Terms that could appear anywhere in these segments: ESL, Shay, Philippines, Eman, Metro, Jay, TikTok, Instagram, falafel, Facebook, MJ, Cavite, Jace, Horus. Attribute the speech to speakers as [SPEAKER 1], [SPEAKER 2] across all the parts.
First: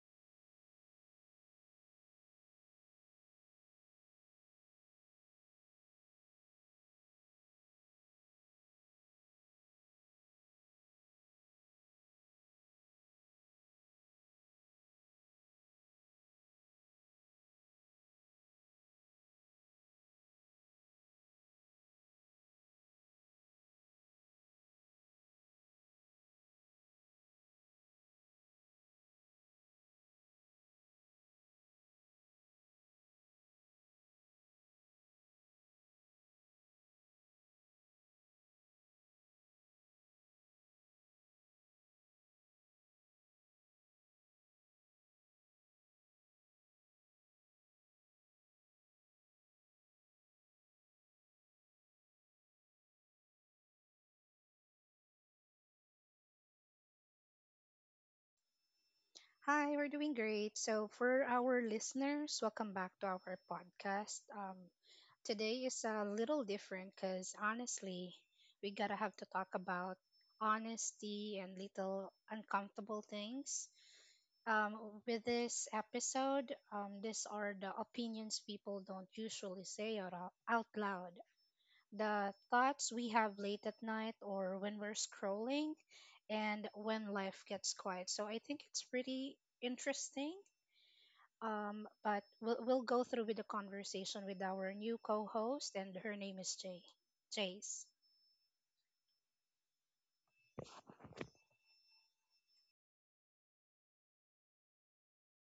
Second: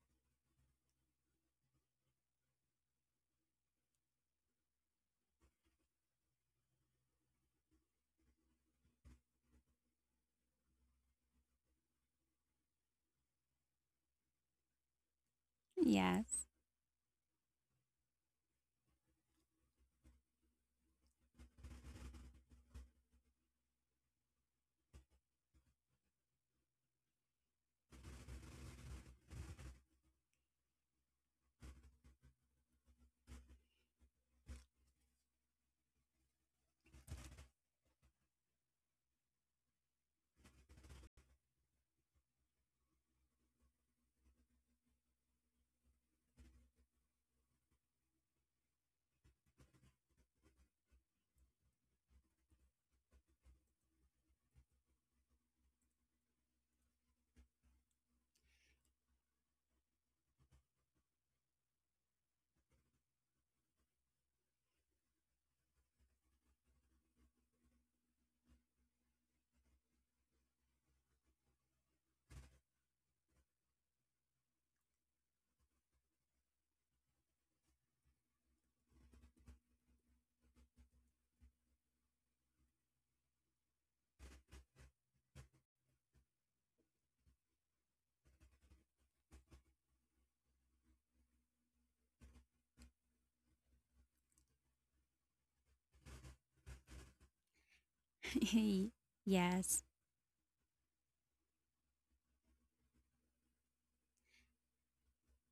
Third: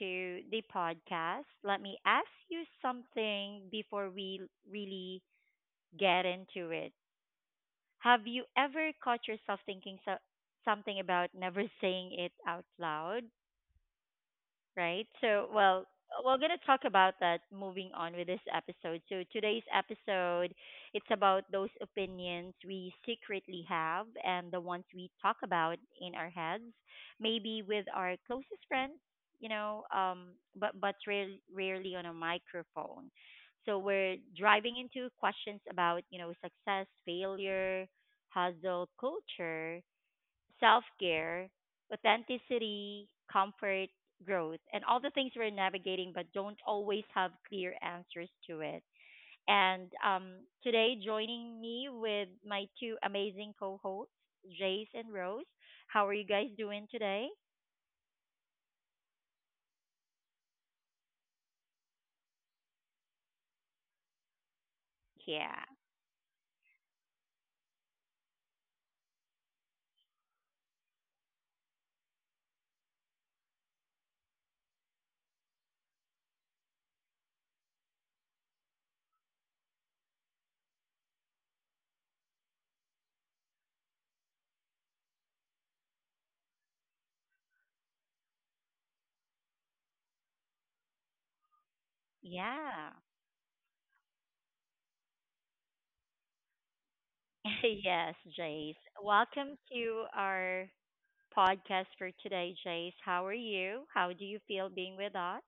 [SPEAKER 1] to the podcast. Let me ask you something before we really get into it. Have you ever caught yourself thinking something about never saying it out loud? right? So, well, we're
[SPEAKER 2] Yes.
[SPEAKER 1] going to talk about that moving on with this episode. So, today's episode, it's about those opinions we secretly have and the ones we talk about in our heads, maybe with our closest friends, you know, um, but rarely on a microphone. So, we're driving into questions about, you know, success, failure, hustle, culture, self care, authenticity, comfort, growth, and all the things we're navigating but don't always have clear answers to it. And Today, joining me with my two amazing co hosts, Jace and Rose. How are you guys doing today?
[SPEAKER 3] Hi, we're doing great. So, for our listeners, welcome back to our podcast.
[SPEAKER 1] Yeah.
[SPEAKER 3] Today is a little different because honestly, we gotta have to talk about honesty and little uncomfortable things. Um, with this episode, these are the opinions people don't usually say out loud, the thoughts we have late at night or when we're scrolling and when life gets quiet. So I think it's pretty interesting. But we'll
[SPEAKER 1] Yeah.
[SPEAKER 3] go through with the conversation with our new co-host, and her name is Jay. Jace.
[SPEAKER 1] Yes, Jace. Welcome
[SPEAKER 2] Yes.
[SPEAKER 1] to our podcast for today, Jace. How are you? How do you feel being with us?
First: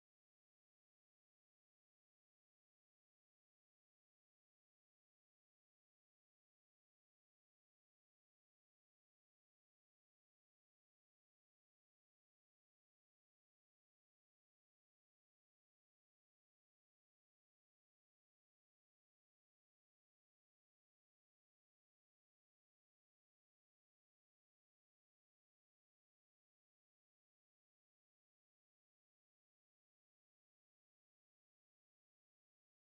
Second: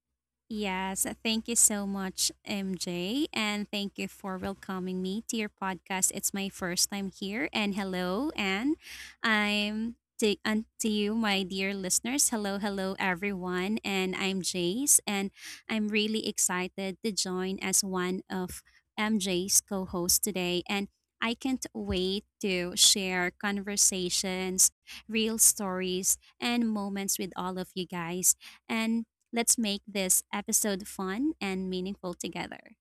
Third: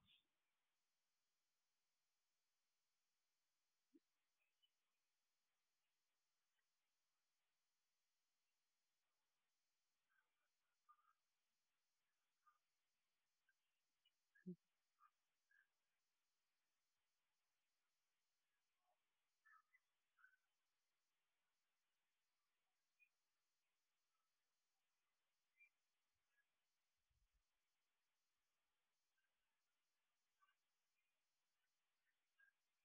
[SPEAKER 2] Yes, thank you so much, MJ, and thank you for welcoming me to your podcast. It's my first time here, and hello, and to you, my dear listeners. Hello, hello, everyone, and I'm Jace, and I'm really excited to join as one of MJ's co-hosts today, and I can't wait to share conversations, real stories, and moments with all of you guys. And let's make this episode fun and meaningful together.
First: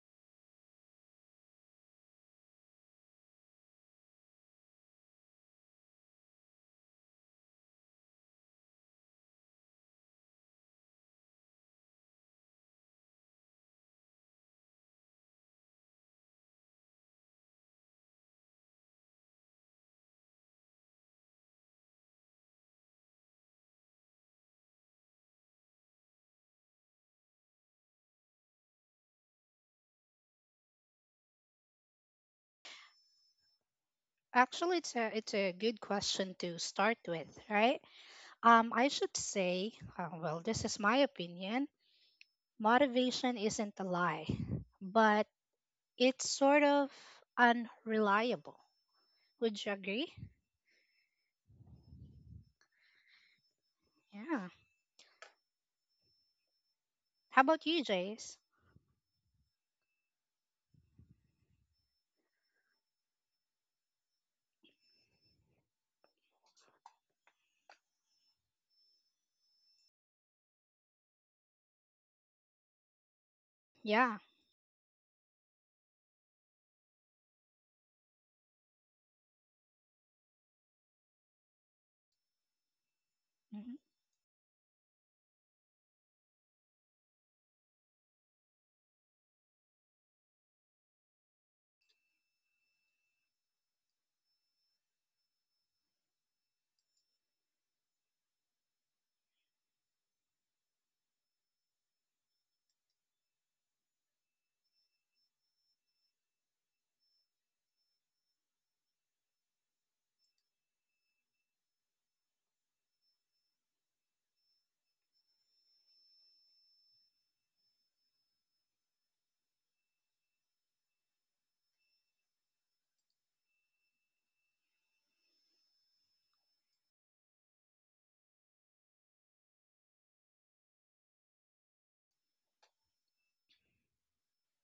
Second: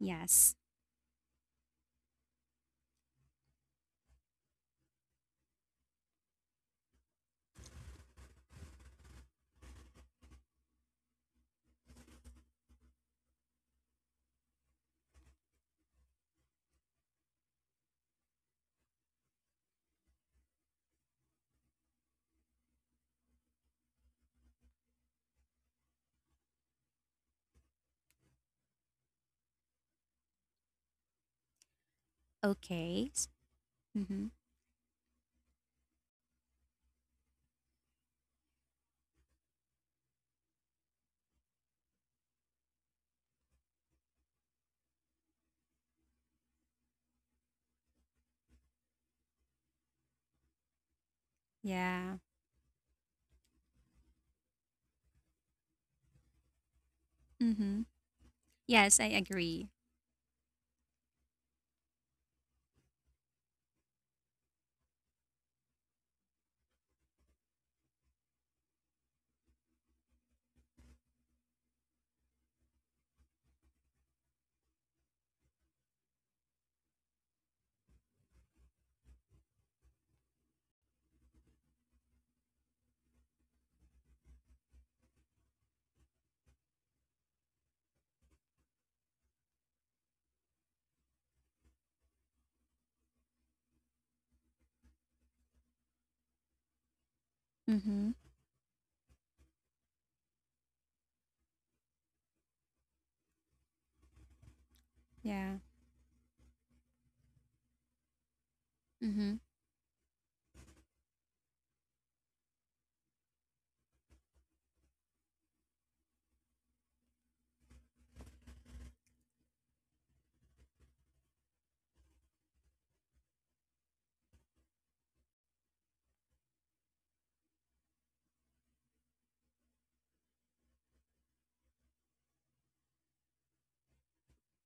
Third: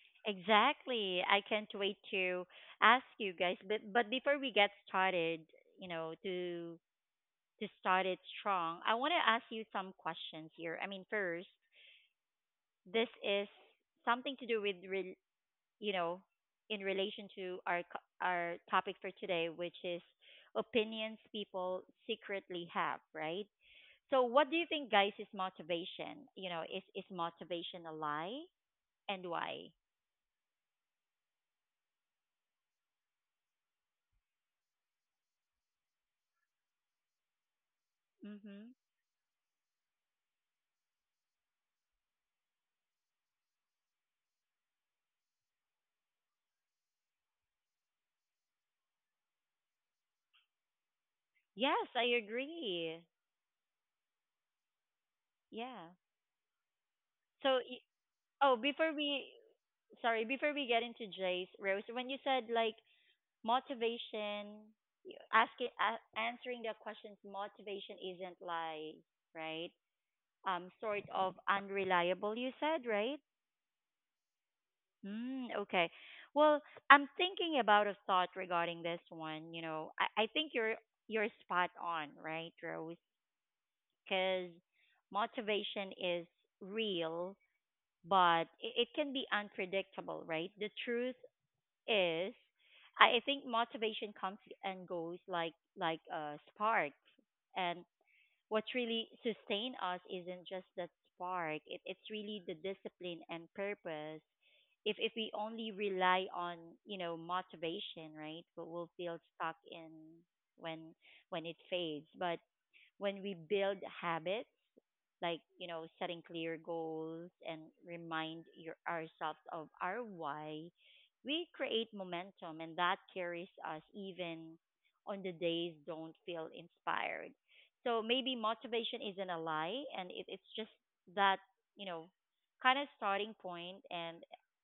[SPEAKER 2] Yes.
[SPEAKER 1] Exactly. I can't wait to ask you guys. But before we get started, you know, to start it strong, I want to ask you some questions here. I mean, first, this is something to do with rel you know, in relation to our our topic for today, which is opinions people secretly have, right? So, what do you think, guys, is motivation? You know, is motivation a lie, and why?
[SPEAKER 2] Okay. Mm-hmm.
[SPEAKER 3] Actually, it's a good question to start with, right?
[SPEAKER 1] Hmm.
[SPEAKER 3] I should say, well, this is my opinion. Motivation isn't a lie, but it's sort of unreliable. Would you agree?
[SPEAKER 1] Yes, I
[SPEAKER 2] Yeah.
[SPEAKER 1] agree.
[SPEAKER 3] Yeah.
[SPEAKER 1] Yeah.
[SPEAKER 3] How
[SPEAKER 1] So,
[SPEAKER 3] about
[SPEAKER 2] Mm-hmm.
[SPEAKER 3] you, Jace?
[SPEAKER 1] oh, before
[SPEAKER 2] Yes, I
[SPEAKER 1] we,
[SPEAKER 2] agree.
[SPEAKER 1] sorry, before we get into Jay's, Rose, when you said like motivation, you- asking, a answering the questions, motivation isn't like, right? Sort of unreliable, you said, right?
[SPEAKER 3] Yeah.
[SPEAKER 1] Mm, okay. Well, I'm thinking about a thought regarding this one. You know, I think you're spot on, right, Rose?
[SPEAKER 3] Hmm.
[SPEAKER 1] Because motivation is real but it can be unpredictable, right? The truth is, I think motivation comes and goes like a spark, and
[SPEAKER 2] Mm-hmm.
[SPEAKER 1] what really sustain us isn't just that spark. It's really the discipline and purpose. If we
[SPEAKER 2] Yeah.
[SPEAKER 1] only rely on you know motivation, right, but we'll feel
[SPEAKER 2] Mm-hmm.
[SPEAKER 1] stuck in when when it fades. But when we build habits like you know setting clear goals and ourselves of our why we create momentum, and that carries us even on the days don't feel inspired. So maybe motivation isn't a lie and it's just that you know kind of starting point, and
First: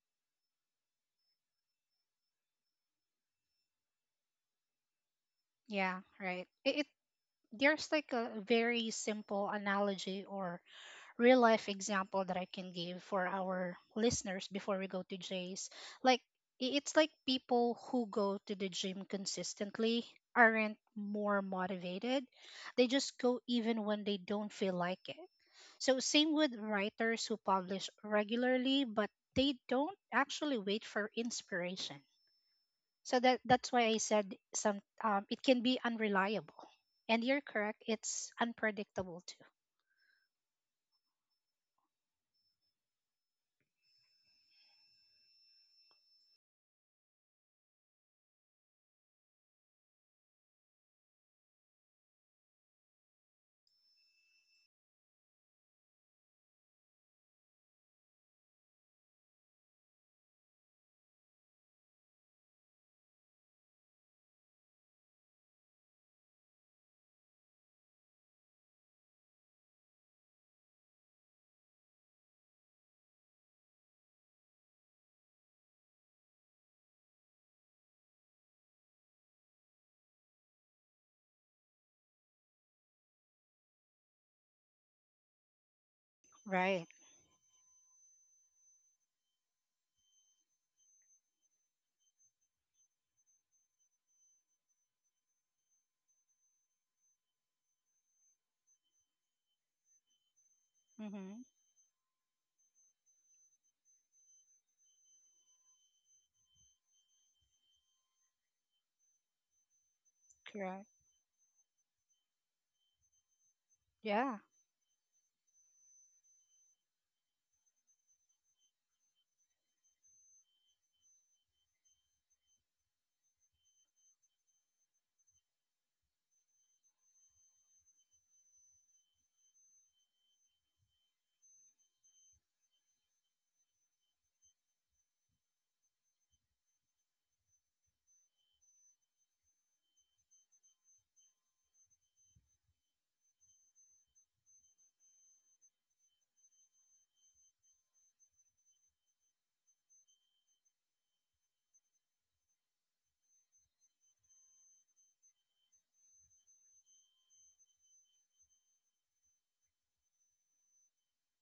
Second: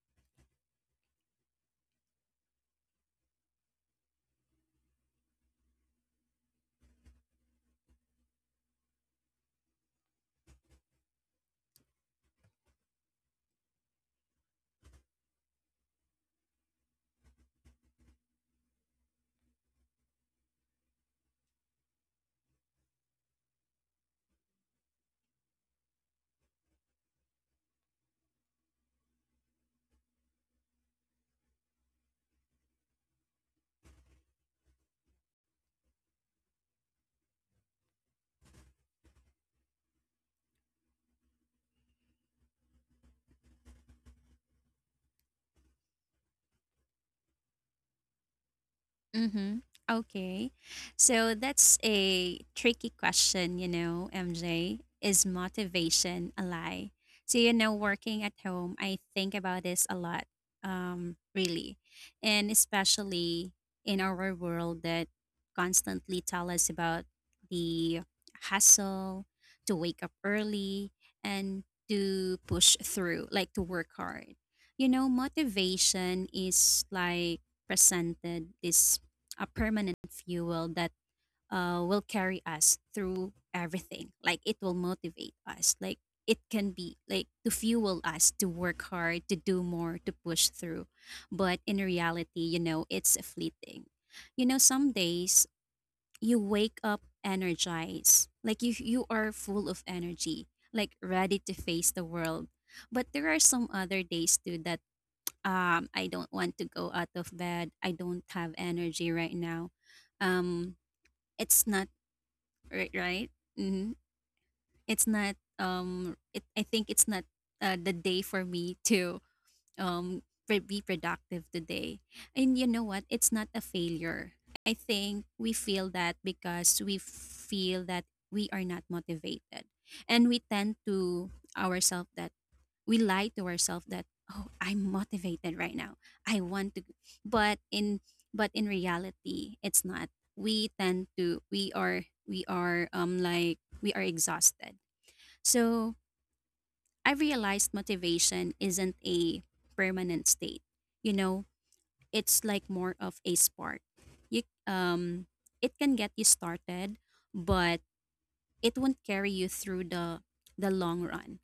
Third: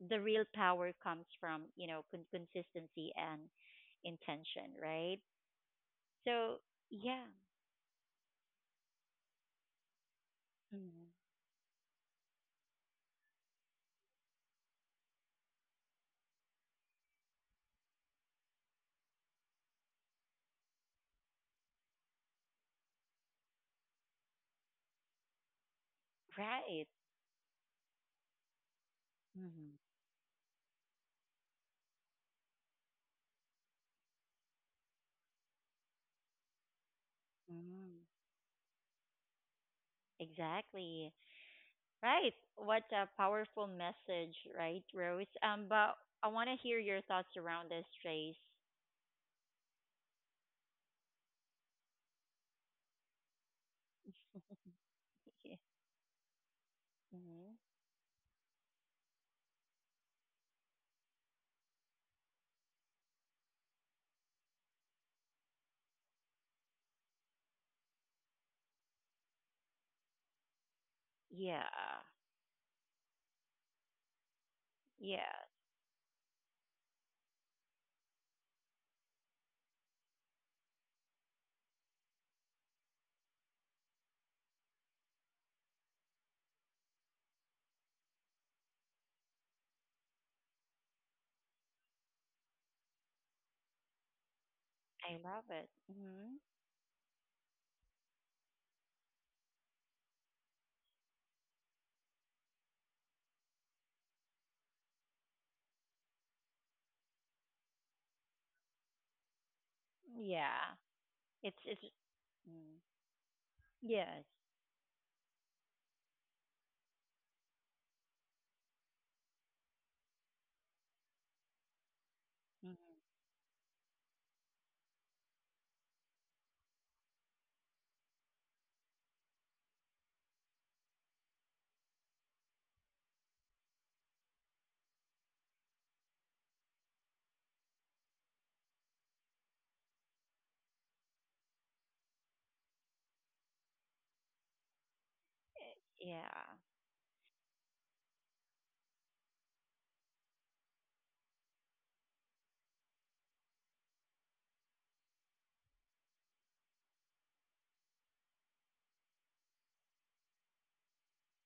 [SPEAKER 1] the real power comes from you know consistency and intention, right?
[SPEAKER 3] Yeah, right.
[SPEAKER 1] So
[SPEAKER 3] It,
[SPEAKER 1] yeah.
[SPEAKER 3] there's like a very simple analogy or
[SPEAKER 1] Mhm.
[SPEAKER 3] real life example that I can give for our listeners before we go to Jace. Like it's like people who go to the gym consistently aren't more motivated. They just go even when they don't feel like it. So same with
[SPEAKER 1] Right.
[SPEAKER 3] writers who publish regularly but they
[SPEAKER 1] Mhm.
[SPEAKER 3] don't actually wait for inspiration. So that's why I said some it can be unreliable. And you're correct,
[SPEAKER 1] Mm.
[SPEAKER 3] it's unpredictable too.
[SPEAKER 1] Exactly. Right. What a powerful message, right, Rose? But I want to hear your thoughts around this, Trace.
[SPEAKER 2] Mm-hmm. Okay. So that's a tricky question, you know, MJ. Is motivation a lie? So, you
[SPEAKER 1] Hmm.
[SPEAKER 2] know, working at home, I think about this a lot, really. And especially in our world that constantly tell us about the hustle, to wake up early
[SPEAKER 1] Yeah.
[SPEAKER 2] and to push through, like to work hard. You know,
[SPEAKER 1] Yeah.
[SPEAKER 2] motivation is like presented this a permanent fuel that will carry us through everything. Like it will motivate us. Like it can
[SPEAKER 3] Right.
[SPEAKER 2] be like to fuel us to work hard, to do more, to push through. But in reality, you know, it's fleeting. You know, some
[SPEAKER 1] I love
[SPEAKER 2] days
[SPEAKER 1] it. Hmm.
[SPEAKER 2] you wake up energized, like you are full of energy, like ready
[SPEAKER 3] Mm-hmm.
[SPEAKER 2] to face the world. But there are some other days too that I don't want to go out of bed. I don't have energy right now.
[SPEAKER 1] Yeah.
[SPEAKER 2] Um
[SPEAKER 3] Correct.
[SPEAKER 1] It's
[SPEAKER 2] it's
[SPEAKER 1] it's.
[SPEAKER 2] not
[SPEAKER 1] Mm.
[SPEAKER 2] right, right. hmm
[SPEAKER 1] Yes.
[SPEAKER 3] Yeah,
[SPEAKER 2] It's not, I think it's not the day for me to um be productive today. And you know
[SPEAKER 1] Hmm.
[SPEAKER 2] what? It's not a failure. I think we feel that because we feel that we are not motivated, and ourselves that we lie to ourselves that, oh, I'm motivated right now, I want to, but in but in reality, it's not. We are, like we are exhausted. So
[SPEAKER 1] Yeah.
[SPEAKER 2] I realized motivation isn't a permanent state, you know. It's like more of a spark. You it can get you started, but it won't carry you through the long run.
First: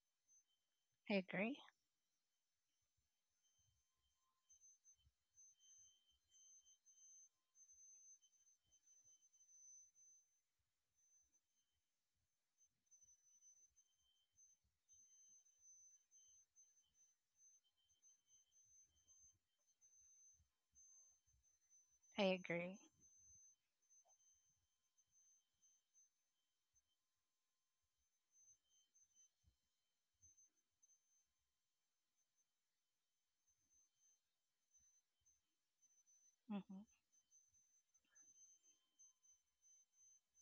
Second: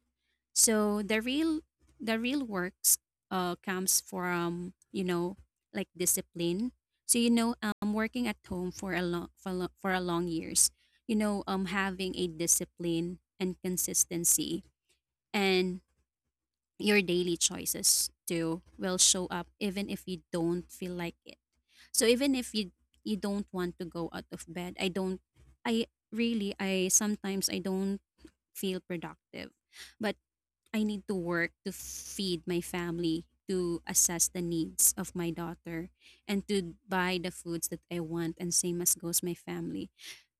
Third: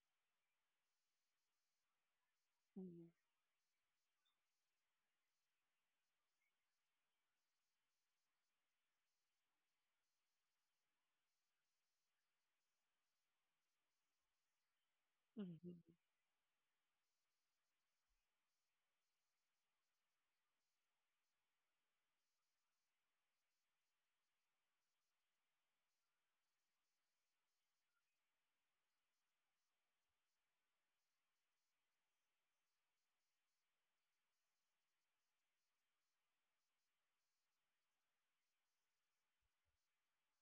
[SPEAKER 2] So
[SPEAKER 3] I
[SPEAKER 2] the
[SPEAKER 3] agree.
[SPEAKER 2] real the real works,
[SPEAKER 1] Hmm.
[SPEAKER 2] comes from, you know, like discipline. So, you know, working at home for a long years. You know, having a discipline and consistency, and
[SPEAKER 1] Hmm.
[SPEAKER 2] your daily choices too will show up even if you don't feel like it. So
[SPEAKER 3] I
[SPEAKER 2] even if you
[SPEAKER 3] agree.
[SPEAKER 2] you don't want to go out of bed, I don't feel productive. But I need to work to feed my family, to assess the needs of my daughter, and to
[SPEAKER 3] Mm-hmm.
[SPEAKER 2] buy the foods that I want, and same as goes my family.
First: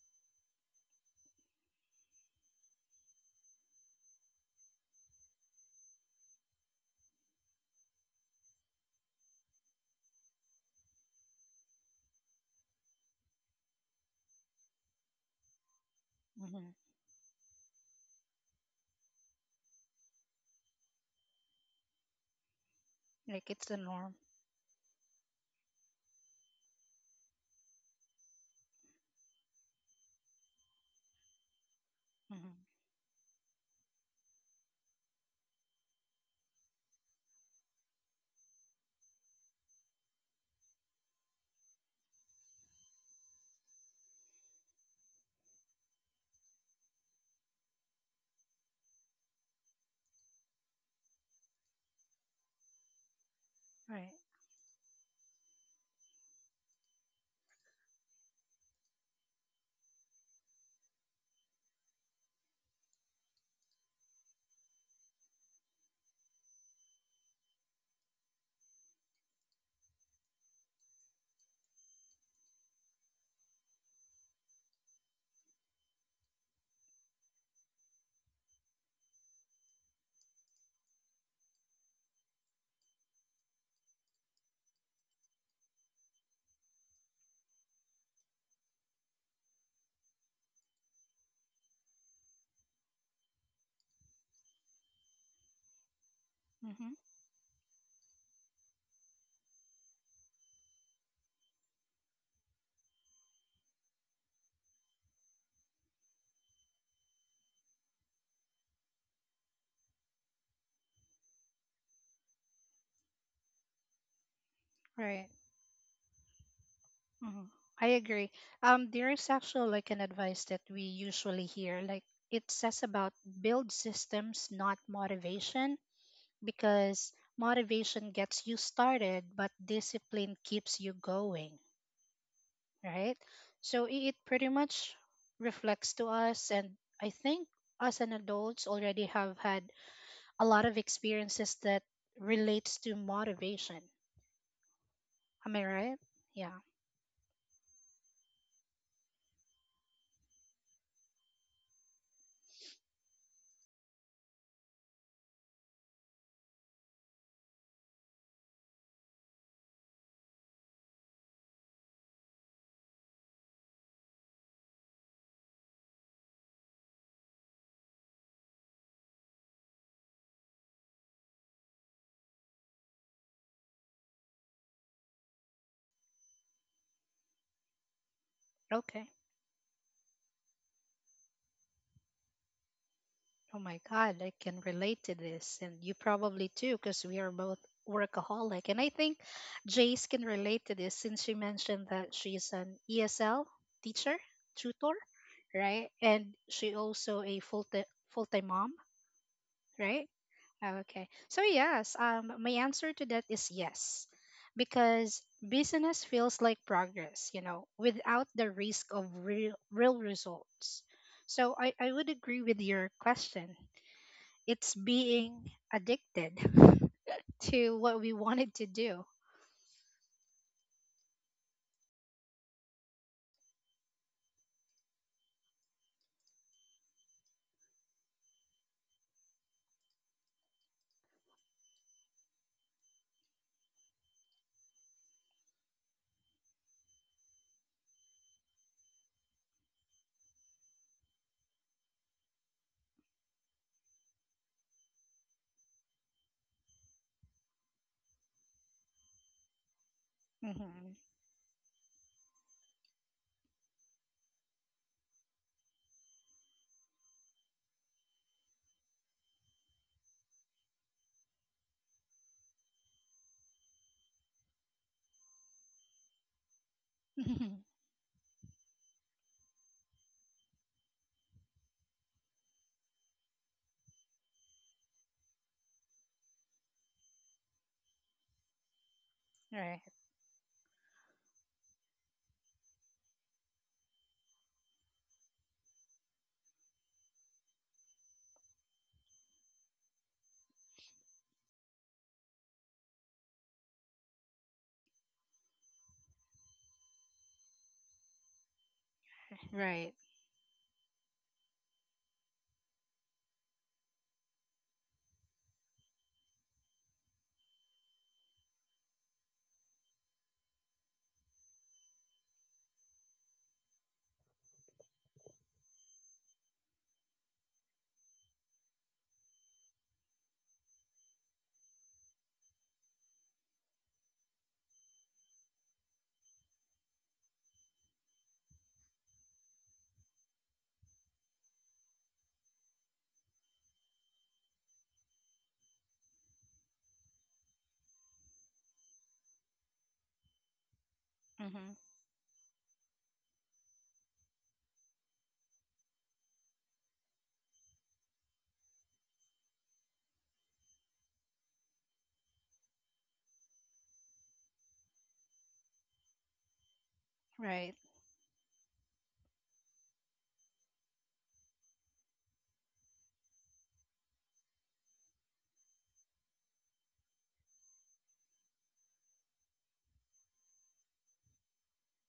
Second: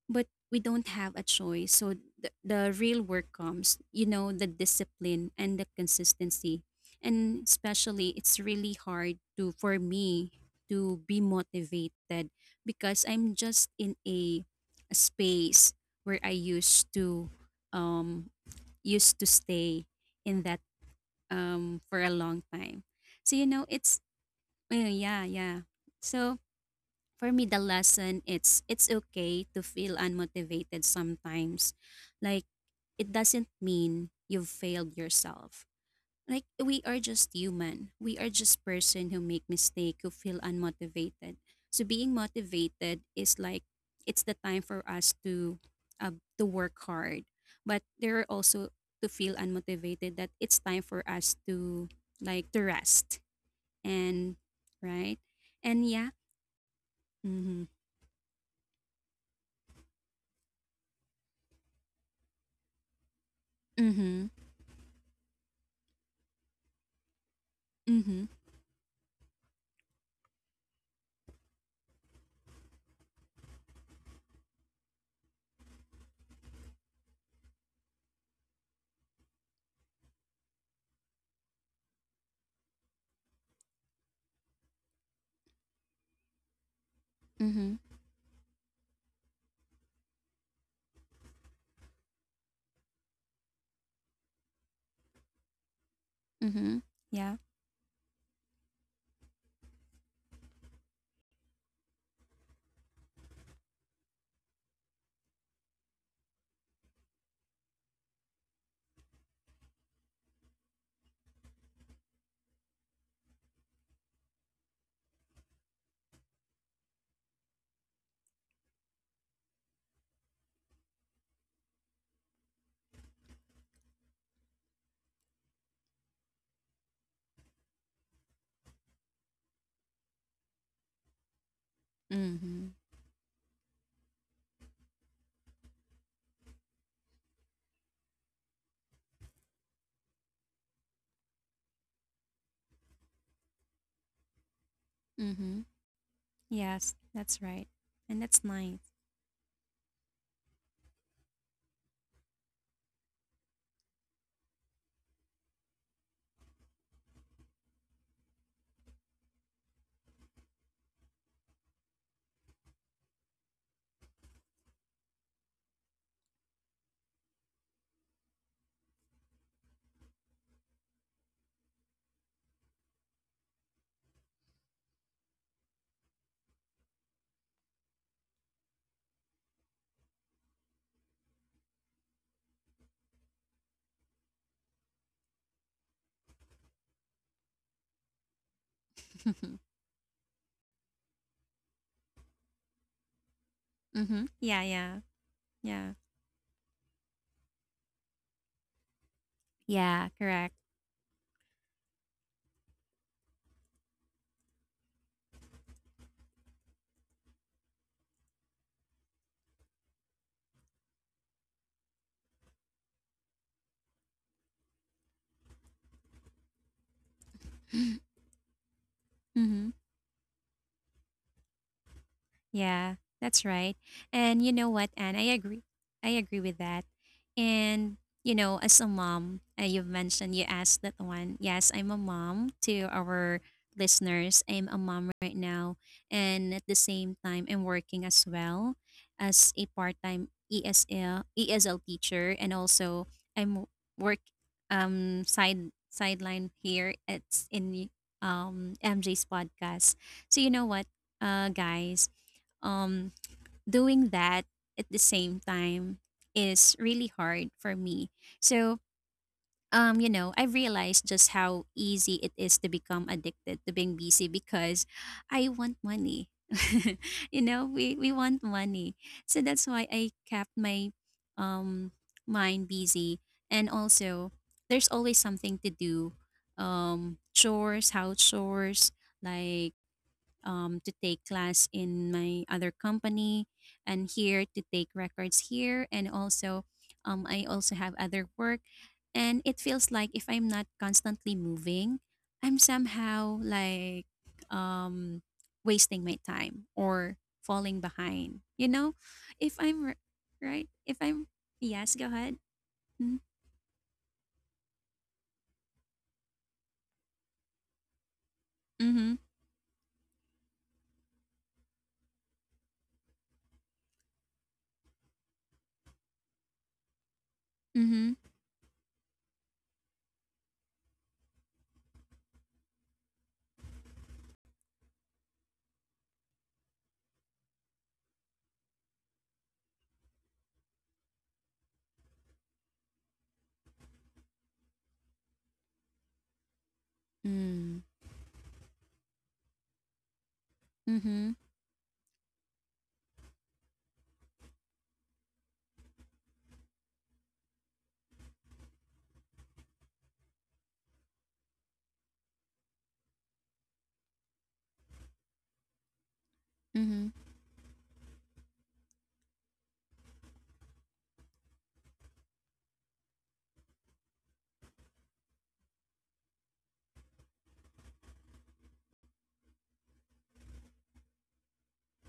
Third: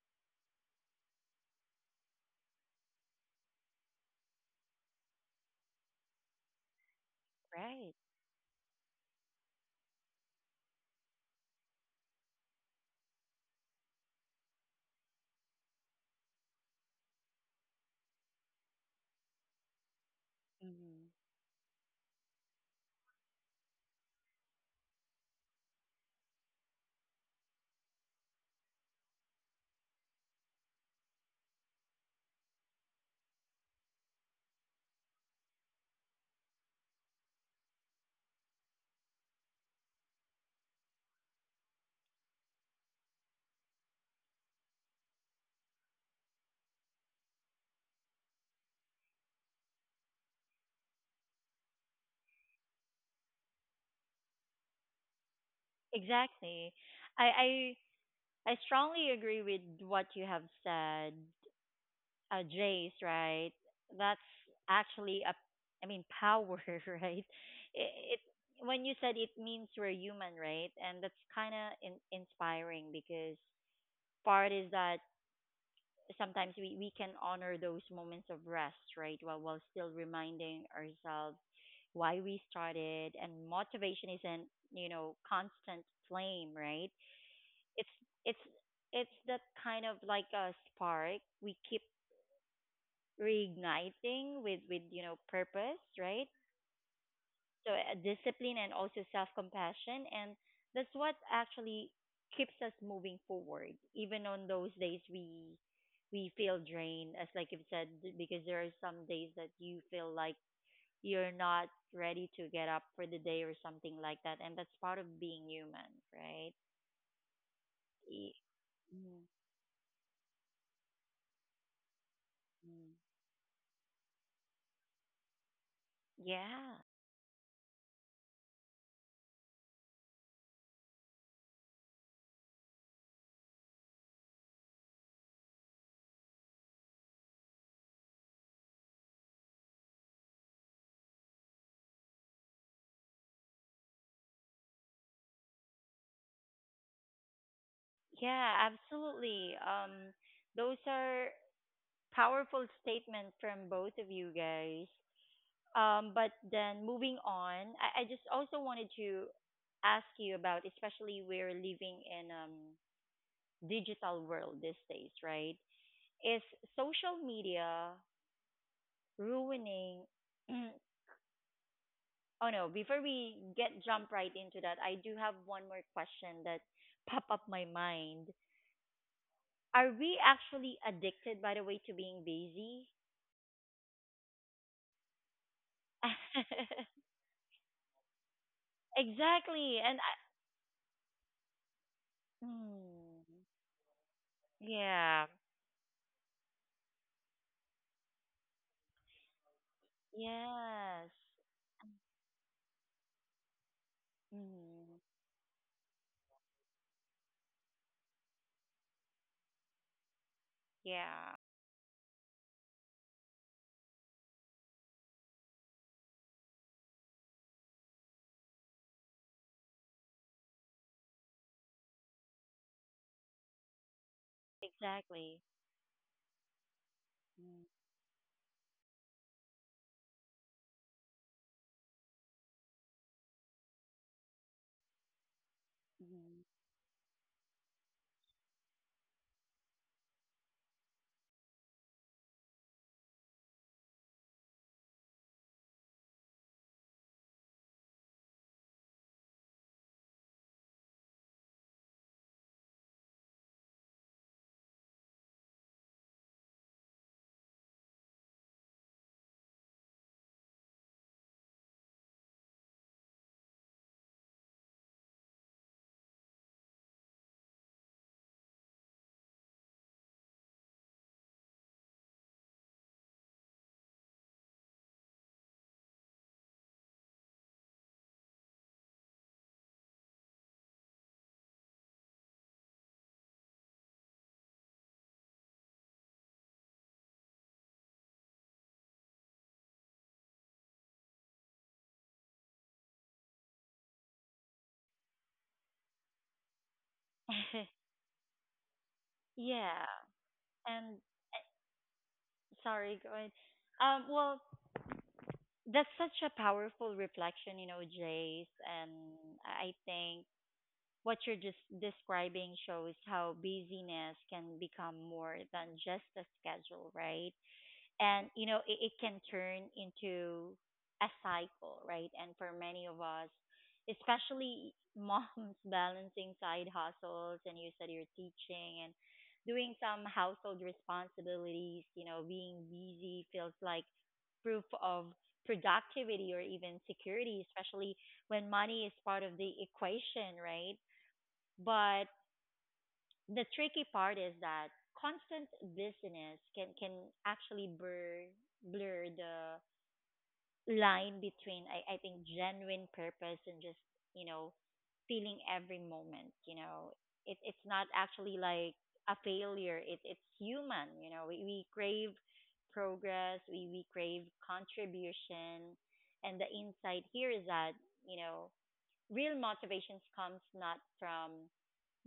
[SPEAKER 2] But we don't have a choice. So the real work comes, you know, the discipline and the consistency. And
[SPEAKER 1] Right.
[SPEAKER 2] especially, it's really hard to for me to be motivated because I'm just in a space where I
[SPEAKER 3] Mm-hmm.
[SPEAKER 2] um used to stay in that,
[SPEAKER 1] Hmm.
[SPEAKER 2] for a long time. So, you
[SPEAKER 3] Like
[SPEAKER 2] know,
[SPEAKER 3] it's the
[SPEAKER 2] it's
[SPEAKER 3] norm.
[SPEAKER 2] yeah, yeah. So for me, the lesson, it's okay to feel unmotivated sometimes. Like
[SPEAKER 3] Mm-hmm.
[SPEAKER 2] it doesn't mean you've failed yourself. Like we are just human. We are just person who make mistake, who feel unmotivated. So being motivated is like it's the time for us to, uh, work hard, but there are also to feel unmotivated, that it's time for us to, like, to rest.
[SPEAKER 3] Right.
[SPEAKER 2] And right. And yeah.
[SPEAKER 1] Exactly.
[SPEAKER 2] Mm-hmm.
[SPEAKER 1] I I I strongly agree with what you have said, Jace, right? That's
[SPEAKER 2] Mm-hmm.
[SPEAKER 1] actually a, I mean, power, right? It,
[SPEAKER 2] Mm-hmm.
[SPEAKER 1] it When you said it means we're human, right? And that's kind of inspiring because part is that sometimes we can honor those moments of rest, right? While still reminding ourselves why we started, and motivation isn't you know constant flame, right?
[SPEAKER 2] Mm-hmm.
[SPEAKER 1] It's it's it's that kind of like a spark we keep reigniting with you know purpose, right?
[SPEAKER 2] Mm-hmm.
[SPEAKER 3] Mm-hmm.
[SPEAKER 2] Yeah.
[SPEAKER 1] So, discipline and also self compassion, and that's what actually keeps us moving forward even on those days we feel drained as like you've said, because there are some days that you feel like you're not ready to get up for the day or something like that, and that's part of
[SPEAKER 3] Right.
[SPEAKER 1] being human, right?
[SPEAKER 3] Mm-hmm. I agree.
[SPEAKER 1] E-
[SPEAKER 3] There is
[SPEAKER 1] mm.
[SPEAKER 3] actually like an advice that we usually hear. Like it says
[SPEAKER 1] Mm.
[SPEAKER 3] about build systems, not motivation,
[SPEAKER 1] Yeah.
[SPEAKER 3] because motivation gets you started, but discipline keeps you going,
[SPEAKER 2] Mm-hmm.
[SPEAKER 3] right? So it pretty much reflects to us, and I think us and adults already have had a lot of experiences that relates to motivation. Am
[SPEAKER 2] Mm-hmm.
[SPEAKER 3] I right? Yeah.
[SPEAKER 2] Yes, that's right. And that's
[SPEAKER 1] Yeah,
[SPEAKER 2] nice.
[SPEAKER 1] absolutely. Um, those are powerful statement from both of you guys. But then moving on, I just also wanted to ask you about, especially we're living in digital world these days, right? Is social media ruining? Oh no! Before we get jump right into that, I do have one more question that pop up my mind.
[SPEAKER 3] Okay.
[SPEAKER 1] Are we actually addicted, by the way, to being busy?
[SPEAKER 3] Oh my God, I can relate to this, and you probably too, because we are both workaholic. And I think
[SPEAKER 1] Exactly.
[SPEAKER 3] Jace
[SPEAKER 1] And
[SPEAKER 3] can relate to this since she mentioned that she's an
[SPEAKER 1] Mm.
[SPEAKER 3] ESL teacher,
[SPEAKER 2] Mm-hmm. Yeah,
[SPEAKER 3] tutor,
[SPEAKER 2] yeah.
[SPEAKER 1] Yeah.
[SPEAKER 3] right?
[SPEAKER 2] Yeah.
[SPEAKER 3] And she also a full time mom,
[SPEAKER 2] Yeah,
[SPEAKER 3] right?
[SPEAKER 2] correct.
[SPEAKER 3] Oh, okay.
[SPEAKER 1] Yes.
[SPEAKER 3] So yes, my answer to that is yes,
[SPEAKER 1] Mm.
[SPEAKER 3] because business feels like progress, you know, without the risk of real results.
[SPEAKER 1] Yeah.
[SPEAKER 3] So I would agree with your question. It's being addicted to what we wanted to do.
[SPEAKER 2] Mhm. Yeah, that's right. And you know what, Anne? I
[SPEAKER 1] Exactly.
[SPEAKER 2] agree. I agree with that.
[SPEAKER 1] Mm,
[SPEAKER 2] And, you know, as a mom, you've mentioned, you asked that one. Yes, I'm a mom. To our listeners, I'm a mom right now, and
[SPEAKER 1] mhm.
[SPEAKER 2] at the same time, I'm working as well as a part-time ESL teacher, and also I'm work side sideline here. It's in MJ's podcast. So you know what,
[SPEAKER 3] Hmm.
[SPEAKER 2] guys, um doing that at the same time is really hard for me. So, you know, I realized just how easy it is to become addicted to being busy because I want money. You know, we want money. So that's why I kept my um mind busy. And also, there's always something to do. Chores, house chores, like,
[SPEAKER 3] Right.
[SPEAKER 2] to take class in my other company and here to take records here, and also, I also have other work, and it feels like if I'm not constantly moving, I'm somehow, like, um, wasting my time or falling behind, you know, if I'm
[SPEAKER 1] Yeah.
[SPEAKER 3] Right.
[SPEAKER 2] r- right, if
[SPEAKER 1] And
[SPEAKER 2] I'm
[SPEAKER 1] uh,
[SPEAKER 2] yes, go ahead.
[SPEAKER 1] sorry, go ahead. Well, that's such a powerful reflection, you know, Jace.
[SPEAKER 2] Mm-hmm.
[SPEAKER 1] And I think what you're just describing shows how busyness can become more than just a schedule, right?
[SPEAKER 2] Mm-hmm.
[SPEAKER 1] And you know it can turn into a cycle, right, and for many of us, especially moms, balancing side hustles, and you said you're teaching and doing some household responsibilities, you know being busy feels like proof of productivity or even security,
[SPEAKER 2] Mm-hmm. Mm.
[SPEAKER 1] especially when money is part of the equation, right?
[SPEAKER 2] Mm-hmm.
[SPEAKER 3] Hmm.
[SPEAKER 1] But the tricky part is that constant busyness can actually blur the line between, I think, genuine purpose and just you know feeling every moment you know.
[SPEAKER 2] Mm-hmm.
[SPEAKER 1] It it's
[SPEAKER 3] Right.
[SPEAKER 1] not actually like a failure, it's human, you know, we crave progress, we crave contribution, and the insight here is that you know real motivations comes not from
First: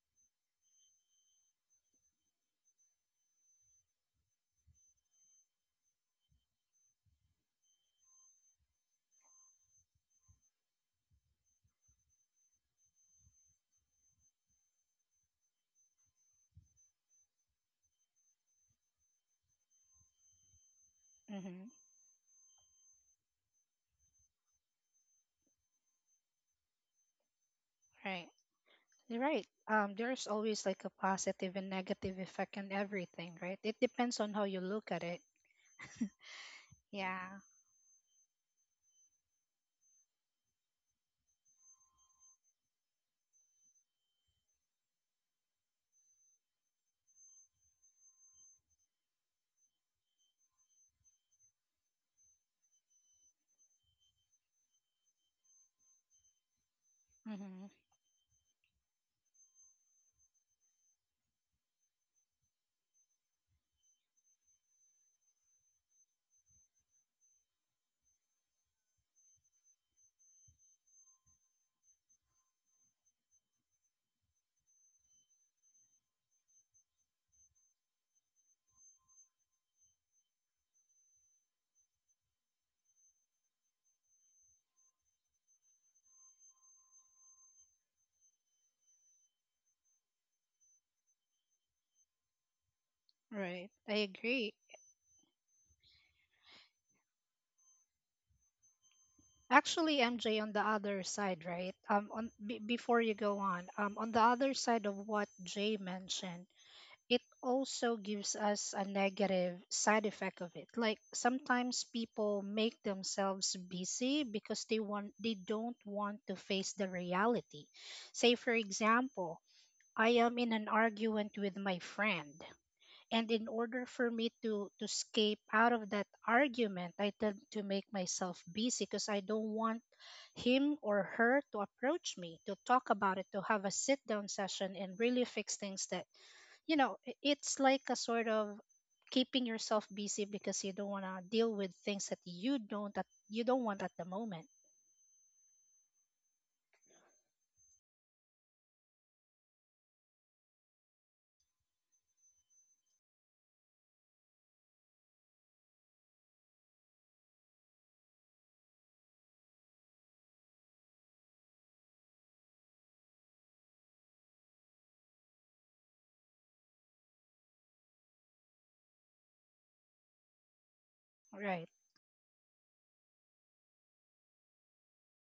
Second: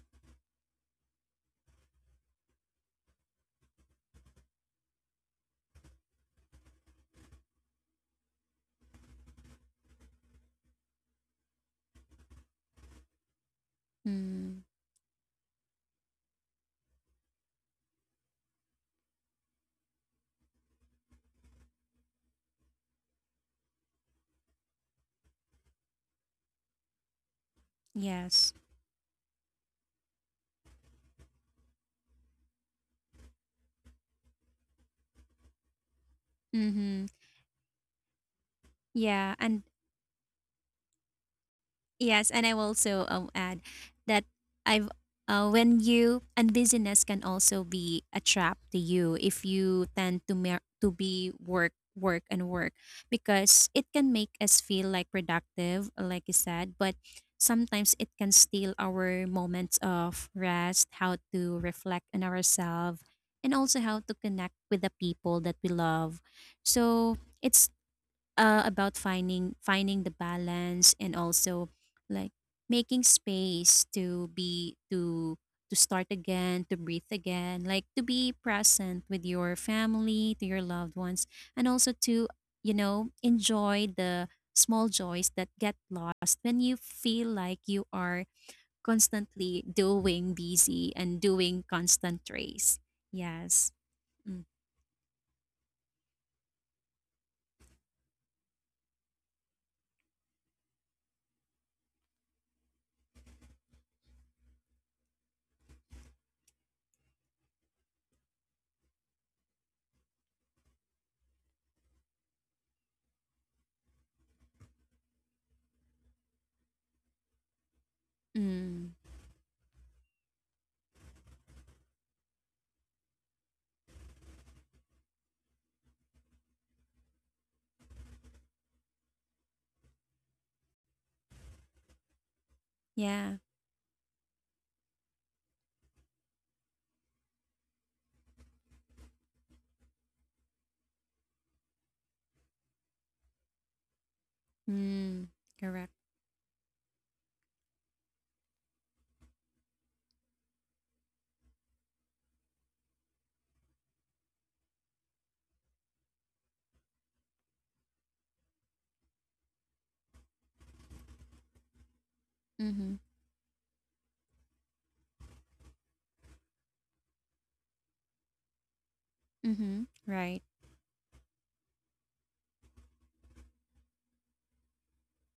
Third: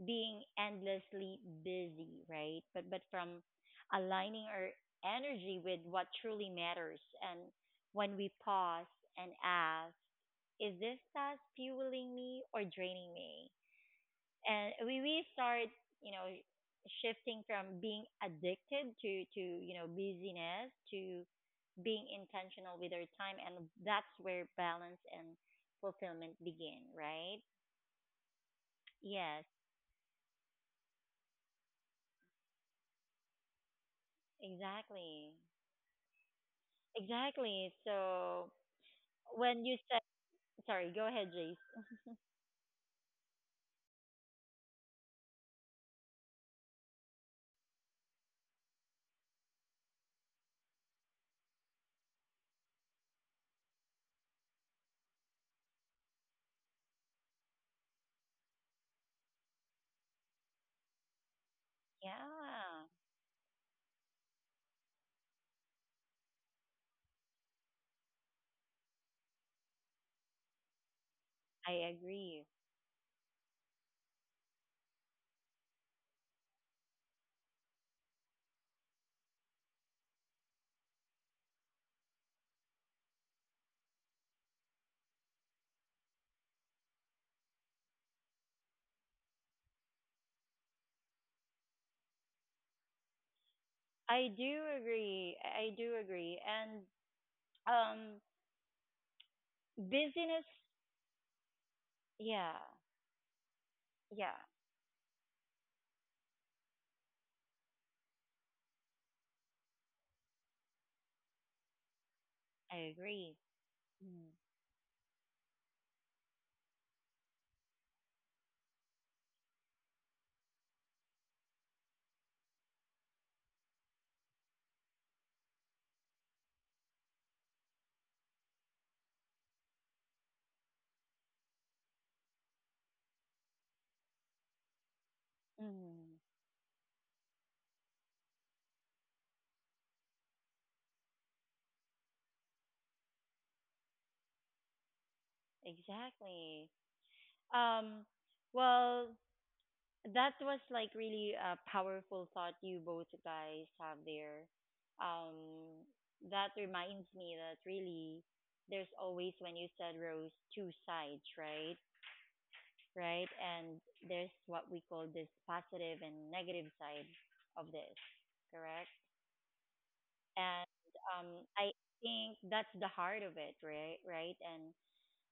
[SPEAKER 1] being endlessly busy, right? But from aligning our energy with what truly matters, and when we pause and ask, is this task fueling me or draining me?
[SPEAKER 2] Mm.
[SPEAKER 1] And we start, you know, shifting from being addicted to, you know, busyness to
[SPEAKER 3] Hmm.
[SPEAKER 1] being intentional with our time. And that's where balance and fulfillment begin, right?
[SPEAKER 3] Right.
[SPEAKER 2] Yes.
[SPEAKER 3] You're
[SPEAKER 1] Yes,
[SPEAKER 3] right. There's always like a positive and negative effect on everything, right? It depends on how you look at it.
[SPEAKER 1] exactly.
[SPEAKER 2] Mm-hmm.
[SPEAKER 3] Yeah.
[SPEAKER 1] Exactly. So
[SPEAKER 2] Yeah.
[SPEAKER 1] when
[SPEAKER 2] and
[SPEAKER 1] you said, sorry, go ahead, Jace.
[SPEAKER 2] Yes, and I will also, add that I've when you and busyness can also be a trap to you if you tend to be work work and work, because it can make us feel like productive, like you said, but
[SPEAKER 3] Hmm.
[SPEAKER 2] sometimes it can steal our moments of rest, how to reflect on
[SPEAKER 1] Yeah,
[SPEAKER 2] ourselves, and also how to connect with the people that we love. So it's, about finding the balance, and also,
[SPEAKER 1] I
[SPEAKER 2] like,
[SPEAKER 1] agree.
[SPEAKER 2] making space to start again, to breathe again, like to be present with your family, to your loved ones, and also to, you know, enjoy the small joys that get lost when you feel like you are constantly doing busy and doing constant race. Yes.
[SPEAKER 3] Right. I
[SPEAKER 1] I
[SPEAKER 2] Mm,
[SPEAKER 3] agree.
[SPEAKER 1] do agree. I do agree. And um,
[SPEAKER 3] Actually, MJ,
[SPEAKER 1] business,
[SPEAKER 3] on the other side, right? On
[SPEAKER 1] yeah,
[SPEAKER 3] before you go on the
[SPEAKER 1] yeah,
[SPEAKER 3] other side of what Jay mentioned, it also gives us a negative side effect of it. Like sometimes people
[SPEAKER 1] I
[SPEAKER 3] make
[SPEAKER 1] agree.
[SPEAKER 3] themselves busy
[SPEAKER 1] Mm,
[SPEAKER 3] because they don't want to face the reality. Say, for
[SPEAKER 2] mm.
[SPEAKER 3] example, I am in an argument with my friend. And in order for me to escape out of that argument, I tend to make myself busy because I don't want him or her to approach me to talk about it,
[SPEAKER 2] Yeah.
[SPEAKER 3] to have a sit down session and really fix things that
[SPEAKER 1] mm,
[SPEAKER 3] you know, it's like a sort of keeping yourself busy because you don't want to deal with things that you don't want at the moment.
[SPEAKER 2] Mm. Correct.
[SPEAKER 1] exactly. Um, well, that was like really a powerful thought you both guys have there. Um, that reminds me that really there's always, when you said Rose, two sides, right?
[SPEAKER 2] Mm-hmm.
[SPEAKER 1] Right? And there's what we call this positive and negative side of this, correct?
[SPEAKER 2] Mhm. Right.
[SPEAKER 1] And um,
[SPEAKER 3] Right.
[SPEAKER 1] I think that's the heart of it, right? Right? And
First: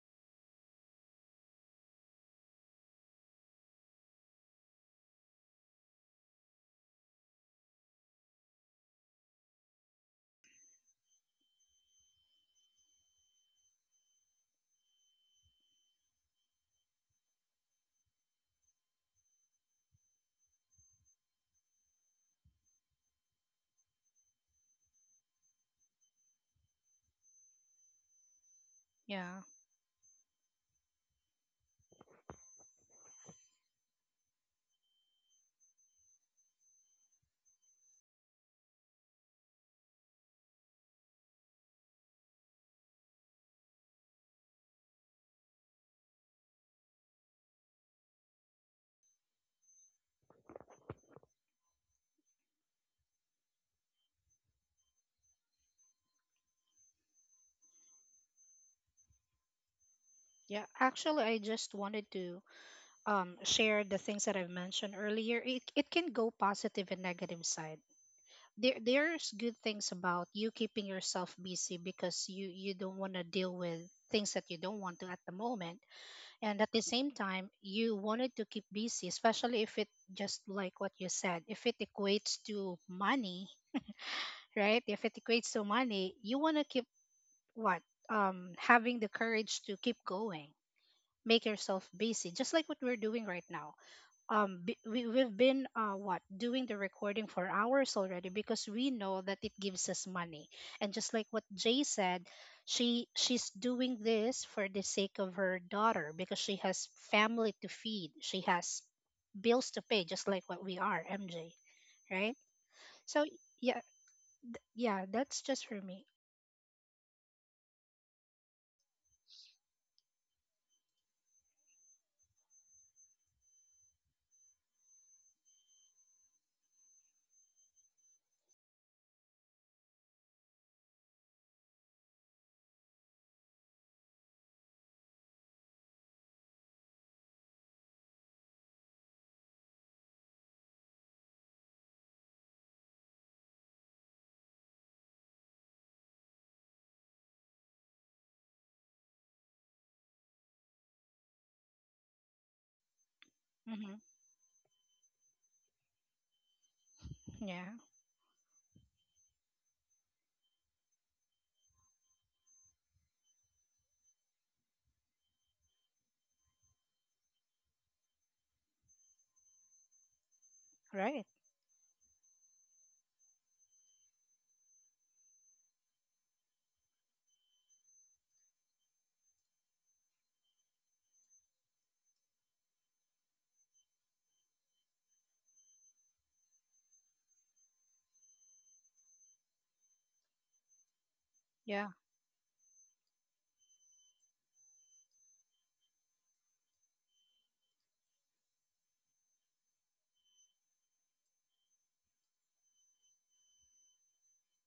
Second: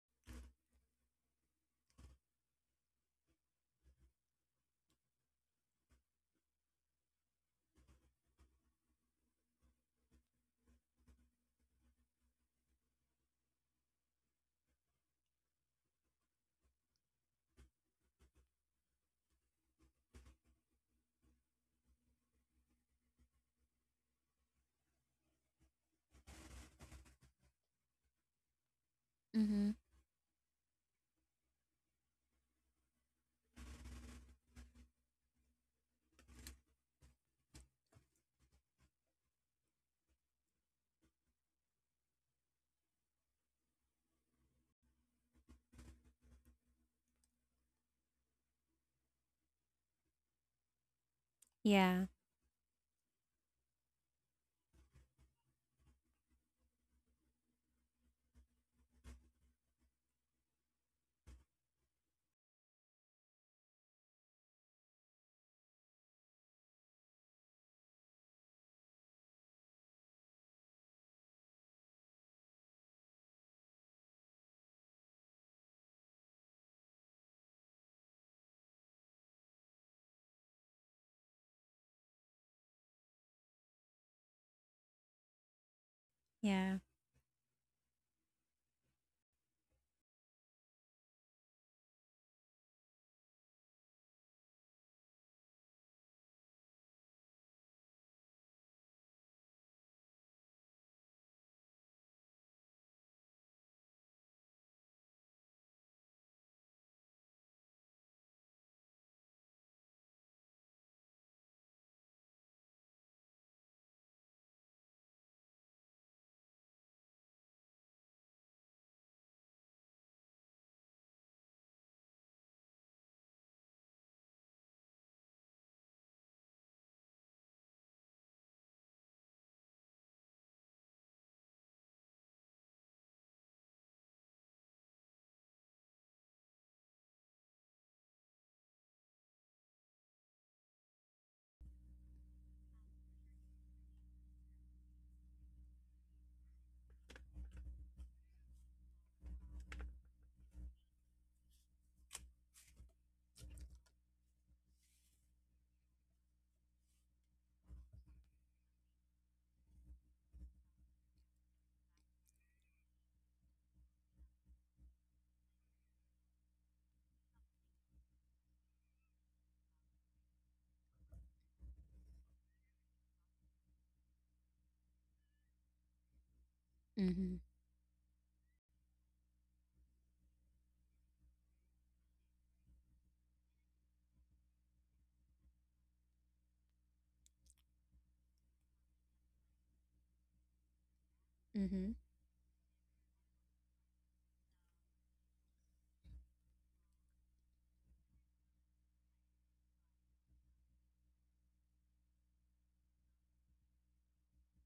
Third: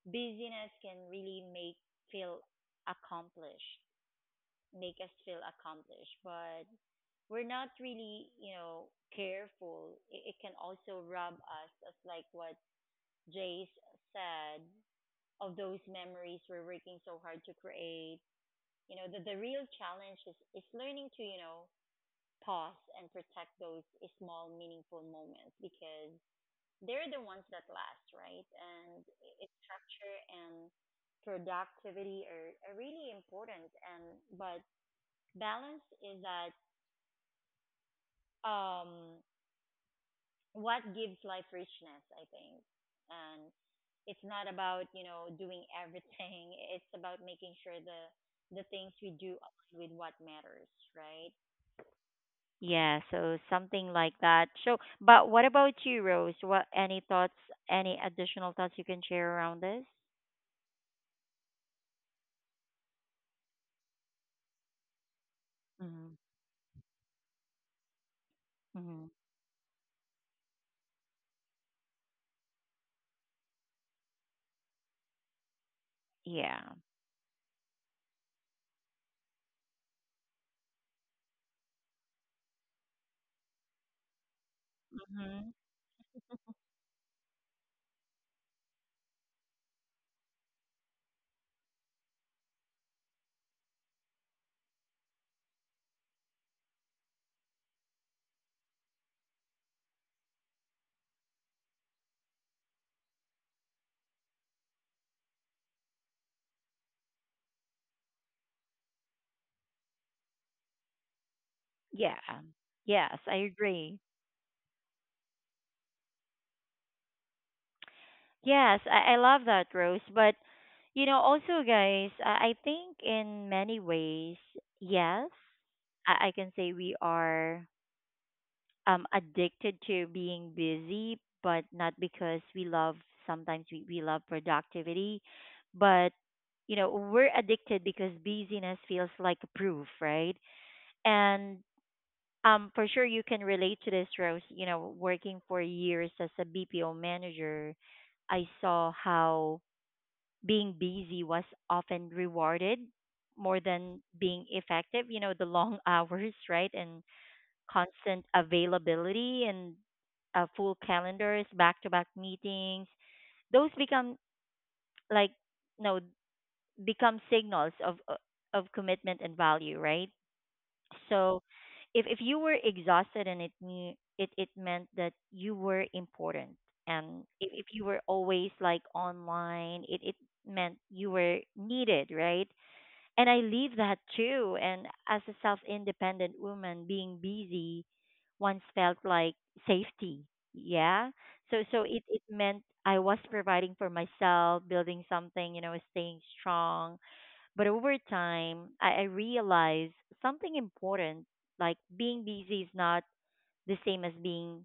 [SPEAKER 1] busyness can really make feel accomplished, make us feel accomplished, but we're not really, you know, careful, it can also rob us of like what Jace said of those memories we're working so hard to create. You know, the real challenge is learning to, you know, pause and protect those small, meaningful moments because they're the ones that last, right? And
[SPEAKER 3] Yeah.
[SPEAKER 1] it's
[SPEAKER 2] Mhm.
[SPEAKER 1] structure and productivity are really important. And, but balance is that, um, what gives life richness, I think. And it's not about, you know, doing everything. It's about making sure the things we do align with what matters, right?
[SPEAKER 2] Yeah.
[SPEAKER 1] Yeah, so something like that. So, but what about you, Rose? What any thoughts, any additional thoughts you can share around this?
[SPEAKER 3] Yeah. Actually, I just wanted to share the things that I've mentioned earlier. It
[SPEAKER 1] Mm-hmm.
[SPEAKER 3] can go positive and negative side. There
[SPEAKER 1] Mm-hmm.
[SPEAKER 3] there's good things about you keeping yourself busy because you don't want to deal with things that you don't want to at the moment.
[SPEAKER 1] Yeah.
[SPEAKER 3] And at the same time, you wanted to keep busy especially if it, just like what you said, if it equates to money, right? If it
[SPEAKER 1] Mm-hmm.
[SPEAKER 3] equates to money, you want to
[SPEAKER 2] Yeah.
[SPEAKER 3] keep what having the courage to keep going, make yourself busy just like what we're doing right now. We've been what doing the recording for hours already because we know that it gives us money. And just like what Jay said, she's doing this for the sake of her daughter because she has family to feed, she has bills to pay, just like what we are, MJ,
[SPEAKER 1] Yeah.
[SPEAKER 3] right?
[SPEAKER 1] Yes,
[SPEAKER 3] So
[SPEAKER 1] I
[SPEAKER 3] yeah,
[SPEAKER 1] agree.
[SPEAKER 3] yeah, that's just for me.
[SPEAKER 1] Yes, I love that, Rose. But, you know, also, guys, I think in many ways, yes, I can say we are addicted to being busy, but not because sometimes we love productivity, but, you know, we're addicted because busyness feels like a proof, right? And for sure, you can relate to this, Rose. You know, working for years as a BPO manager, I saw how being busy was often rewarded more
[SPEAKER 3] Hmm.
[SPEAKER 1] than being effective. You know, the long hours, right? And
[SPEAKER 3] Yeah.
[SPEAKER 1] constant availability and full calendars, back to back meetings. Those become like, no, become signals of commitment and value, right?
[SPEAKER 3] Right.
[SPEAKER 1] So if you were exhausted and it knew it, it meant that you were important, and
[SPEAKER 2] Mhm.
[SPEAKER 1] if you were always like online, it meant you were needed, right? And I leave that too, and as a self independent woman being busy once felt like safety. Yeah, so so
[SPEAKER 3] Yeah.
[SPEAKER 2] Mhm.
[SPEAKER 1] it meant I was providing for myself, building something, you know, staying strong. But over time, I realized something important, like being busy is not the same as being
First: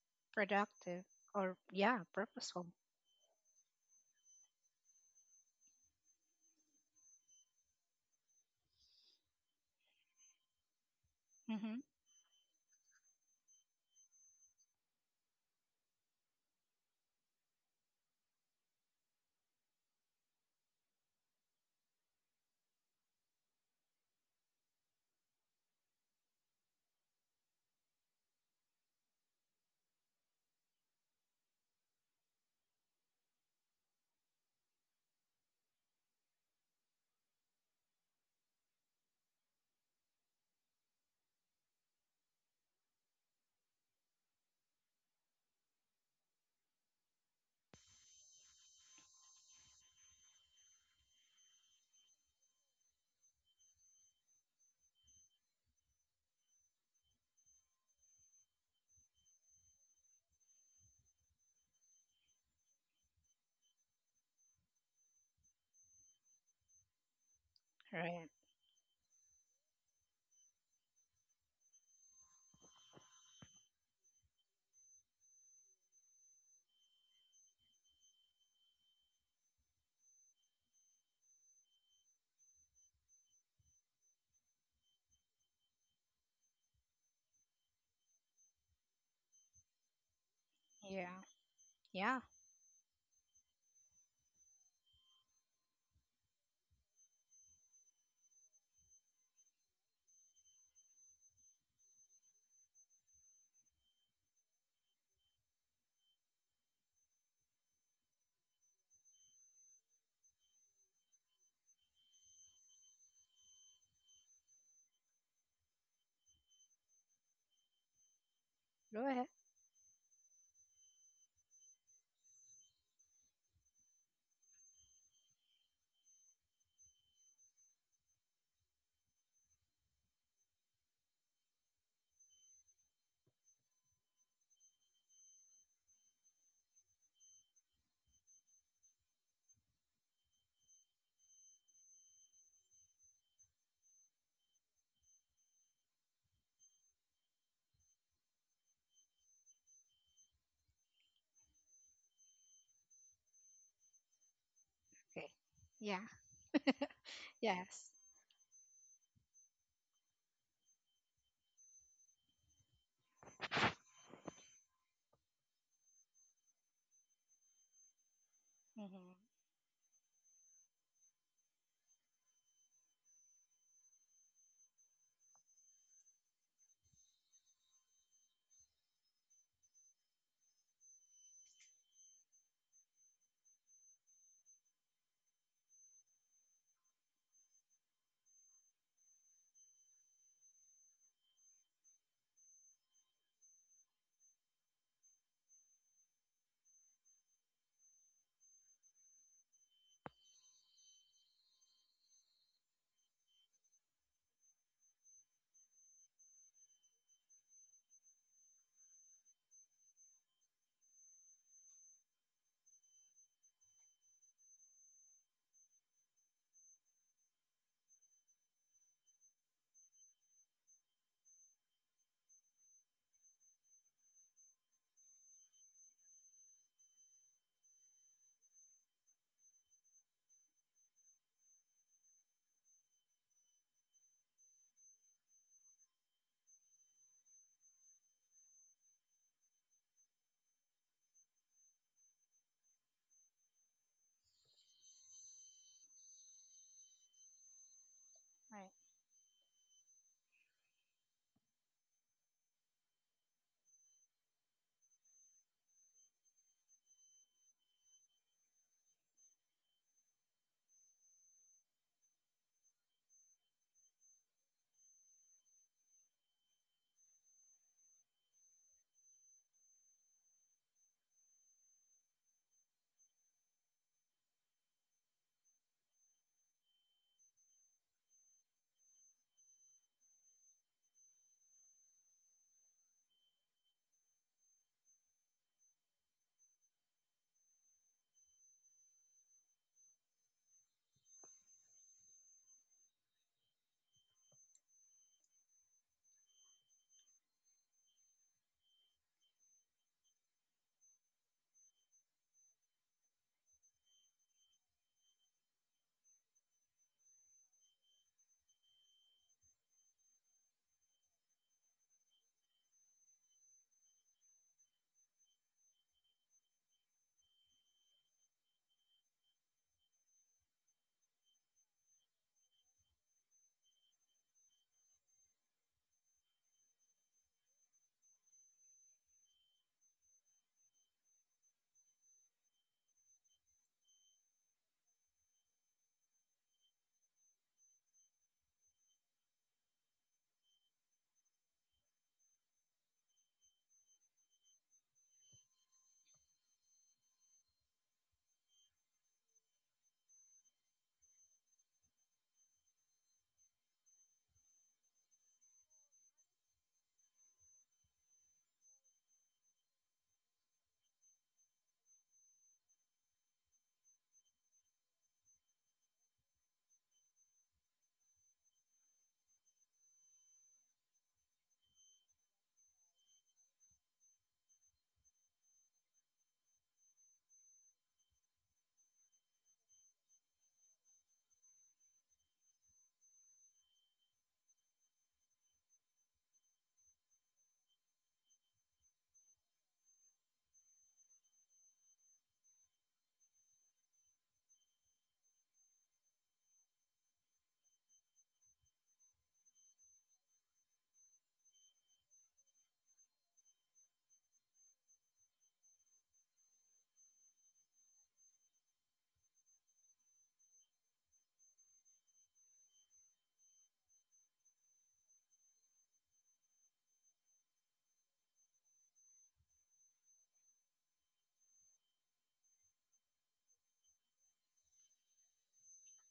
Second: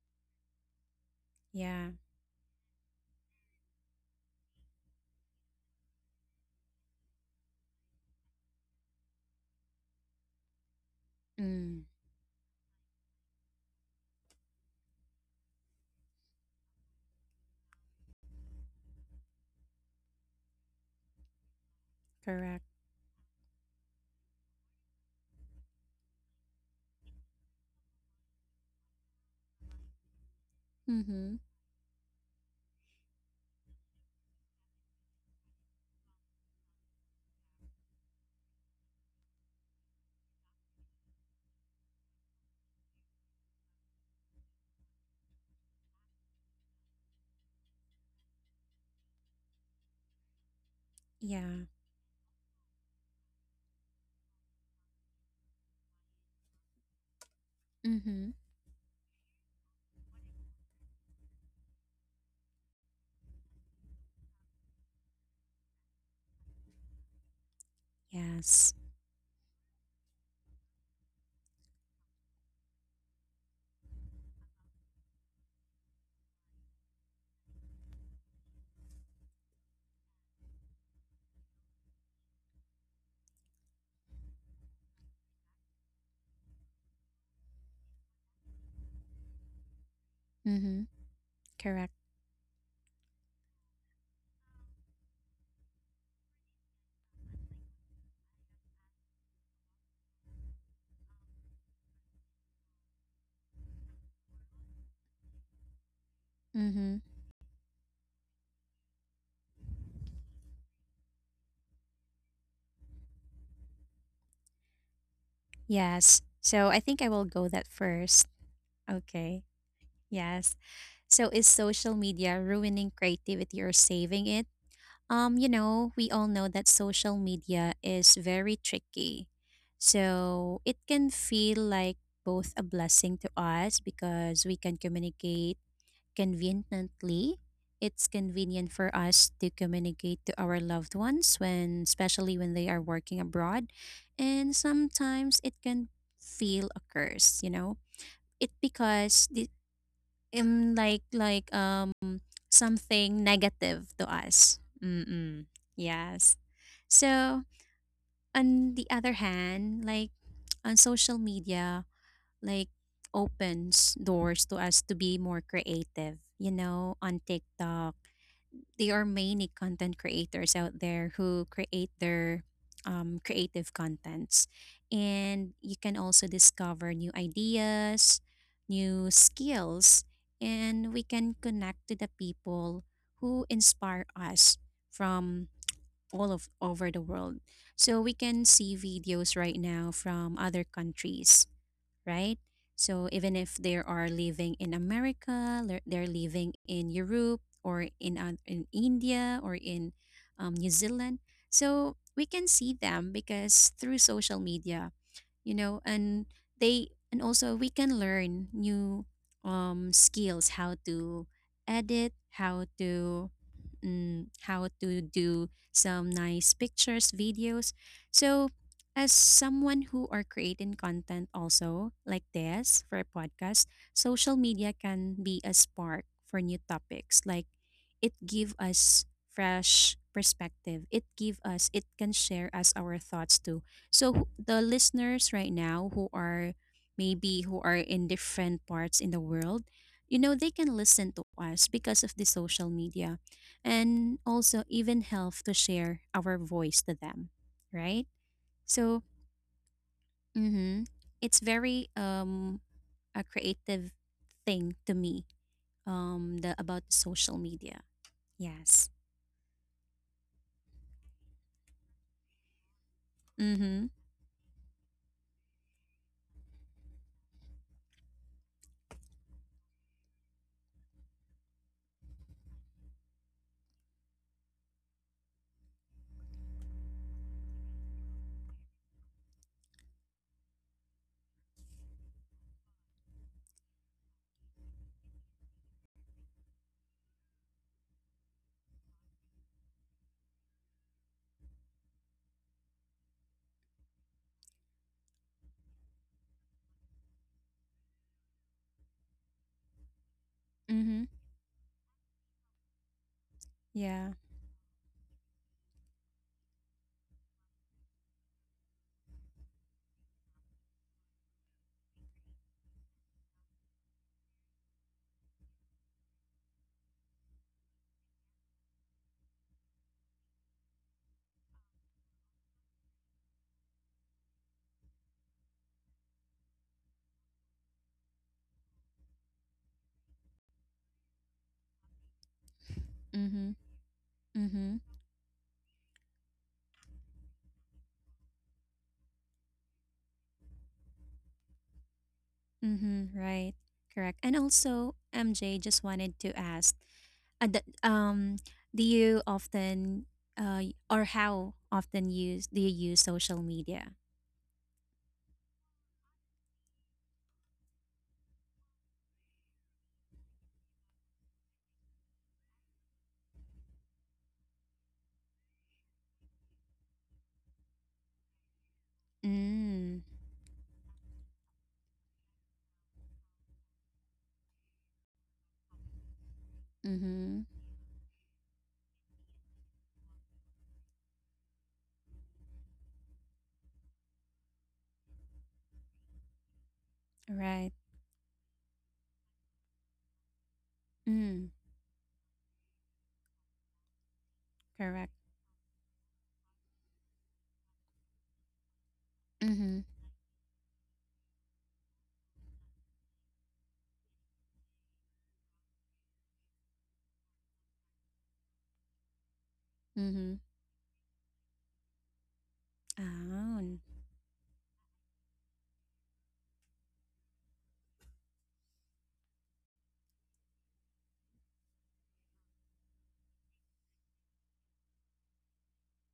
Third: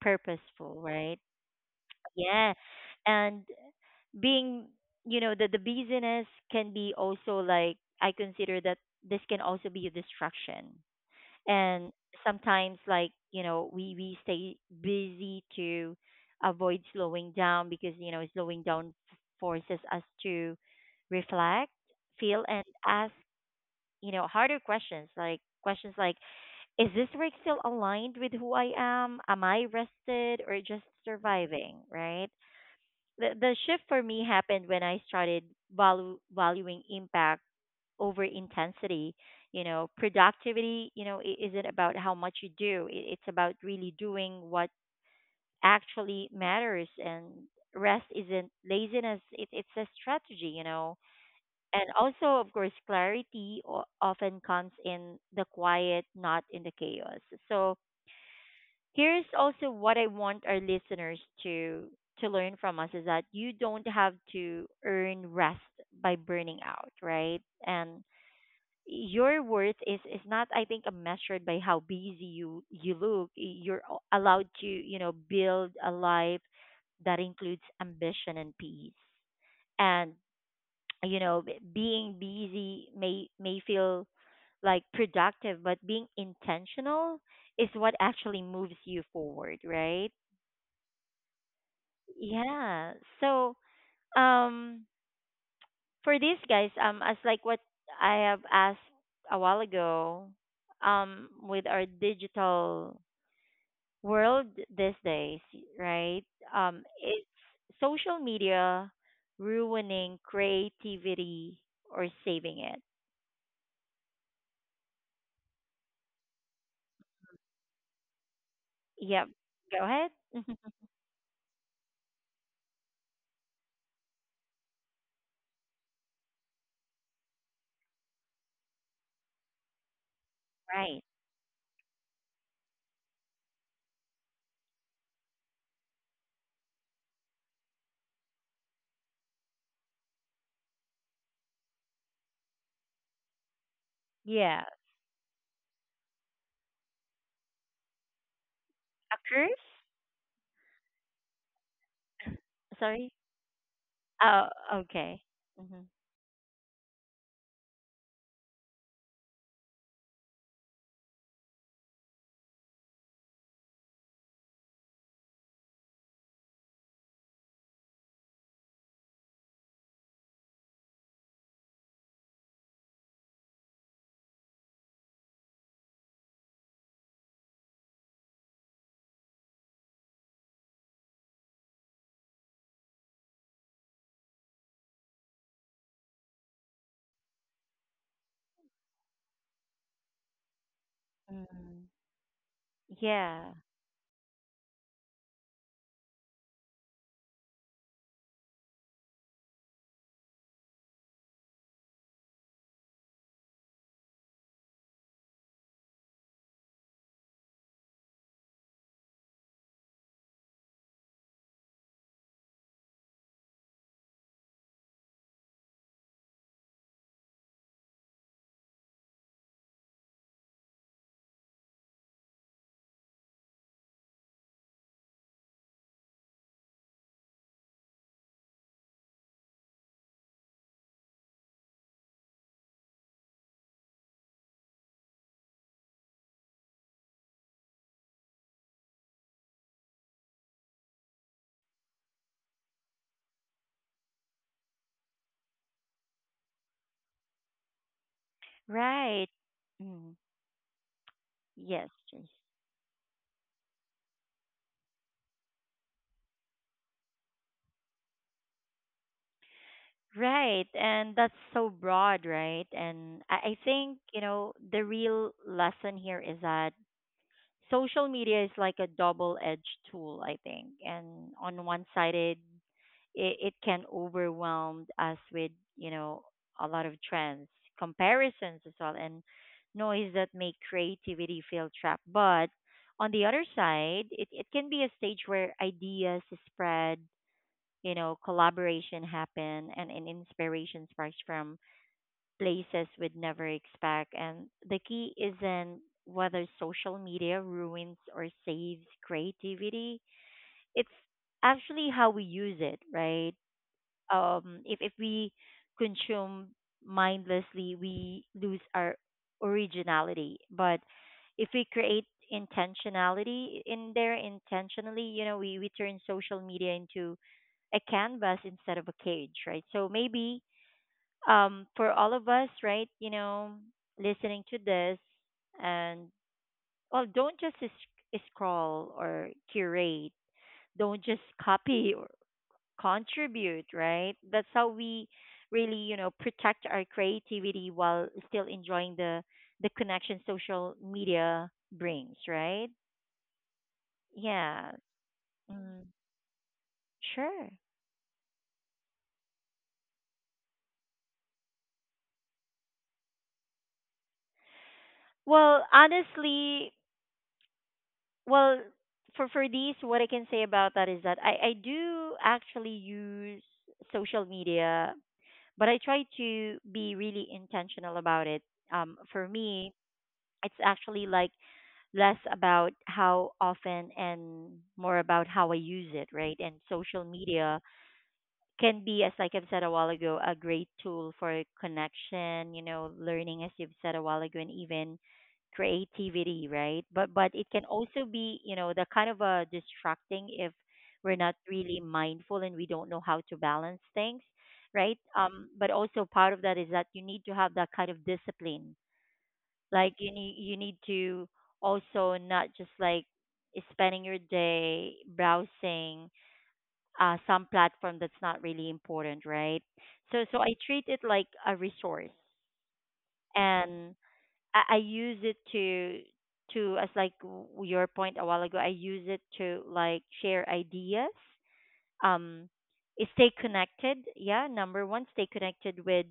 [SPEAKER 1] purposeful,
[SPEAKER 3] Productive
[SPEAKER 1] right?
[SPEAKER 3] or
[SPEAKER 2] Yeah.
[SPEAKER 3] yeah,
[SPEAKER 1] Yeah.
[SPEAKER 3] purposeful.
[SPEAKER 1] And being, you know, the busyness can be also like, I consider that this can also be a distraction.
[SPEAKER 3] Hmm.
[SPEAKER 2] Mm.
[SPEAKER 1] And sometimes, like, you know, we stay busy to avoid slowing down because, you know, slowing down forces us to reflect, feel, and
[SPEAKER 2] Correct.
[SPEAKER 1] ask you know, harder questions like is this work still aligned with who I am? Am I rested or just
[SPEAKER 2] Mhm.
[SPEAKER 1] surviving? Right. The shift for me happened when I started valuing impact over intensity. You know, productivity, you know, isn't about how much you do. It's about really doing what actually matters, and rest isn't laziness. It's a strategy, you know,
[SPEAKER 2] Yeah.
[SPEAKER 1] and also, of course, clarity often comes in the quiet, not in the chaos. So
[SPEAKER 2] Mhm.
[SPEAKER 1] here's also what I want our listeners to learn from us is that you don't have to earn rest by burning out, right? And
[SPEAKER 3] Right.
[SPEAKER 2] Yes.
[SPEAKER 1] your worth is not, I think, measured by how busy you look. You're allowed to, you know, build a life that includes ambition and peace. And you know being busy may feel like productive, but being intentional is what actually moves you forward, right?
[SPEAKER 2] Mhm.
[SPEAKER 3] Yeah.
[SPEAKER 2] Correct.
[SPEAKER 3] Yeah,
[SPEAKER 1] Yeah. So um for these guys, as like what I have asked a while ago, with our digital world these days, right?
[SPEAKER 2] Mhm.
[SPEAKER 1] It's social media ruining creativity or saving it?
[SPEAKER 2] Yes. So I think I will go that first.
[SPEAKER 3] go
[SPEAKER 1] Yep.
[SPEAKER 3] ahead.
[SPEAKER 2] Okay.
[SPEAKER 1] Go ahead.
[SPEAKER 2] Yes. So is social media ruining creativity or saving it? You know, we all know that social media is very tricky. So it
[SPEAKER 1] Right.
[SPEAKER 2] can feel like both a blessing to us because we can communicate conveniently. It's convenient for us to communicate to our loved ones when, especially when they are working abroad. And
[SPEAKER 1] Yeah. A
[SPEAKER 2] sometimes it can feel a curse, you know? It because the
[SPEAKER 1] curse?
[SPEAKER 2] like
[SPEAKER 1] Sorry.
[SPEAKER 2] something negative to
[SPEAKER 1] Oh,
[SPEAKER 2] us.
[SPEAKER 1] okay.
[SPEAKER 3] Okay.
[SPEAKER 2] Mm-mm.
[SPEAKER 1] Mm-hmm.
[SPEAKER 3] Yeah.
[SPEAKER 2] Yes. So
[SPEAKER 3] Yes.
[SPEAKER 2] on the other hand, like on social media, like, opens doors to us to be more creative. You know, on TikTok there are
[SPEAKER 3] Hmm.
[SPEAKER 2] many content creators out there who create their, creative contents, and you can also discover new ideas, new skills, and we can connect to the people who inspire us from all of over the world. So we can see videos right now from other countries,
[SPEAKER 1] Mm.
[SPEAKER 2] right? So even if
[SPEAKER 1] Yeah.
[SPEAKER 2] they are living in America, they're living in Europe, or in India, or in, New Zealand, so we can see them because through social media, you know, and also we can learn new, skills, how to edit, how to, how to do some nice pictures, videos. So, as someone who are creating content also like this for a podcast, social media can be a spark for new topics. Like it give us fresh perspective. It can share us our thoughts too. So the listeners right now who are in different parts in the world, you know, they can listen to us because of the social media, and also even health to share our voice to them, right?
[SPEAKER 3] Right.
[SPEAKER 2] So,
[SPEAKER 1] Right. Mm.
[SPEAKER 2] hmm it's very,
[SPEAKER 1] Yes, yes.
[SPEAKER 2] a creative thing to me, about social media. Yes.
[SPEAKER 1] Right. And that's so broad, right? And
[SPEAKER 2] Mm-hmm.
[SPEAKER 1] I think, you know, the real lesson here is that social media is like a double-edged tool, I think. And on one sided, it can overwhelm us with, you know, a lot of trends, comparisons as well, and noise that make creativity feel trapped. But on the other side, it can be a stage where ideas spread, you know, collaboration happen, and inspiration sparks from places we'd never expect. And the key isn't whether social media ruins or saves creativity.
[SPEAKER 2] Mm-hmm.
[SPEAKER 1] It's actually how we use it, right?
[SPEAKER 2] Yeah.
[SPEAKER 1] If we consume mindlessly, we lose our originality. But if we create intentionality in there intentionally, you know, we turn social media into a canvas instead of a cage, right? So maybe, for all of us, right? You know, listening to this and well, don't just scroll or curate. Don't just copy or
[SPEAKER 2] Mm-hmm.
[SPEAKER 1] contribute, right? That's how
[SPEAKER 2] Mm-hmm.
[SPEAKER 1] we really, you know, protect our creativity while still enjoying the connection social media brings, right?
[SPEAKER 2] Mm-hmm. Right. Correct. And
[SPEAKER 1] Yeah.
[SPEAKER 2] also, MJ, just
[SPEAKER 1] Mm,
[SPEAKER 2] wanted to ask, uh,
[SPEAKER 1] sure.
[SPEAKER 2] the, um, do you often, or how often use do you use social media?
[SPEAKER 1] Well, honestly, well, for these, what I can say about that is that I do actually use social media, but I try to be really intentional about it. For me,
[SPEAKER 2] Mm.
[SPEAKER 1] it's actually like less about how often and more about how I use it, right? And social
[SPEAKER 2] Mm-hmm.
[SPEAKER 1] media can be, as like I've said a while ago, a great tool for connection, you know, learning, as you've said a while ago, and even creativity, right? But it can
[SPEAKER 2] Right.
[SPEAKER 1] also be, you know, the kind of a distracting if we're not
[SPEAKER 2] Mm,
[SPEAKER 1] really mindful and we don't know how to balance things, right?
[SPEAKER 2] correct.
[SPEAKER 1] But also part of that is that you need to have that kind of discipline.
[SPEAKER 2] Mm-hmm.
[SPEAKER 1] Like you need to also not just like spending your day browsing some platform that's not really important, right? So
[SPEAKER 2] Mm-hmm.
[SPEAKER 1] so I treat it like a resource,
[SPEAKER 2] Oh.
[SPEAKER 1] and I use it to as like your point a while ago. I use it to like share ideas, um, stay connected. Yeah, number one, stay connected with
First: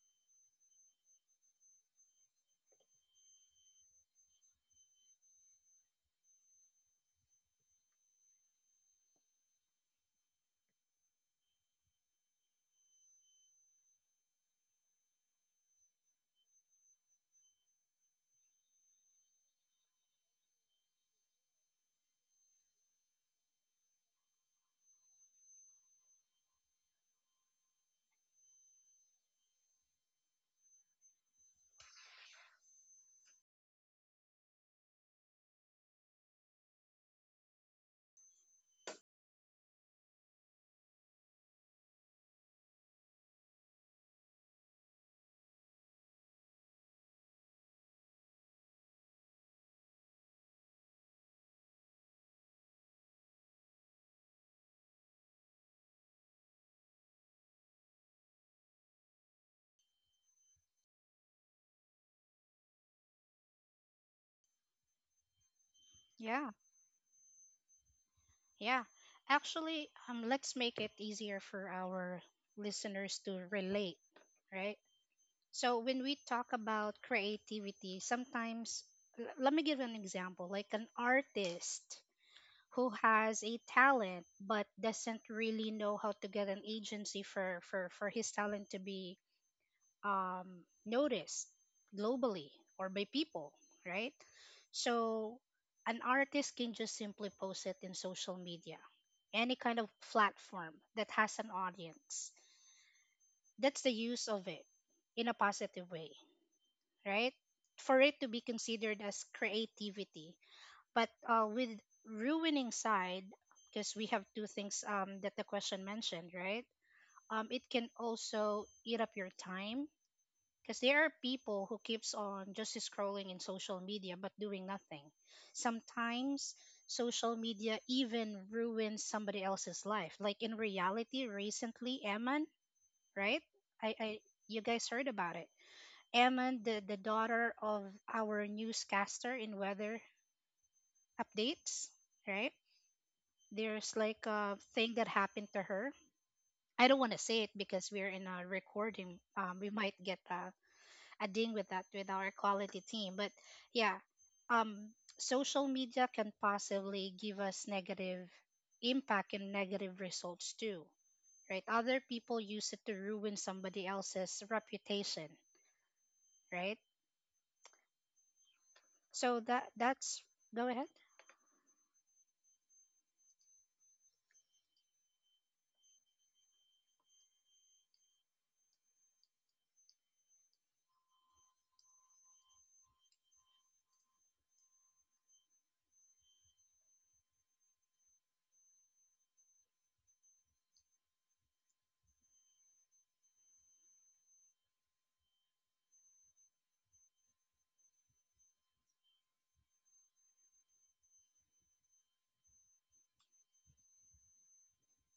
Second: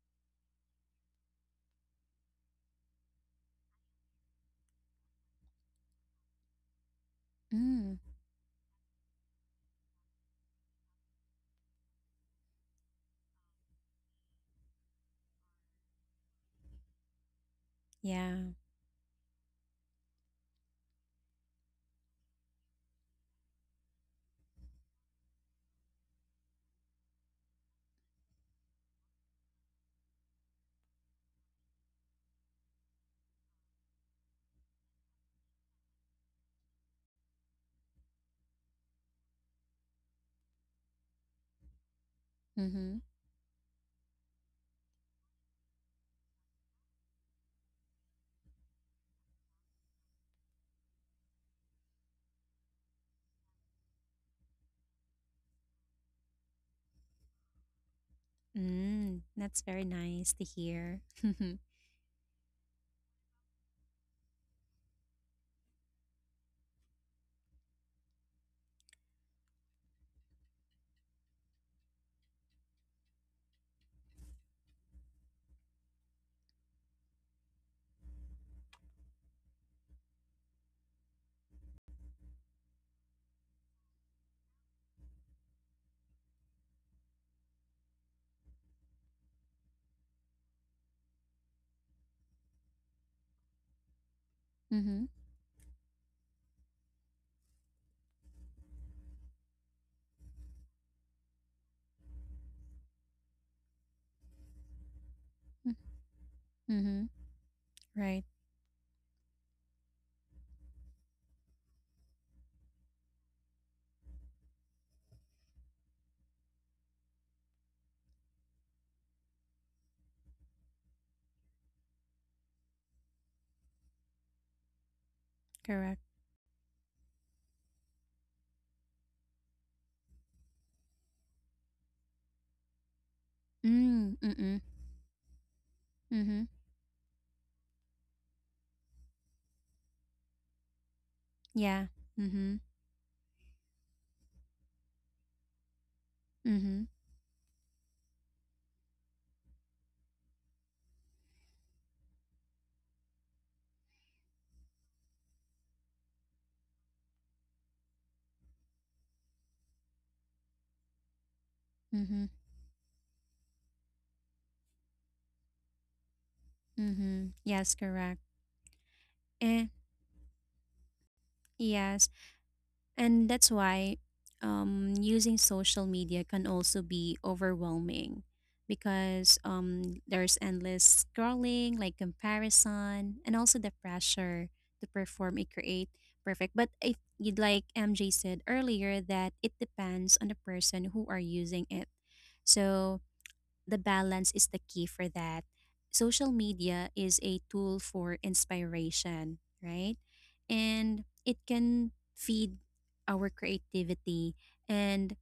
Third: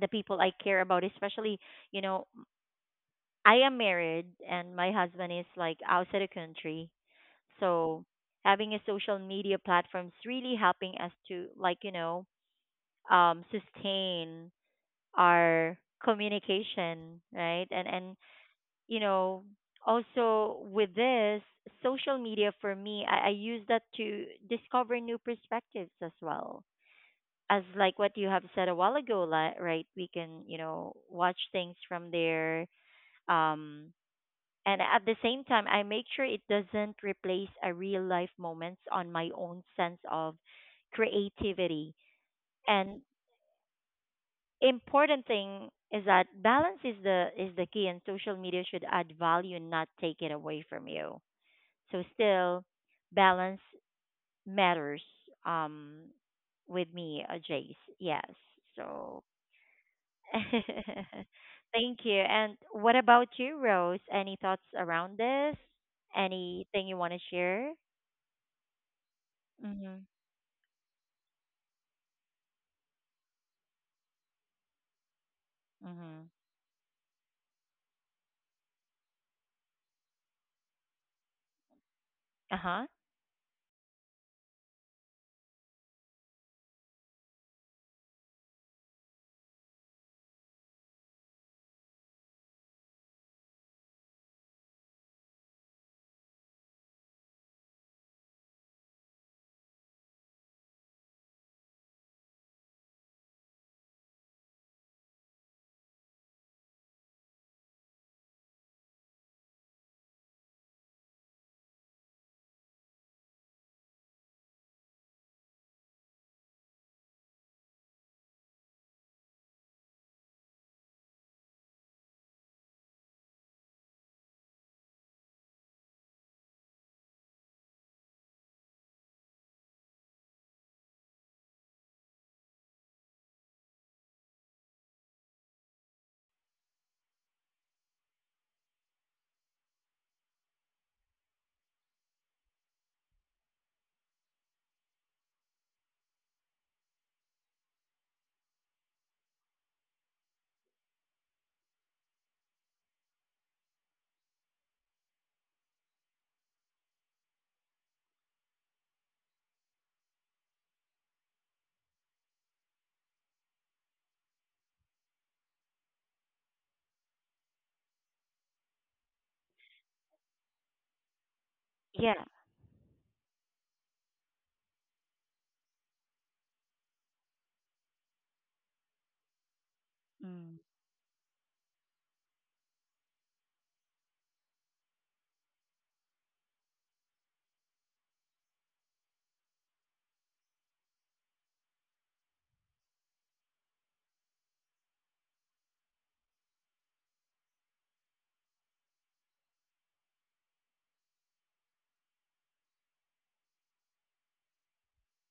[SPEAKER 1] the people I care about, especially, you know, I am married and my husband is like outside the country,
[SPEAKER 2] Mm.
[SPEAKER 1] so having a social media platform is really helping us to, like, you know, sustain our communication, right? And
[SPEAKER 2] Yeah.
[SPEAKER 1] you know, also with this social media for me, I use that to discover new perspectives as well. As like what you have said a while ago, right? We can, you know, watch things from there. Um, and at the same time, I make sure it doesn't replace a real life moments on my own sense of creativity. And
[SPEAKER 2] Mm-hmm.
[SPEAKER 1] important thing is that balance is the key, and social media should add value and not take it away from you. So still, balance matters. um with me, Jace, yes. So
[SPEAKER 2] Mm. That's very nice to hear. Mm-hmm.
[SPEAKER 1] thank you. And what about you, Rose? Any thoughts around this,
[SPEAKER 3] Yeah.
[SPEAKER 1] anything you want to share?
[SPEAKER 3] Yeah. Actually,
[SPEAKER 1] Mhm.
[SPEAKER 3] let's make it easier for our listeners to relate, right? So when we
[SPEAKER 1] Mhm.
[SPEAKER 3] talk about creativity, sometimes let me give an example, like an artist
[SPEAKER 1] Uh-huh.
[SPEAKER 3] who has a talent but doesn't really know how to get an agency for his talent to be noticed globally or by people, right?
[SPEAKER 2] Mm-hmm.
[SPEAKER 3] So an artist can just simply post it in social media, any kind of platform that has an audience. That's the use of it in a positive way,
[SPEAKER 2] Mm-hmm.
[SPEAKER 3] right? For
[SPEAKER 2] Right.
[SPEAKER 3] it to be considered as creativity. But with ruining side, because we have two things that the question mentioned, right? It can also eat up your time because there are people who keeps on just scrolling in social media but doing nothing.
[SPEAKER 2] Correct.
[SPEAKER 3] Sometimes social media even ruins somebody else's life. Like in reality, recently, Eman, right?
[SPEAKER 2] Mm.
[SPEAKER 3] I
[SPEAKER 2] Mm-mm.
[SPEAKER 3] you guys heard about it.
[SPEAKER 2] Mm-hmm.
[SPEAKER 3] Eman, the daughter of our newscaster in weather
[SPEAKER 2] Yeah.
[SPEAKER 3] updates,
[SPEAKER 2] Mm-hmm.
[SPEAKER 3] right? There's like a thing that happened to her.
[SPEAKER 2] Mm-hmm.
[SPEAKER 3] I don't want to say it because we're in a recording. We might get adding with that with our quality team. But yeah, um, social media can possibly give us negative impact and negative results too, right? Other
[SPEAKER 2] Mm-hmm.
[SPEAKER 3] people use it to ruin somebody else's reputation, right?
[SPEAKER 2] Mm-hmm. Yes, correct.
[SPEAKER 3] So
[SPEAKER 2] Eh.
[SPEAKER 3] that's go ahead,
[SPEAKER 2] Yes.
[SPEAKER 1] Yeah.
[SPEAKER 2] And that's why, using social media can also be overwhelming because, there's
[SPEAKER 1] Mm.
[SPEAKER 2] endless scrolling, like comparison, and also the pressure to perform and create perfect. But if you'd like MJ said earlier, that it depends on the person who are using it. So the balance is the key for that. Social media is a tool for inspiration, right? And it can feed our creativity, and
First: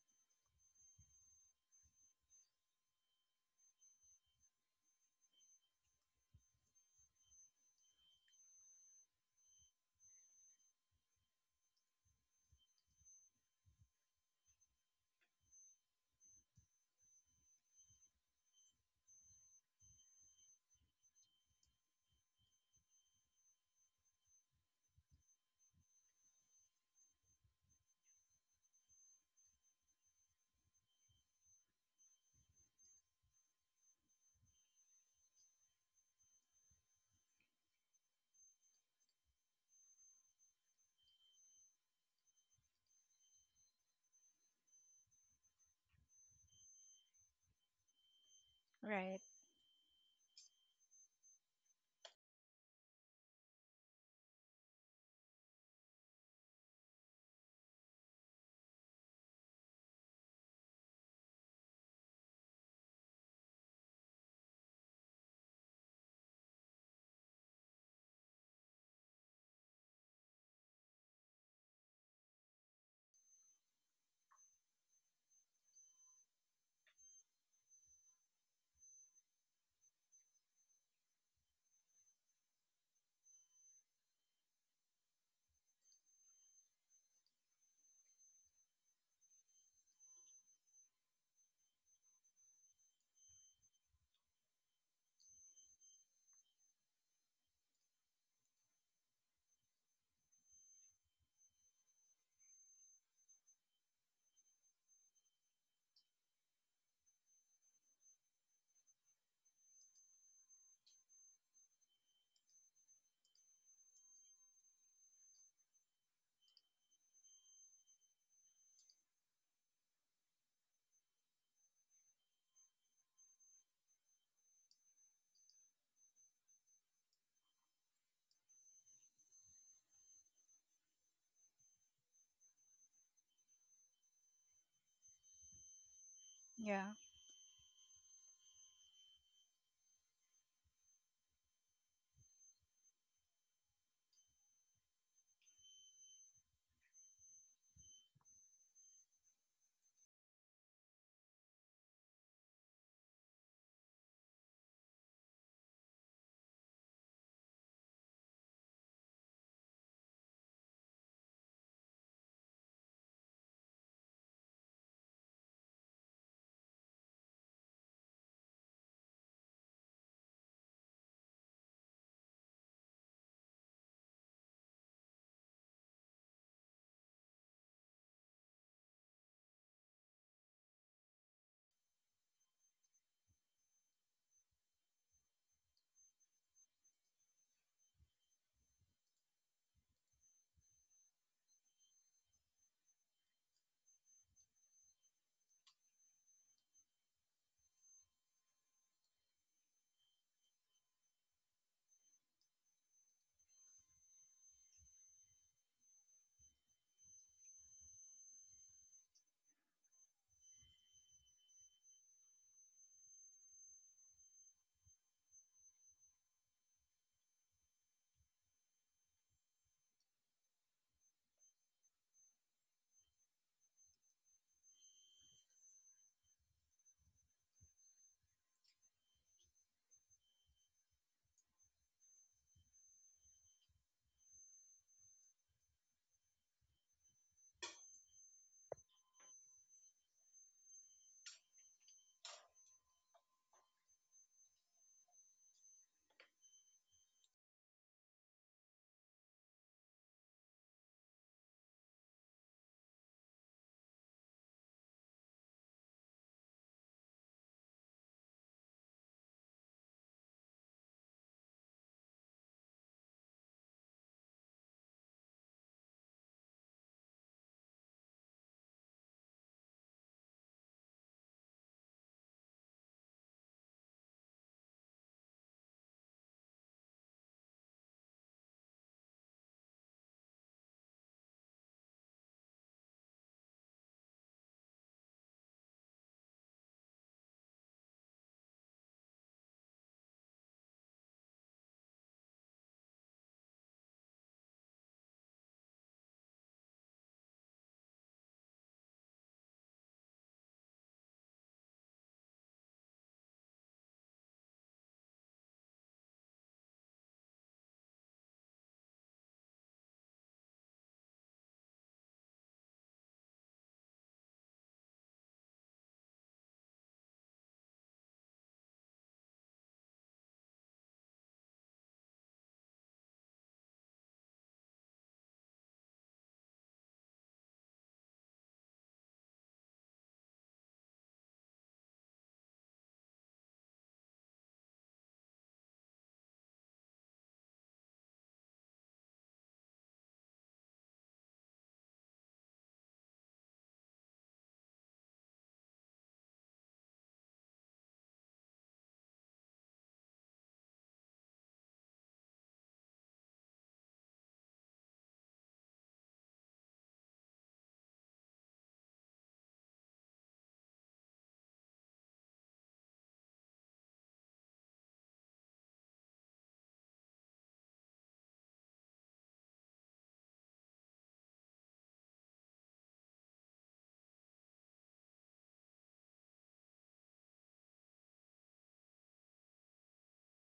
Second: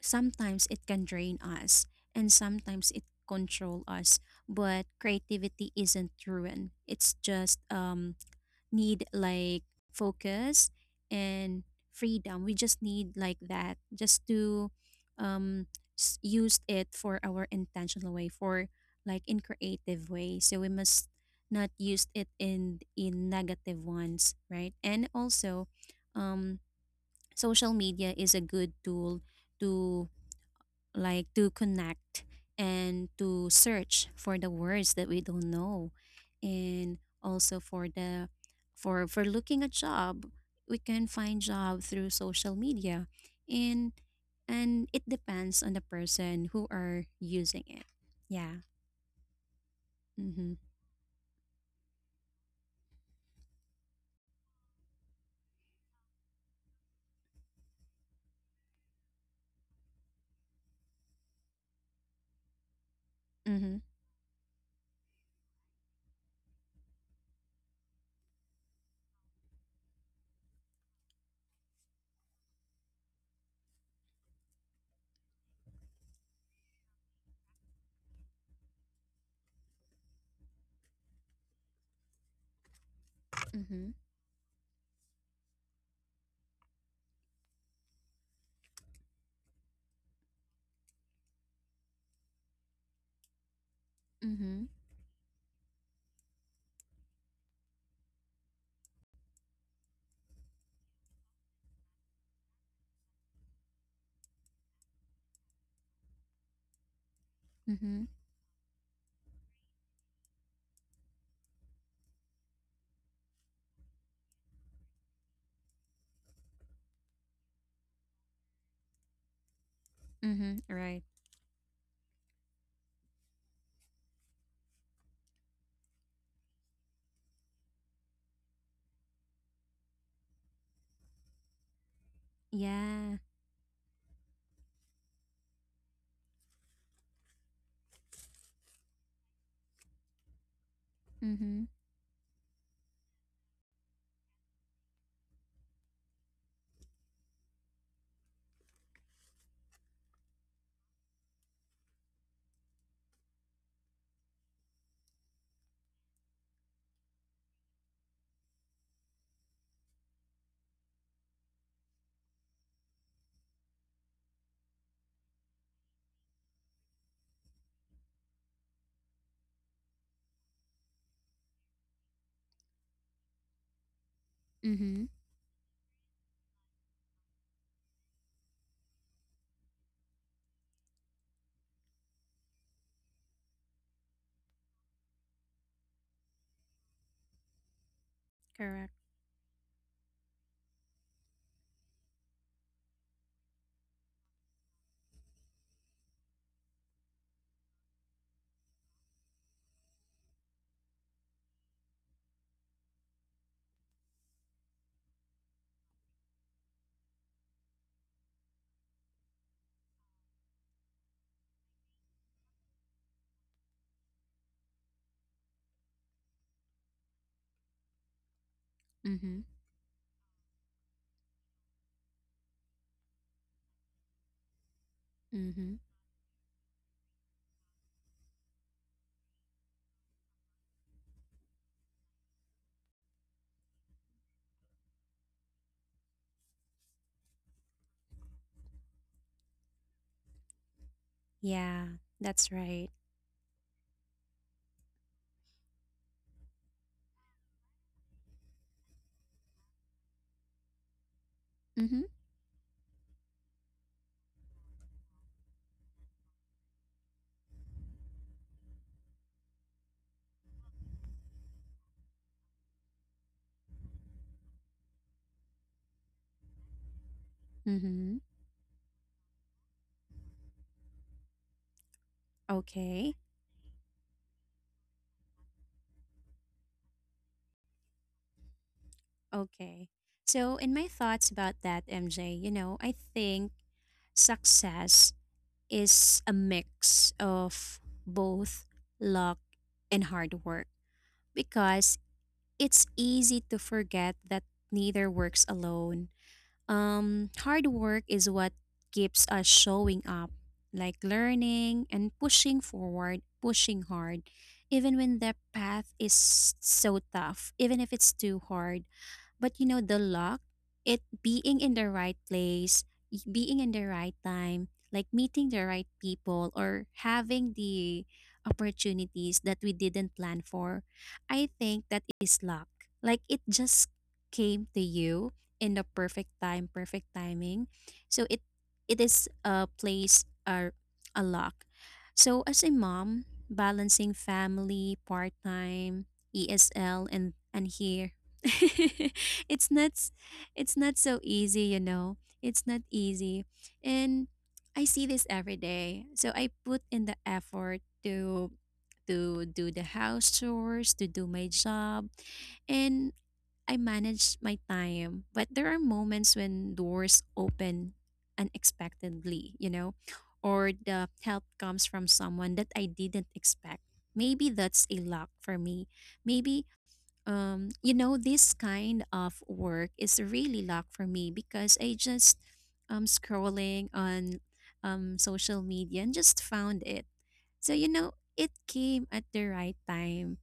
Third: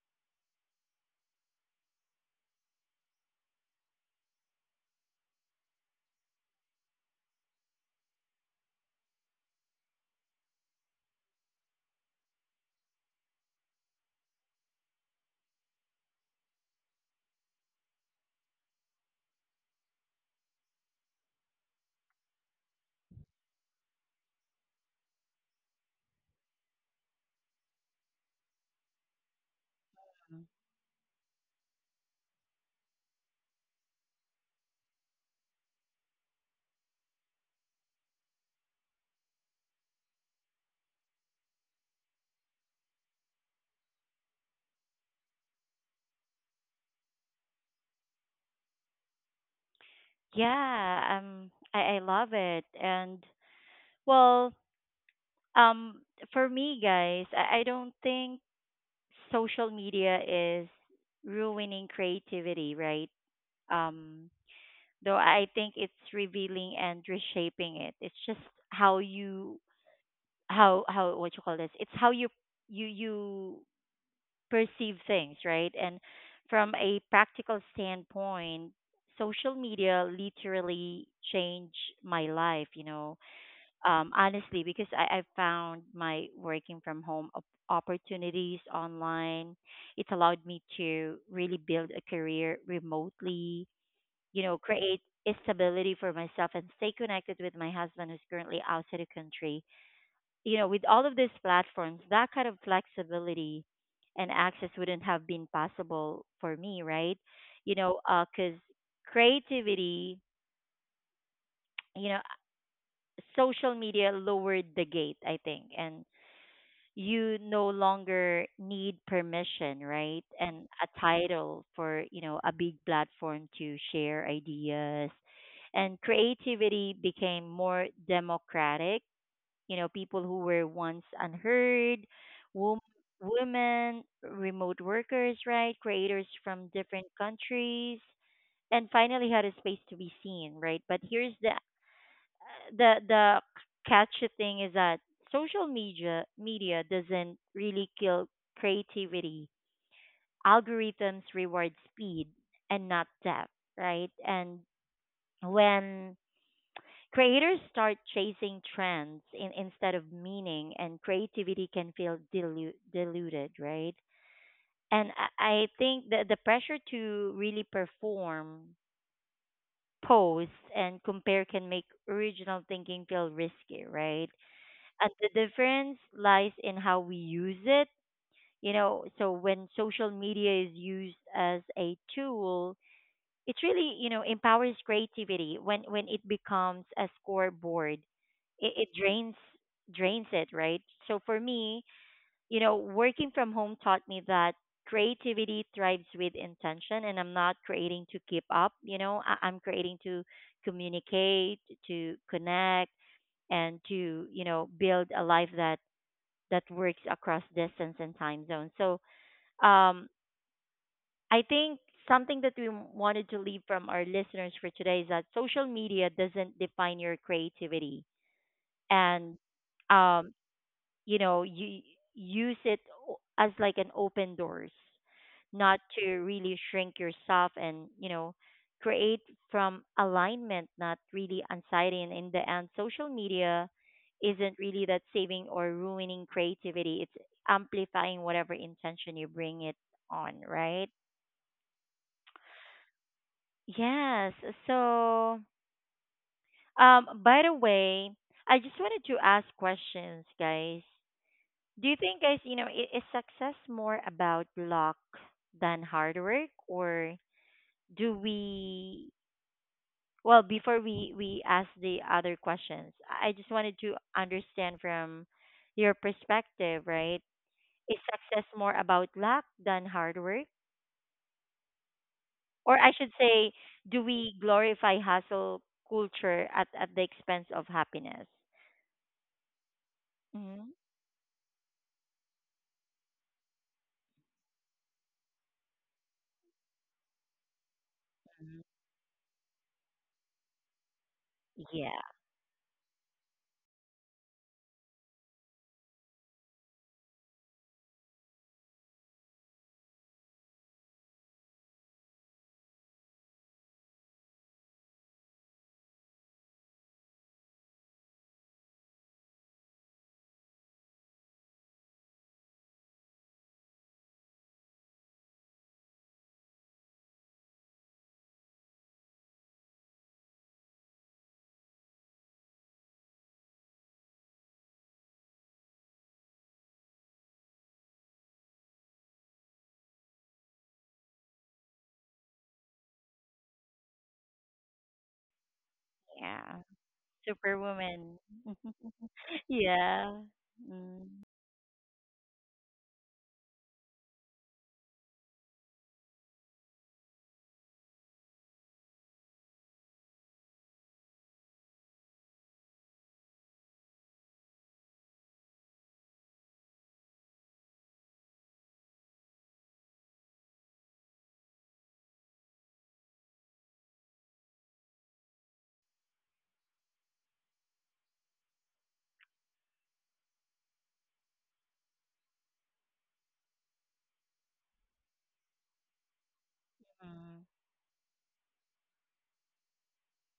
[SPEAKER 2] sometimes it can drain us, and sometimes it control us, but creativity isn't ruined, it's just, need like focus and freedom. We just need like that just to, um use it for our intentional way, for like in creative way. So we must not use it in negative ones, right? And also um social media is a good tool to, like, to connect and to search for the words that we don't know, and also for the for looking a job. We can find job through social media. And and it depends on the person who are using it. Yeah.
[SPEAKER 3] right?
[SPEAKER 2] Mhm.
[SPEAKER 1] Yeah, I love it. And well, um for me, guys, I don't think social media is ruining creativity, right?
[SPEAKER 2] Mhm.
[SPEAKER 1] um though I think it's revealing and reshaping it. It's just how you how what you call this it's how you you perceive things, right? And from a practical standpoint, social media literally changed my life, you know.
[SPEAKER 2] Mhm.
[SPEAKER 1] Honestly, because I found my working from home opportunities online. It's allowed me to really build a career remotely, you know,
[SPEAKER 2] Mhm.
[SPEAKER 1] create stability for myself and stay connected with my husband who's currently outside the country. You know, with all of these platforms, that kind of flexibility and access wouldn't have been possible for me, right? You know,
[SPEAKER 2] Mhm.
[SPEAKER 1] because creativity, you know, social media lowered the gate, I think. And you no longer need permission, right?
[SPEAKER 2] Mhm.
[SPEAKER 1] And a
[SPEAKER 2] Right.
[SPEAKER 1] title for, you know, a big platform to share ideas. And creativity became more democratic. You know, people who were once unheard, wom-
[SPEAKER 2] Yeah.
[SPEAKER 1] women, remote workers, right? Creators from
[SPEAKER 3] Yeah.
[SPEAKER 1] different countries and finally had a space to be seen, right? But here's the
[SPEAKER 2] Mhm.
[SPEAKER 1] the catchy thing is that social media doesn't really kill creativity. Algorithms reward speed and not depth, right? And when creators start chasing trends instead of meaning, and creativity can feel diluted, right? And I think that the pressure to really perform, post, and compare can make original thinking feel risky, right?
[SPEAKER 2] Mhm.
[SPEAKER 1] And the difference lies in how we use it. You know, so when social media is used as a tool, it really, you know, empowers creativity. When it becomes a scoreboard, it
[SPEAKER 2] Correct.
[SPEAKER 1] drains it, right? So for me, you know, working from home taught me that creativity thrives with intention, and I'm not creating to keep up, you know, I'm creating to communicate, to connect, and to, you know, build a life that works across distance and time zones. So, um, I think something that we wanted to leave from our listeners for today is that social media doesn't define your creativity. And,
[SPEAKER 2] Mhm.
[SPEAKER 1] um, you know, you use it as like an open doors,
[SPEAKER 2] Mhm.
[SPEAKER 1] not to really shrink yourself, and, you know, create from alignment, not really anxiety. And in the end, social media isn't really that saving or ruining creativity. It's amplifying whatever intention you bring it on, right?
[SPEAKER 2] Yeah, that's right.
[SPEAKER 1] Yes. So, by the way, I just wanted to ask questions, guys. Do you
[SPEAKER 2] Mhm.
[SPEAKER 1] think, guys, you know, is success more about luck than hard work, or do we? Well, before we ask the other questions, I just wanted to understand from your perspective, right? Is
[SPEAKER 2] Mhm.
[SPEAKER 1] success more about luck than hard work, or I
[SPEAKER 2] Okay.
[SPEAKER 1] should say, do we glorify hustle culture at the expense of happiness?
[SPEAKER 2] Okay. So, in
[SPEAKER 1] Hmm.
[SPEAKER 2] my thoughts about that, MJ, you know, I think success is a mix of both luck and hard work,
[SPEAKER 1] Yeah,
[SPEAKER 2] because it's easy to forget that neither works alone. Hard work is what keeps us showing up, like learning and pushing forward, pushing hard, even when the path is so tough, even if it's too hard. But you know, the luck, it being in the right place, being in the right time, like meeting the right people or having the opportunities that we didn't plan for, I think that is luck. Like it just came to you in the perfect time, perfect timing. So it is a place or a luck. So as a mom, balancing family, part time,
[SPEAKER 1] yeah,
[SPEAKER 2] ESL, and here
[SPEAKER 1] superwoman.
[SPEAKER 2] it's not s-
[SPEAKER 1] Yeah.
[SPEAKER 2] it's not so
[SPEAKER 1] Mm.
[SPEAKER 2] easy, you know. It's not easy. And I see this every day. So I put in the effort to do the house chores, to do my job, and I manage my time. But there are moments when doors open unexpectedly, you know, or the help comes from someone that I didn't expect. Maybe that's a luck for me. Maybe you know, this kind of work is really luck for me because I just scrolling on social media and just found it.
[SPEAKER 1] Mm.
[SPEAKER 2] So you know, it came at the right time.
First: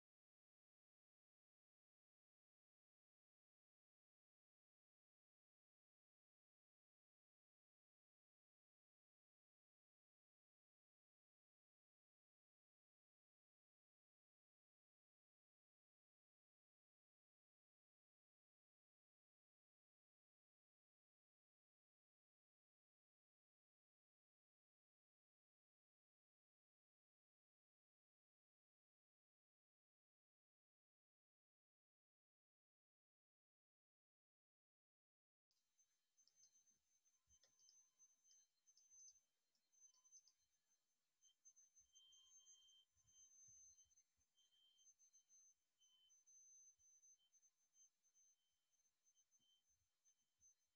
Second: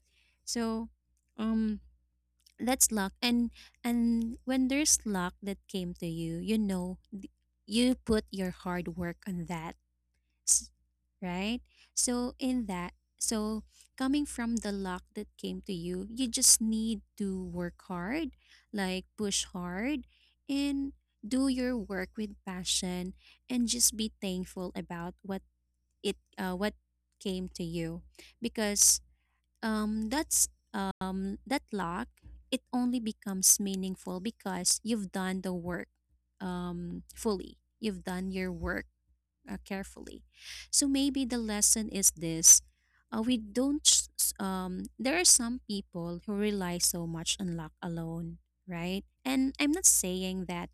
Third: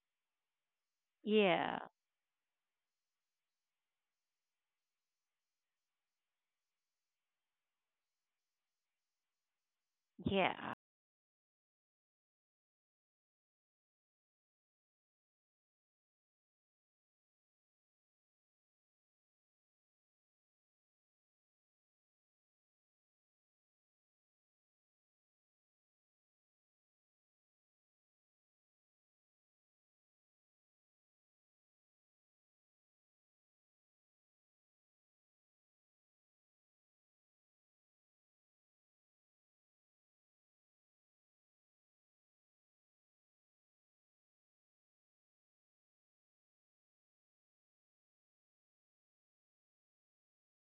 [SPEAKER 2] So
[SPEAKER 1] Yeah.
[SPEAKER 2] um that's luck, and when there's luck that came to you, you know you put your hard work on that,
[SPEAKER 1] Yeah.
[SPEAKER 2] s- right? So in that, so coming from the luck that came to you, you just need to work hard, like push hard and do your work with passion and just be thankful about what it what came to you, because that's that luck, it only becomes meaningful because you've done the work fully, you've done your work carefully. So maybe the lesson is this: we don't. S- s- there are some people who rely so much on luck alone, right? And I'm not saying that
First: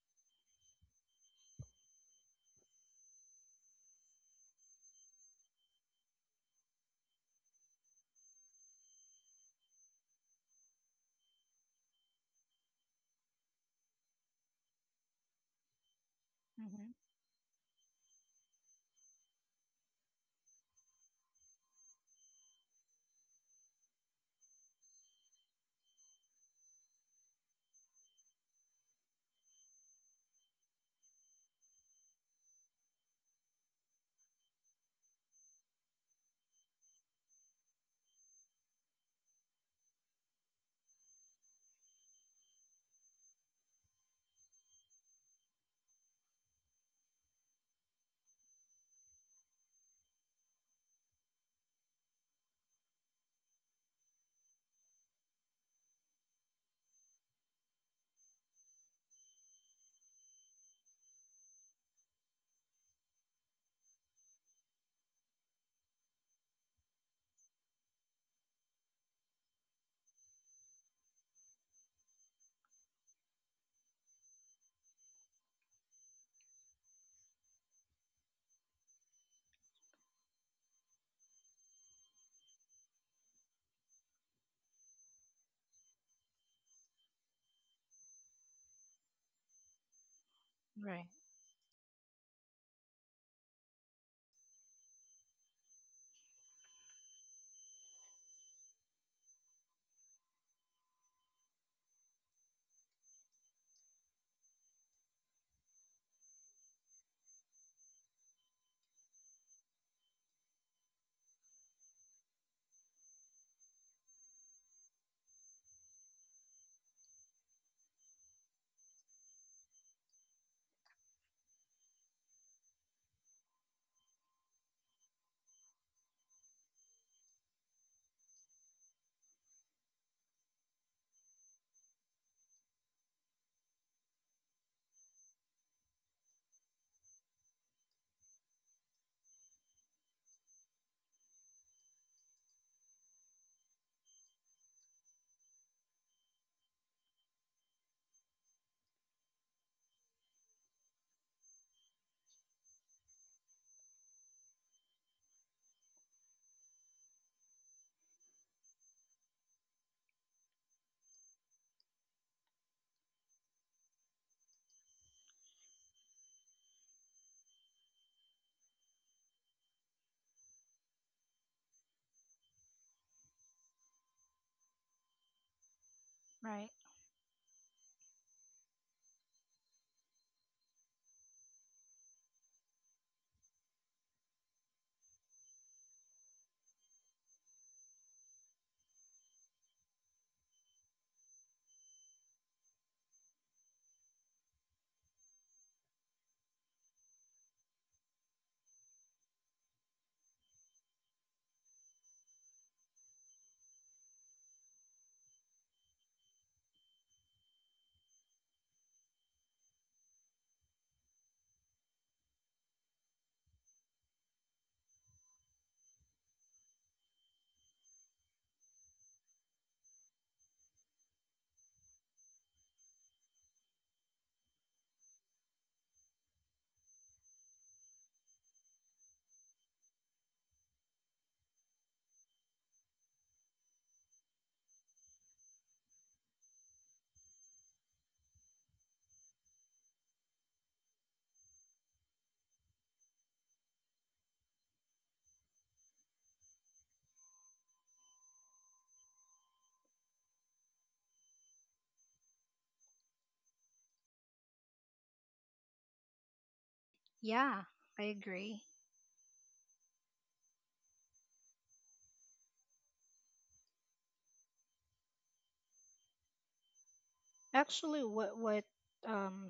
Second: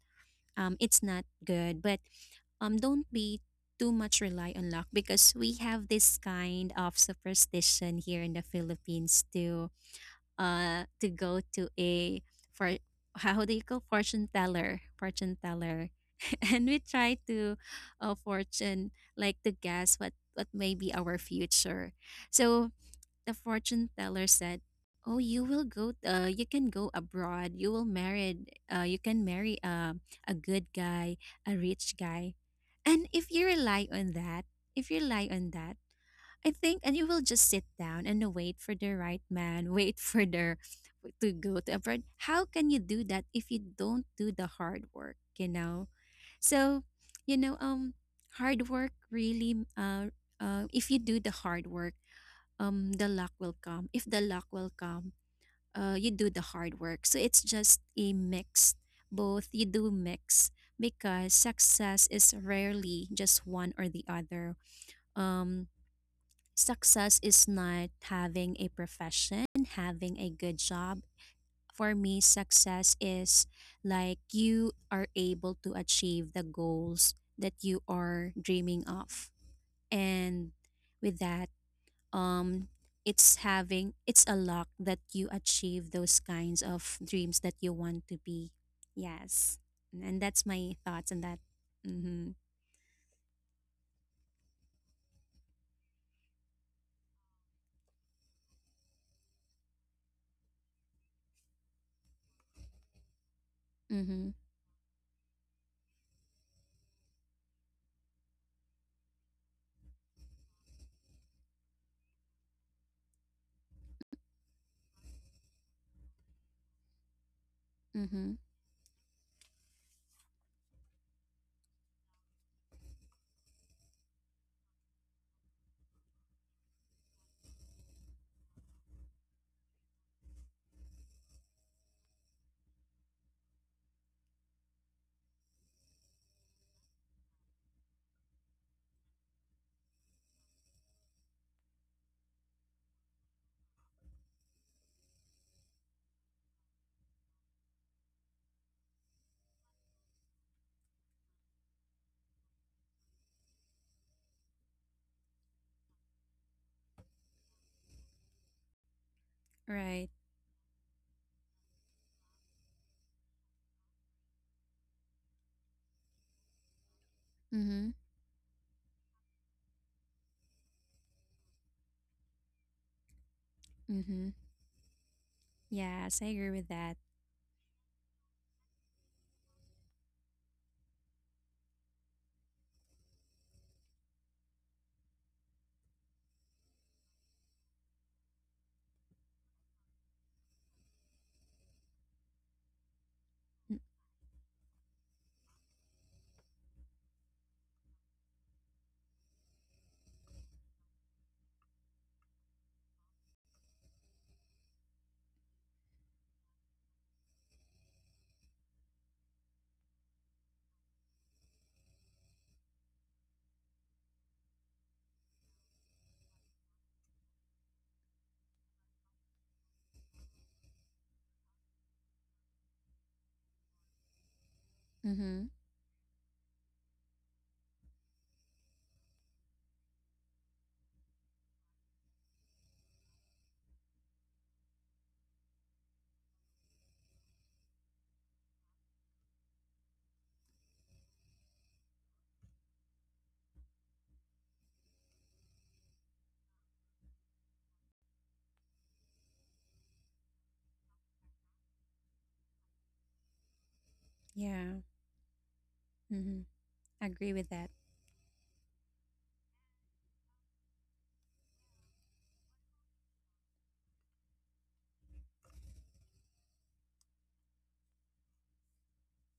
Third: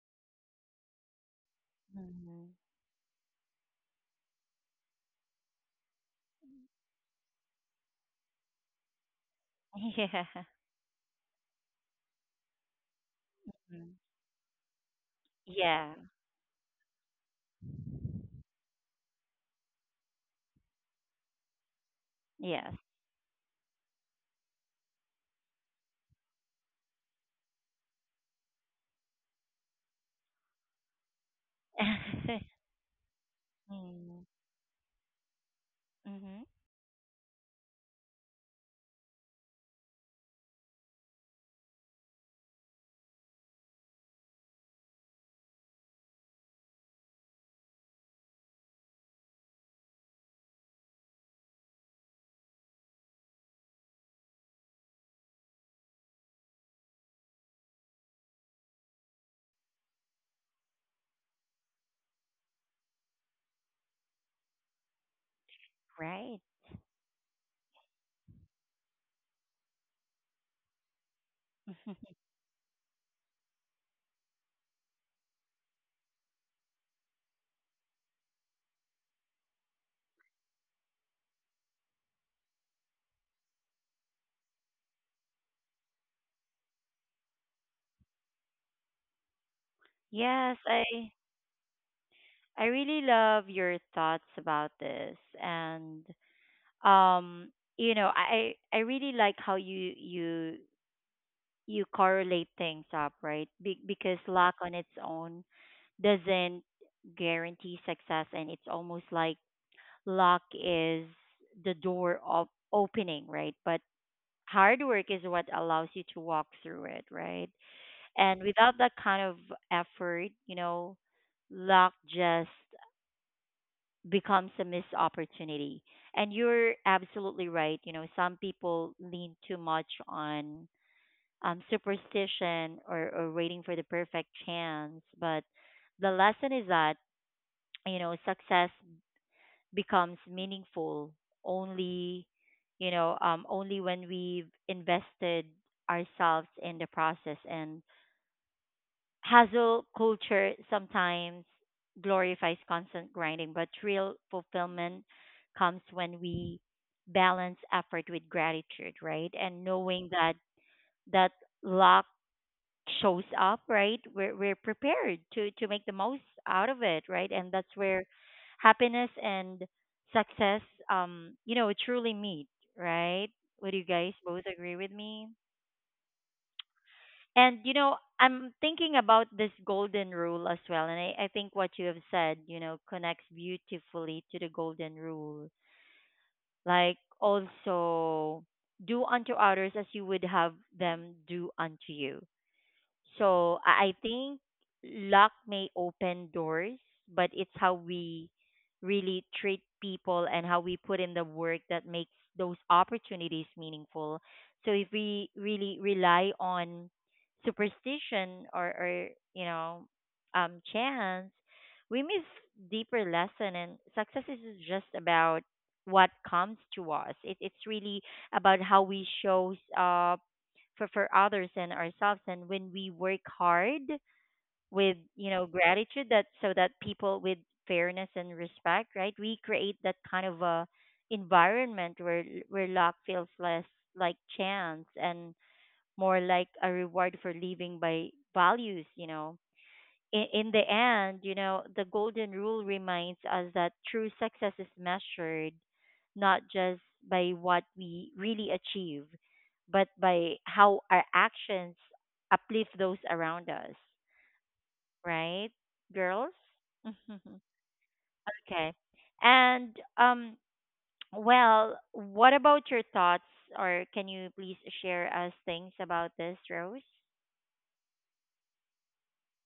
[SPEAKER 2] it's not good, but
[SPEAKER 1] Mm.
[SPEAKER 2] don't be too much rely on luck, because we have this kind of superstition here in the Philippines too,
[SPEAKER 1] Yeah.
[SPEAKER 2] to go to a for, how do you call,
[SPEAKER 1] Mm.
[SPEAKER 2] fortune teller, fortune teller.
[SPEAKER 1] Yeah.
[SPEAKER 2] And we
[SPEAKER 3] Hmm.
[SPEAKER 2] try to fortune, like to guess what may be our future.
[SPEAKER 1] Yes.
[SPEAKER 2] So the fortune teller said, oh, you will go, you can go abroad, you will marry, you can marry a good guy, a rich guy. And if you rely on
[SPEAKER 1] Mm.
[SPEAKER 2] that, if you rely on that,
[SPEAKER 1] Mhm.
[SPEAKER 2] I think, and you will just sit down and wait for the right man, wait for the to go to abroad. How can you do that if you don't do the hard work? You know, so you know, hard work really, if you do the hard work, the luck will come. If the luck will come, you do the hard work. So it's just a mix. Both you do mix, because success is rarely just one or the other. Um,
[SPEAKER 1] Right.
[SPEAKER 2] Success is not having a profession, having a good job. For me, success is like you are able to achieve the goals that you are dreaming of. And with that, um it's having, it's a luck that you achieve those kinds of dreams that you want to be. Yes. And that's
[SPEAKER 1] Yes,
[SPEAKER 2] my
[SPEAKER 3] Right,
[SPEAKER 2] thoughts on that. Mhm.
[SPEAKER 1] I really love your thoughts about this, and um you know, I really like how you you correlate things up, right? Because
[SPEAKER 2] Mhm.
[SPEAKER 1] luck on its own doesn't guarantee success, and it's almost like luck is the door of opening, right? But hard work is what allows you to walk through it, right? And
[SPEAKER 2] Mhm.
[SPEAKER 1] without that kind of effort, you know, luck just becomes a missed opportunity. And you're absolutely right. You know, some people lean too much on, superstition, or waiting for the perfect chance. But the lesson is that, you know, success becomes meaningful only, you know, only when we've invested ourselves in the process. And hustle culture sometimes glorifies constant grinding, but real fulfillment comes when we balance effort with gratitude, right? And knowing
[SPEAKER 2] Right.
[SPEAKER 1] that that luck shows up, right, we're prepared to make the most out of it, right? And that's
[SPEAKER 2] Mm-hmm.
[SPEAKER 1] where happiness and success, you know, truly meet, right? Would you guys
[SPEAKER 2] Mm-hmm.
[SPEAKER 1] both agree with me?
[SPEAKER 2] Yes, I agree
[SPEAKER 3] right.
[SPEAKER 2] with that.
[SPEAKER 1] And you know, I'm thinking about this golden rule as well, and I think what you have said, you know, connects beautifully to the golden rule. Like also, do unto others as you would have them do unto you. So I think luck may open doors, but it's how we really treat people and how we put in the work that makes those opportunities meaningful. So if we really rely on superstition, or, you know, chance, we miss deeper lesson. And success is just about what comes to us. It's really about how we shows up for others and ourselves. And when we work hard with, you know,
[SPEAKER 2] Mm-hmm.
[SPEAKER 1] gratitude, that so that people with fairness and respect, right, we create that kind of a environment where luck feels less like chance and more like a reward for living by values, you know. In the end, you know, the golden rule reminds us that true success is measured not just by what we really achieve, but by how our actions uplift those around us,
[SPEAKER 2] Yeah.
[SPEAKER 1] right, girls?
[SPEAKER 2] Mm-hmm. Agree with
[SPEAKER 3] Yeah,
[SPEAKER 2] that.
[SPEAKER 3] I agree.
[SPEAKER 1] Okay. And, well, what about your thoughts, or can you please share us things about this, Rose?
[SPEAKER 3] Actually, um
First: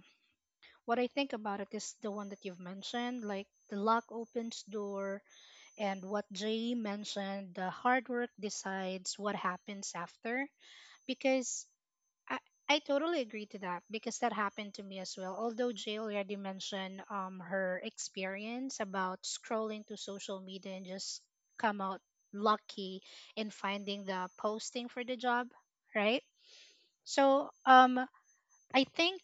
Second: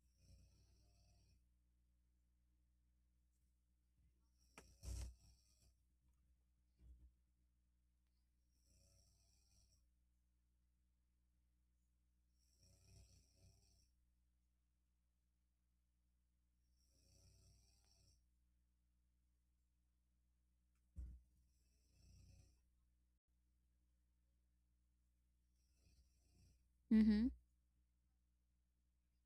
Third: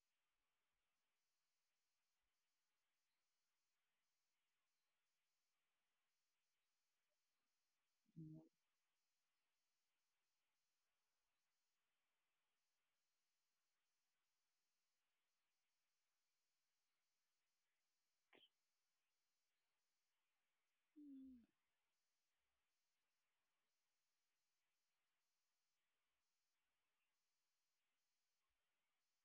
[SPEAKER 3] what I think about it is the one that you've mentioned, like the lock opens door, and what Jay mentioned, the hard work decides what happens after. Because I, I totally agree to that because that happened to me as well. Although Jay already mentioned her experience about scrolling to social media and just come out lucky in finding the posting for the job, right?
[SPEAKER 2] Mm-hmm.
[SPEAKER 3] So I think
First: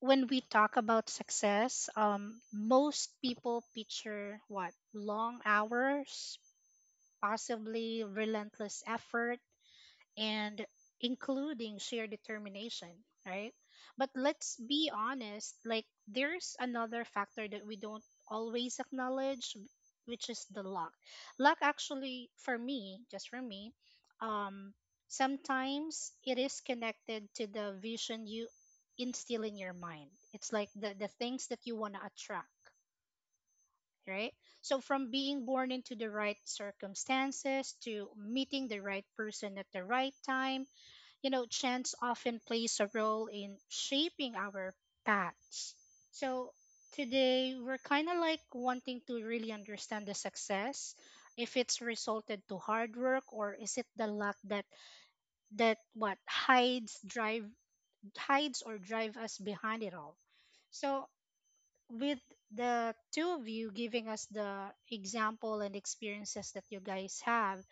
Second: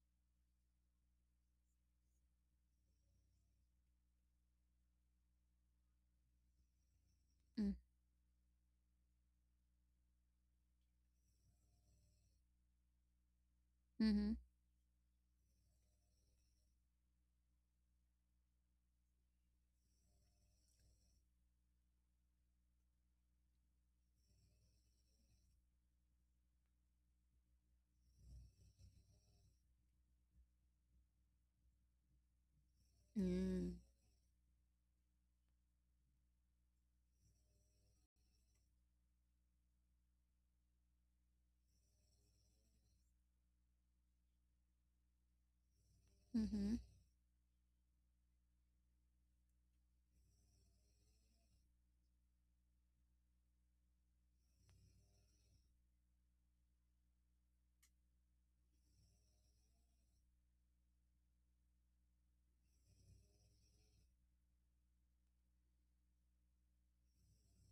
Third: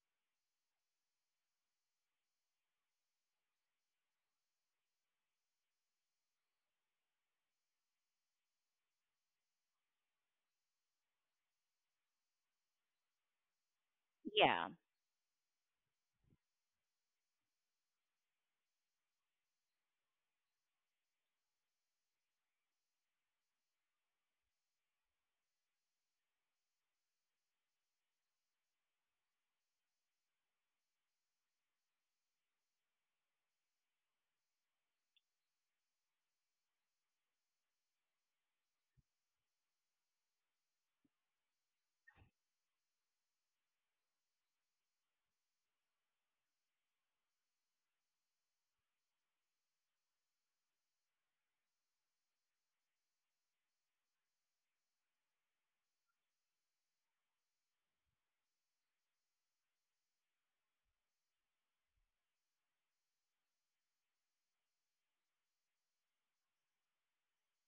[SPEAKER 3] when we talk about success, most people picture what long hours, possibly relentless effort, and including sheer determination, right? But
[SPEAKER 2] Mm-hmm.
[SPEAKER 3] let's
[SPEAKER 1] Yeah.
[SPEAKER 3] be honest, like there's another factor that we don't always acknowledge, which is the luck. Luck actually for me, just for me, um sometimes it is connected to the vision you instill in your mind. It's like the things that you want to attract,
[SPEAKER 2] Mm-hmm.
[SPEAKER 3] right? So from being born into the right circumstances to meeting the right person at the right time, you know, chance often plays a role in shaping our paths. So
[SPEAKER 2] Mm-hmm.
[SPEAKER 3] today we're kind of like wanting to really understand the success, if it's resulted to hard work or is it the luck that that what hides drive hides or drive us behind it all. So with the two of you giving us the example and experiences that you guys have,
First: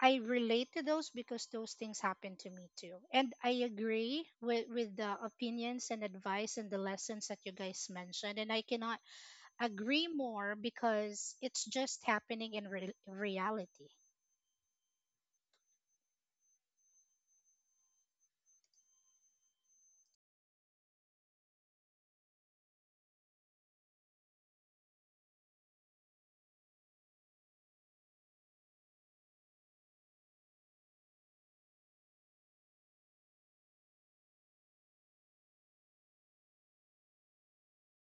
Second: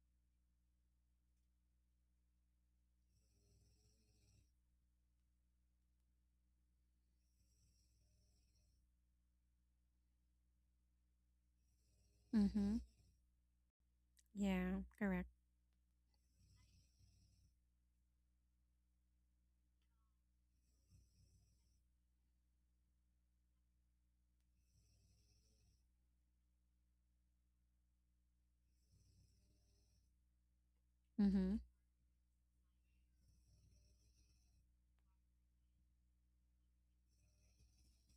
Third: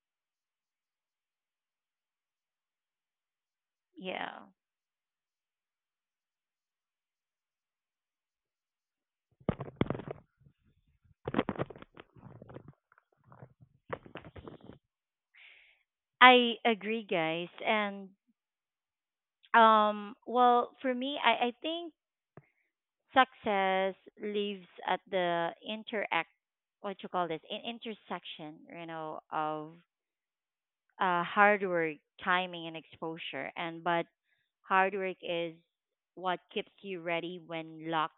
[SPEAKER 3] I relate to those because those things happen to me too. And I agree
[SPEAKER 1] Yeah.
[SPEAKER 3] with the opinions and advice and the lessons that you guys mentioned. And I cannot agree more because it's just happening in
[SPEAKER 2] Mm-hmm.
[SPEAKER 3] reality.
[SPEAKER 2] Yeah. Correct.
[SPEAKER 1] I agree, guys. And well, for me, I think success lives at the interact, what you call this, in intersection, you know, of,
[SPEAKER 2] Mm-hmm.
[SPEAKER 1] hard work, timing, and exposure. And but hard work is what keeps you ready when luck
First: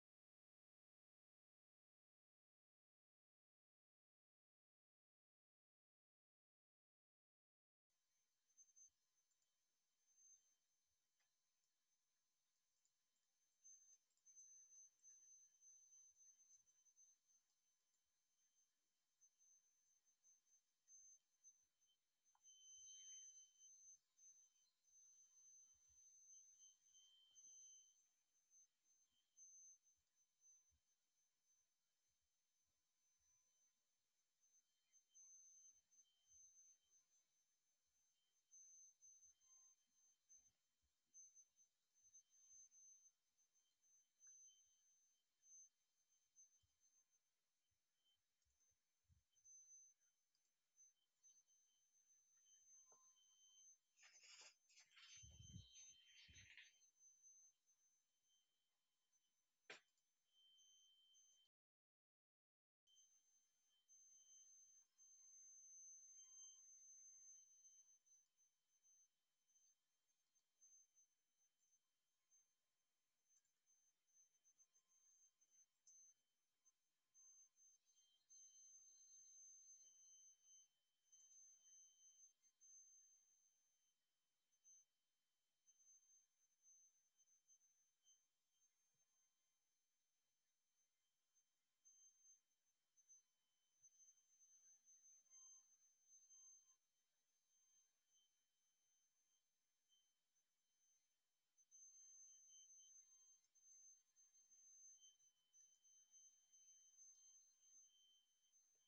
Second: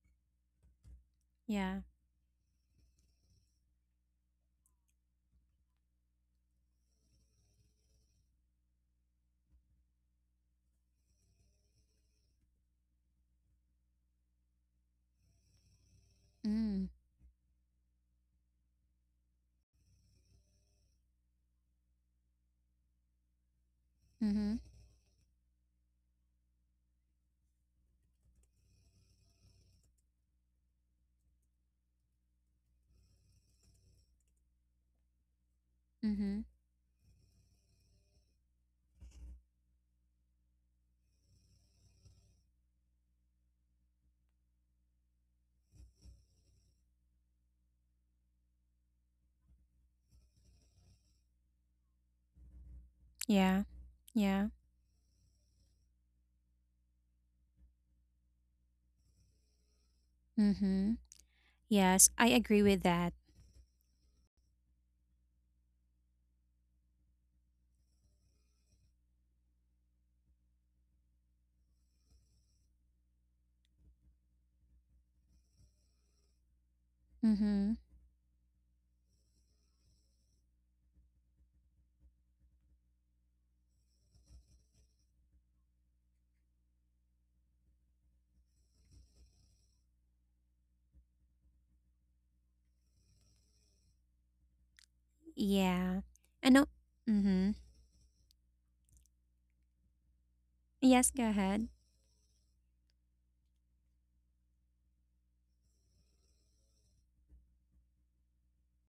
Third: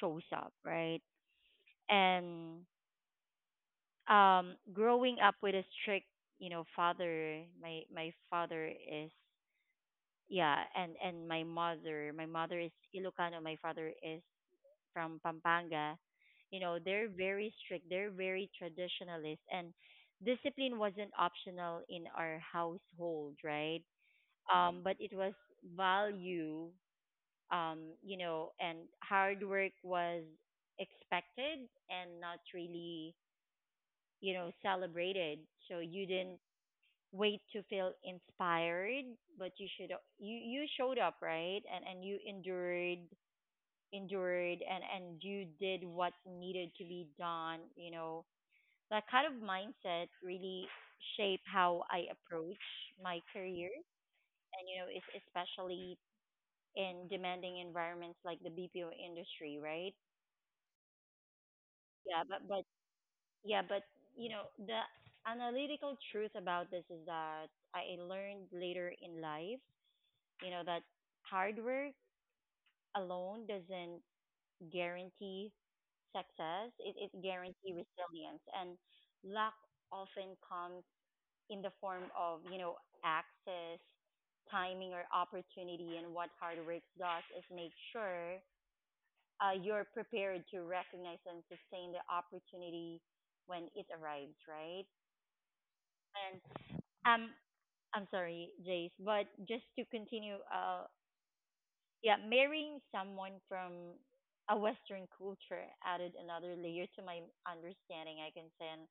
[SPEAKER 1] shows up, right?
[SPEAKER 2] Yeah.
[SPEAKER 1] And growing up with a strict, you know, father, my father is yeah, and my mother, my mother is Ilocano, my father is from Pampanga. You know,
[SPEAKER 2] Mm.
[SPEAKER 1] they're very strict, they're very traditionalist, and discipline wasn't optional in our household, right?
[SPEAKER 2] Mm-hmm.
[SPEAKER 1] But it was value, you know, and hard work was expected and not really, you know, celebrated. So you didn't
[SPEAKER 2] Mm-hmm.
[SPEAKER 1] wait to feel inspired, but you should you you showed up, right? And you endured and you did what needed to be done, you know. That kind of mindset really shape how I approach my
[SPEAKER 2] Yeah.
[SPEAKER 1] career, and
[SPEAKER 2] Yeah.
[SPEAKER 1] you know especially in demanding environments like the BPO industry, right?
[SPEAKER 2] Mm-hmm. Yes,
[SPEAKER 1] yeah
[SPEAKER 2] I
[SPEAKER 1] but but
[SPEAKER 2] agree with that.
[SPEAKER 1] yeah but you know, the analytical truth about this is that I learned later in life, you know, that hard work alone doesn't guarantee success. It guarantee
[SPEAKER 2] Mm-hmm.
[SPEAKER 1] resilience. And luck often comes in the form of, you know, access, timing or opportunity. And what hard work does is make sure you're prepared to recognize and sustain the opportunity when it arrives, right?
[SPEAKER 2] Yeah.
[SPEAKER 1] And
[SPEAKER 2] And no.
[SPEAKER 1] um,
[SPEAKER 2] Mm-hmm.
[SPEAKER 1] I'm sorry, Jace, but just to continue
[SPEAKER 2] Yes. Go ahead.
[SPEAKER 1] yeah, marrying someone from a Western culture added another layer to my understanding, I can say. And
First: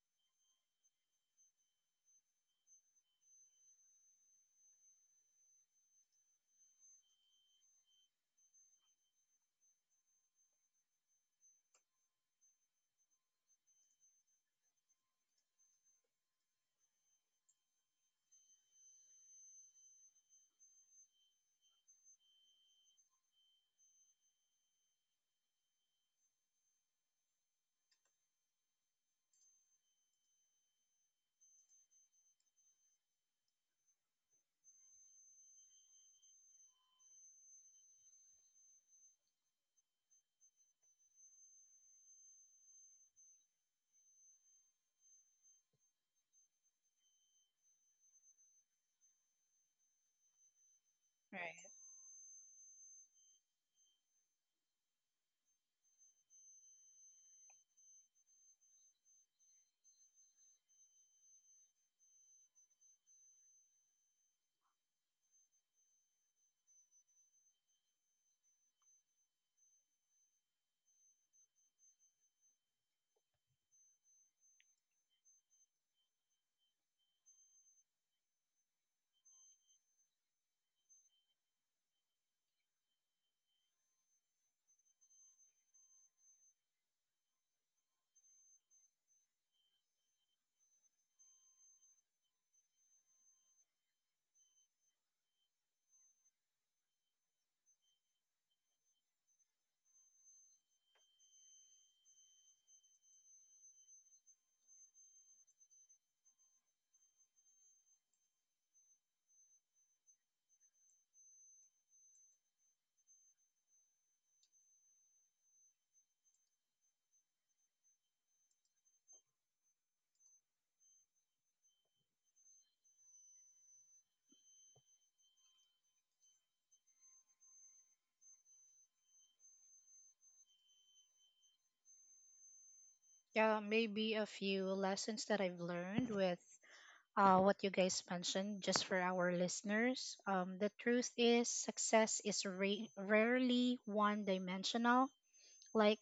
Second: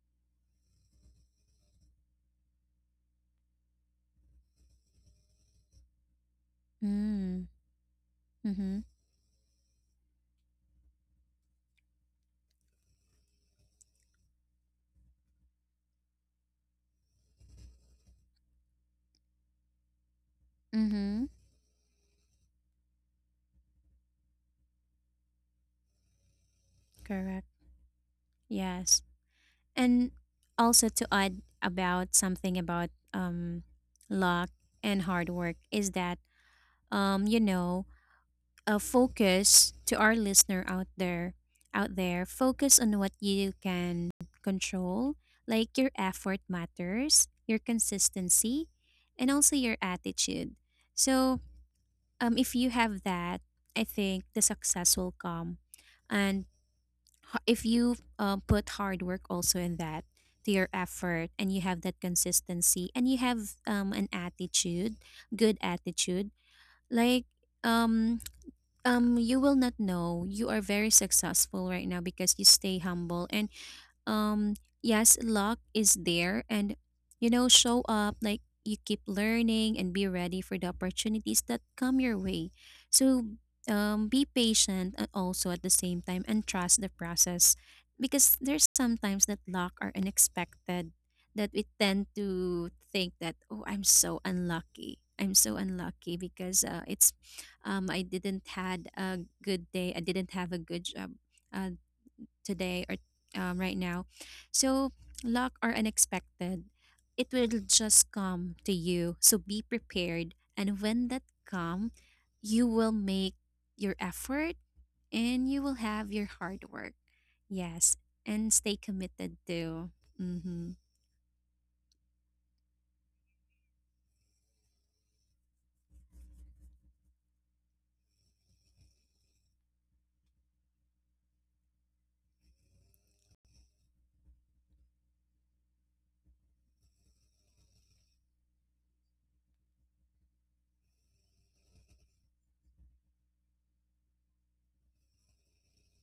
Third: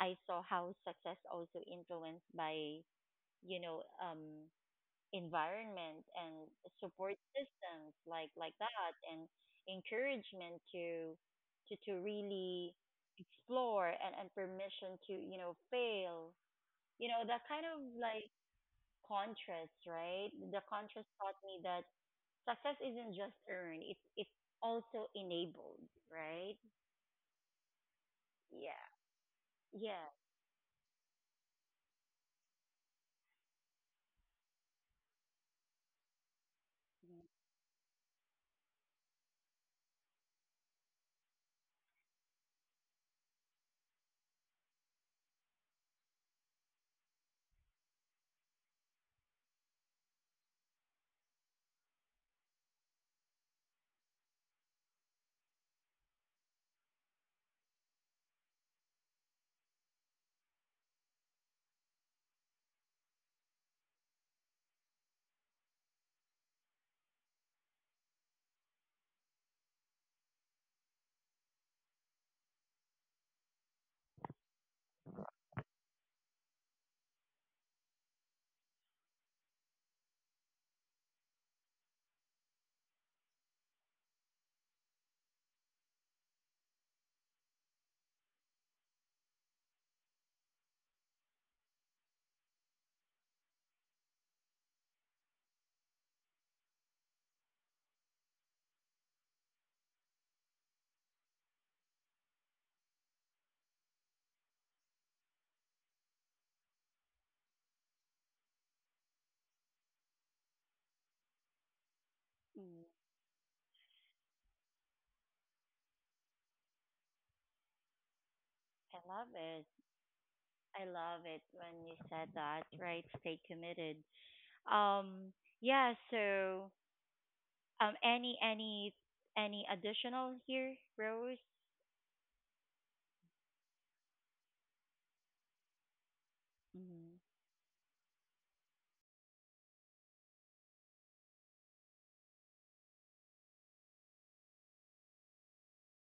[SPEAKER 1] I saw how success also influenced by, you know, environment and support
[SPEAKER 2] Mm.
[SPEAKER 1] systems, like
[SPEAKER 2] Mm-hmm.
[SPEAKER 1] that, and encouragement to to really explore, and permission to, you know, fail. You know, that kind of like contrast, right? The contrast
[SPEAKER 2] Mm-hmm.
[SPEAKER 1] taught me that success isn't just earned, it's also enabled, right?
[SPEAKER 2] Correct.
[SPEAKER 1] Yeah,
[SPEAKER 2] Yes.
[SPEAKER 1] yeah,
[SPEAKER 2] And also to add about something about luck and hard work, is that you know, a focus to our listener out there, focus on what you can control, like your effort matters, your consistency, and also your attitude. So,
[SPEAKER 3] Right.
[SPEAKER 2] if you have that, I think the success will come. And if you put hard work also in that, to your effort, and you have that consistency, and you have an attitude, good attitude, like um you will not know you are very successful right now because you stay humble. And um yes, luck is there, and you know, show up, like you keep learning and be ready for the opportunities that come your way. So be patient, and also at the same time, and trust the process, because there's sometimes that luck are unexpected, that we tend to think that, oh, I'm so unlucky, I'm so unlucky, because it's I didn't had a good day, I didn't have a good job uh, today, or right now. So, luck or unexpected, it will just come to you. So, be prepared. And when that comes, you
[SPEAKER 1] mm.
[SPEAKER 2] will make your effort, and you will have your hard work. Yes. And stay
[SPEAKER 1] I love
[SPEAKER 2] committed
[SPEAKER 1] it.
[SPEAKER 2] to. Mm-hmm.
[SPEAKER 1] I love it when you said that, right? Stay committed. um yeah, so any any additional here, Rose?
[SPEAKER 3] Yeah, maybe a few lessons that I've learned with
[SPEAKER 1] Hmm.
[SPEAKER 3] what you guys mentioned, just for our listeners. The truth is, success is rarely one dimensional. Like,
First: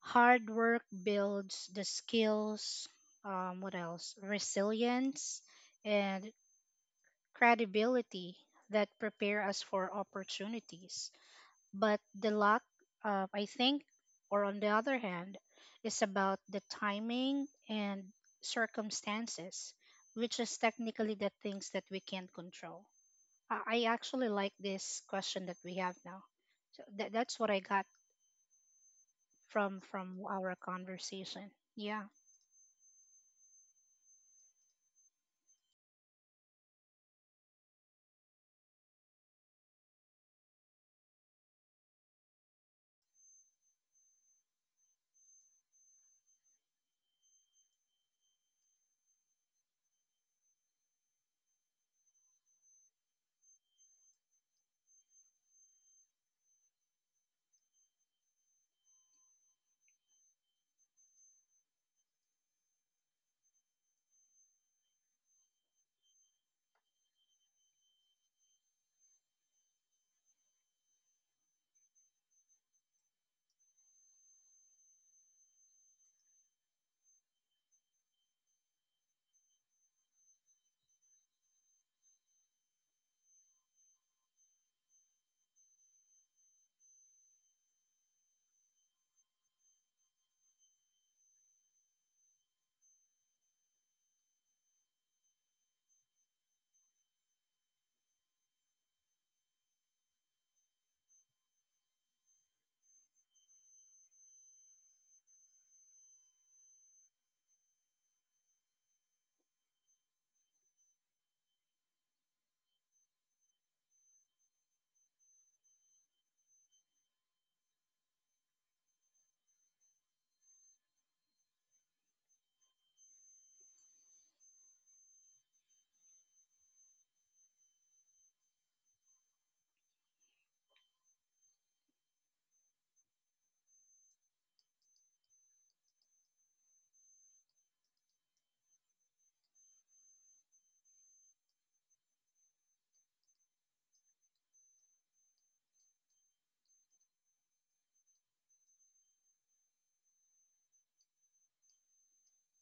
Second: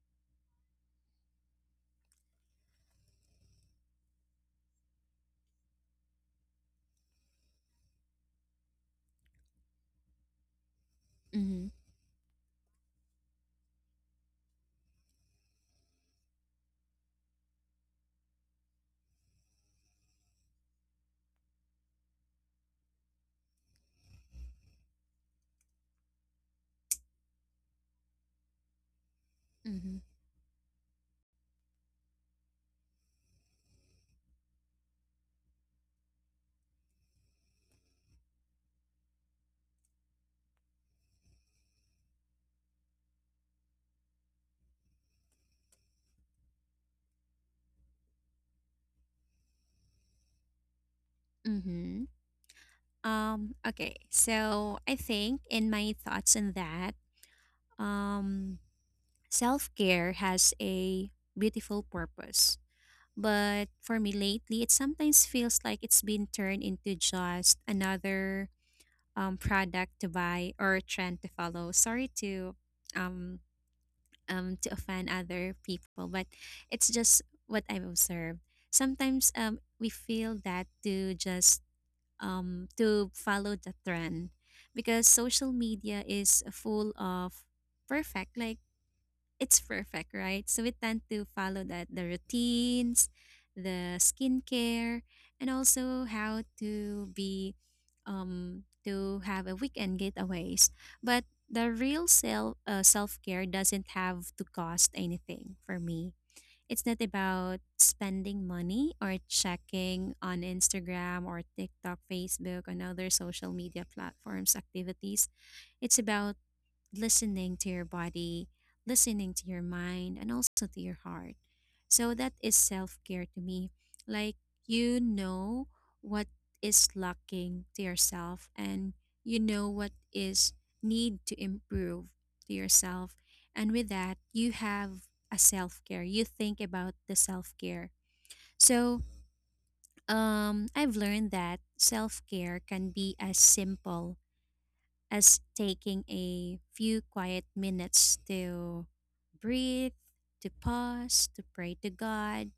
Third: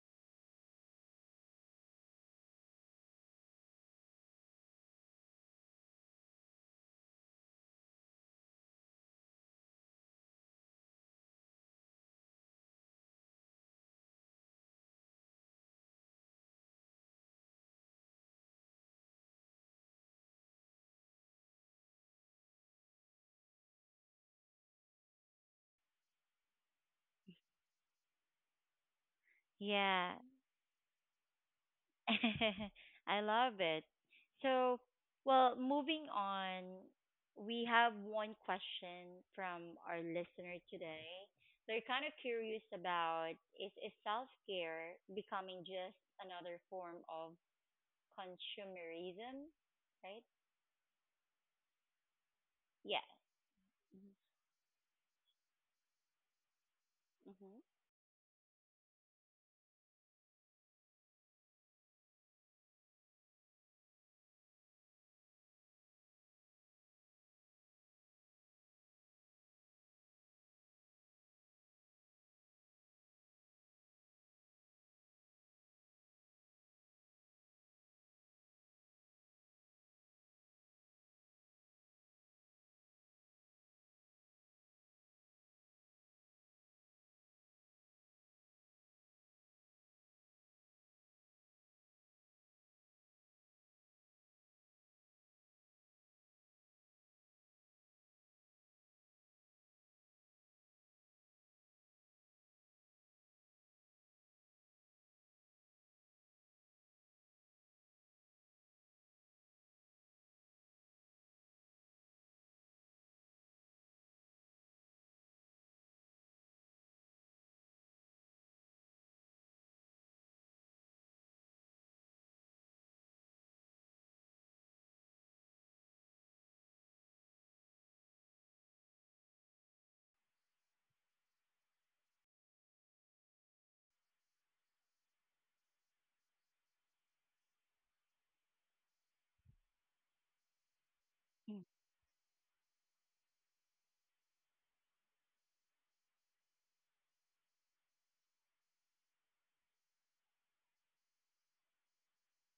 [SPEAKER 3] hard work builds the skills, what else? Resilience and credibility that prepare us for opportunities.
[SPEAKER 2] Mm-hmm.
[SPEAKER 3] But the luck, I think, or on the other hand, is about the timing and circumstances, which is technically the things that we can't control. I actually like this question that we have now. So that's what I got
[SPEAKER 2] Mm-hmm.
[SPEAKER 1] Yeah.
[SPEAKER 3] from our conversation. Yeah.
[SPEAKER 1] I love it. So, well, moving on, we have one question from our listener today. They're kind of curious about is self care becoming just another form of consumerism, right?
[SPEAKER 2] Mm-hmm.
[SPEAKER 1] Yeah.
[SPEAKER 2] Okay. So I think in my thoughts on that,
[SPEAKER 1] Mm-hmm.
[SPEAKER 2] um, self care has a beautiful purpose. But for me lately, it sometimes feels like it's been turned into just another product to buy or a trend to follow. Sorry um, to offend other people, but it's just what I've observed. Sometimes we feel that to just to follow the trend, because social media is full of perfect, like it's perfect, right? So we tend to follow that the routines, the skincare, and also how to be to have a weekend getaways. But the real self care doesn't have to cost anything for me. It's not about spending money or checking on Instagram or TikTok, Facebook, and other social media platforms activities. It's about listening to your body, listening to your mind, and also to your heart. So that is self care to me. Like you know what is lacking to yourself, and you know what is need to improve to yourself. And with that, you have a self care. You think about the self care. So I've learned that self care can be as simple as taking a few quiet minutes to breathe, to pause, to pray to God,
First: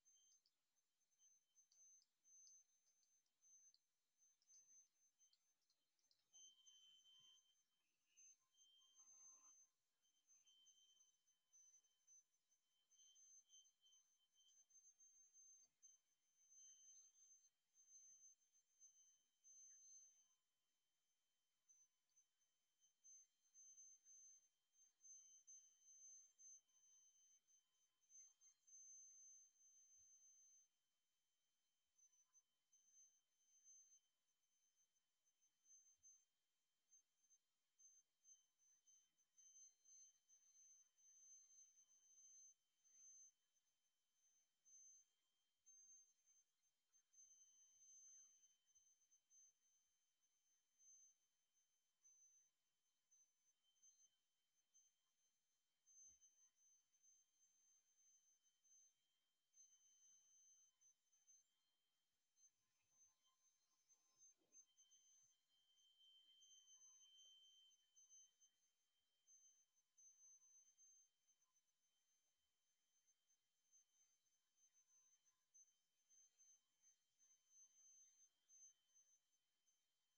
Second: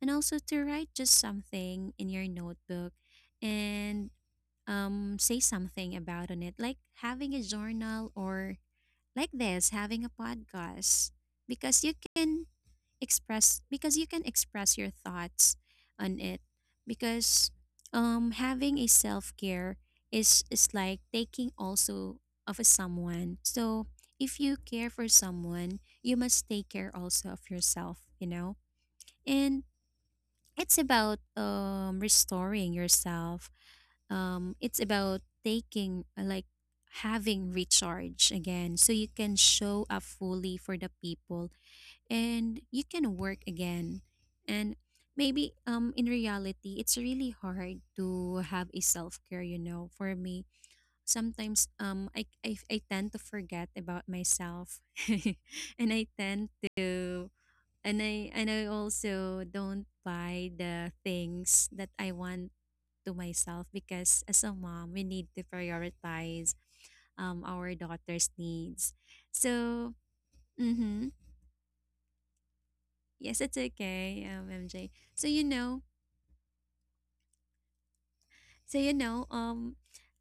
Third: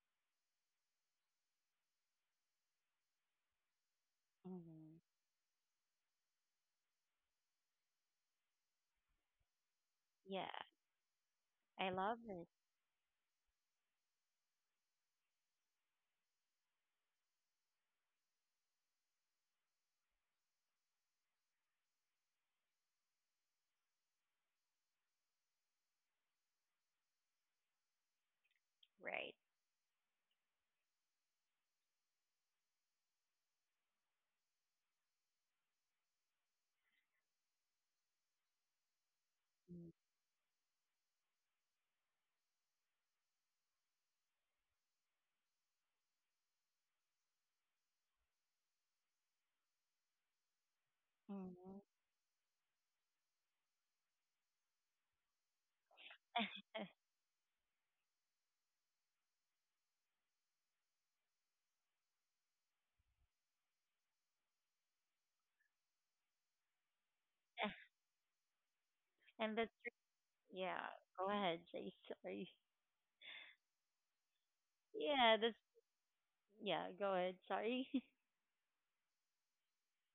[SPEAKER 2] and also to write just something in your notebook, and
[SPEAKER 1] Mm-hmm.
[SPEAKER 2] say something about on it, like having a journal, or like this, having a
[SPEAKER 1] Yeah,
[SPEAKER 2] podcast, because
[SPEAKER 1] I
[SPEAKER 2] you
[SPEAKER 1] love
[SPEAKER 2] can
[SPEAKER 1] it.
[SPEAKER 2] express, your thoughts on it, because having a self-care is like taking also of a someone. So if you care for someone, you must take care also of yourself, you know.
[SPEAKER 1] Right.
[SPEAKER 2] And it's about restoring yourself. It's about taking like having recharge again, so you can show up fully for the people, and you can work again. And maybe in reality, it's really hard to have a self-care, you know. For me, sometimes
[SPEAKER 1] Mm-hmm.
[SPEAKER 2] I tend to forget about myself. And I tend to and I also don't buy the things that I want to myself, because as a mom, we need to prioritize our daughter's needs.
[SPEAKER 1] And that's,
[SPEAKER 2] So,
[SPEAKER 1] yeah,
[SPEAKER 2] mhm.
[SPEAKER 1] go ahead, Jay. Sorry.
[SPEAKER 2] Yes, it's okay, MJ. So
[SPEAKER 1] Yeah,
[SPEAKER 2] you
[SPEAKER 1] that's.
[SPEAKER 2] know,
[SPEAKER 1] Yeah, go ahead. Sorry.
[SPEAKER 2] so you know, um,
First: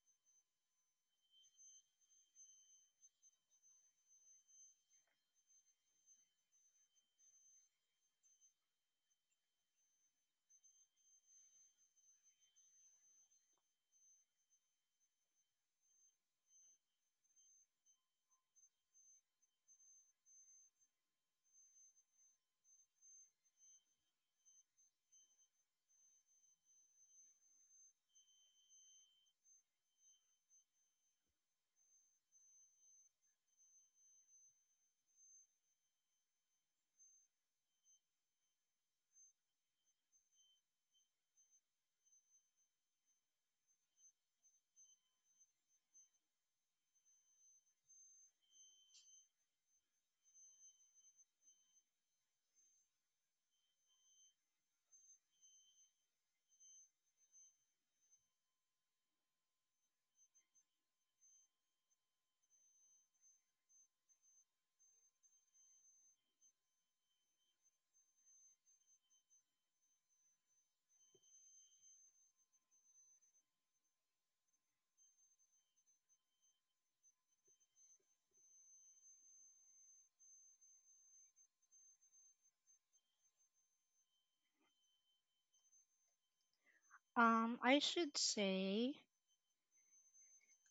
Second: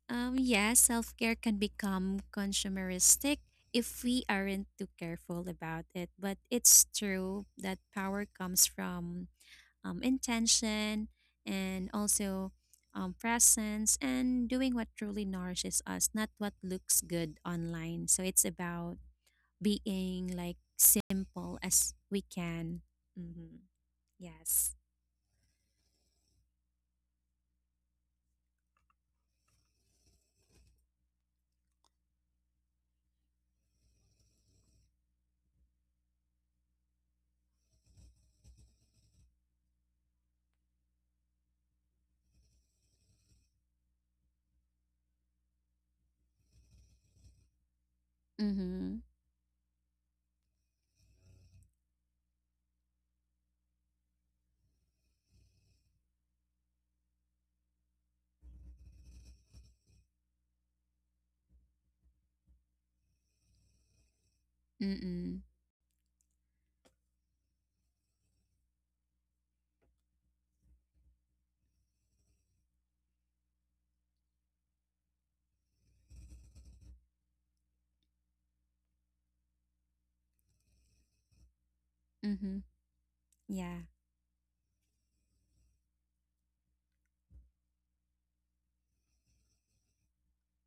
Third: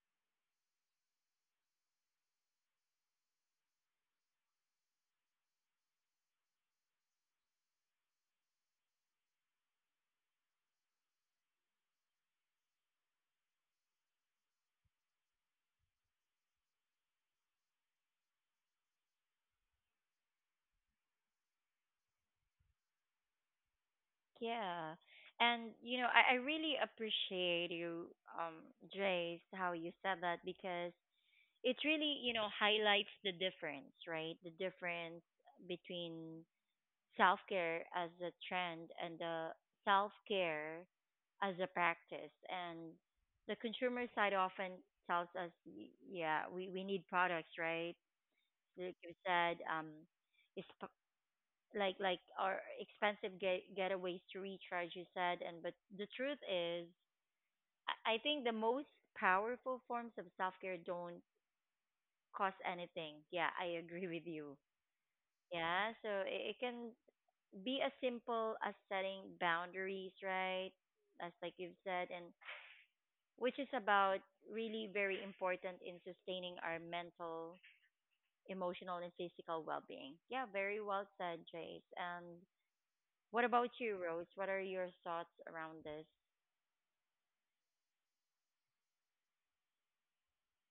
[SPEAKER 2] yes, self care can become consumeristic if we aren't too careful about it. But it's true that power comes from intention, and also presence, and doing what truly nourishes us, not what looks good online. So it's about being like simple as we can. Mm-hmm. Yes.
[SPEAKER 1] Yeah. And you know, I really appreciate you, um, Jace, how you said that, because it really, you know, highlights the difference, right? The difference between self care as a trend and the self care as a practice. And the consumer side often tells us, yeah, we need products, right? Like
[SPEAKER 2] Mm-hmm.
[SPEAKER 1] you said, is. Like our expensive getaways to recharge, you said, and but the truth is, I think the most powerful forms of self-care don't cost anything. Yeah, I agree with you.
[SPEAKER 2] Mm-mm.
[SPEAKER 1] Yeah, so it can be as simple as setting boundaries, right, as like you've said, and which is about really very important in sustaining our mental, emotional and physical well-being. Yeah, very well said, Jace. And
[SPEAKER 2] Mhm.
[SPEAKER 1] what about
[SPEAKER 2] Yeah.
[SPEAKER 1] you, Rose? What are your thoughts around this
[SPEAKER 3] I should say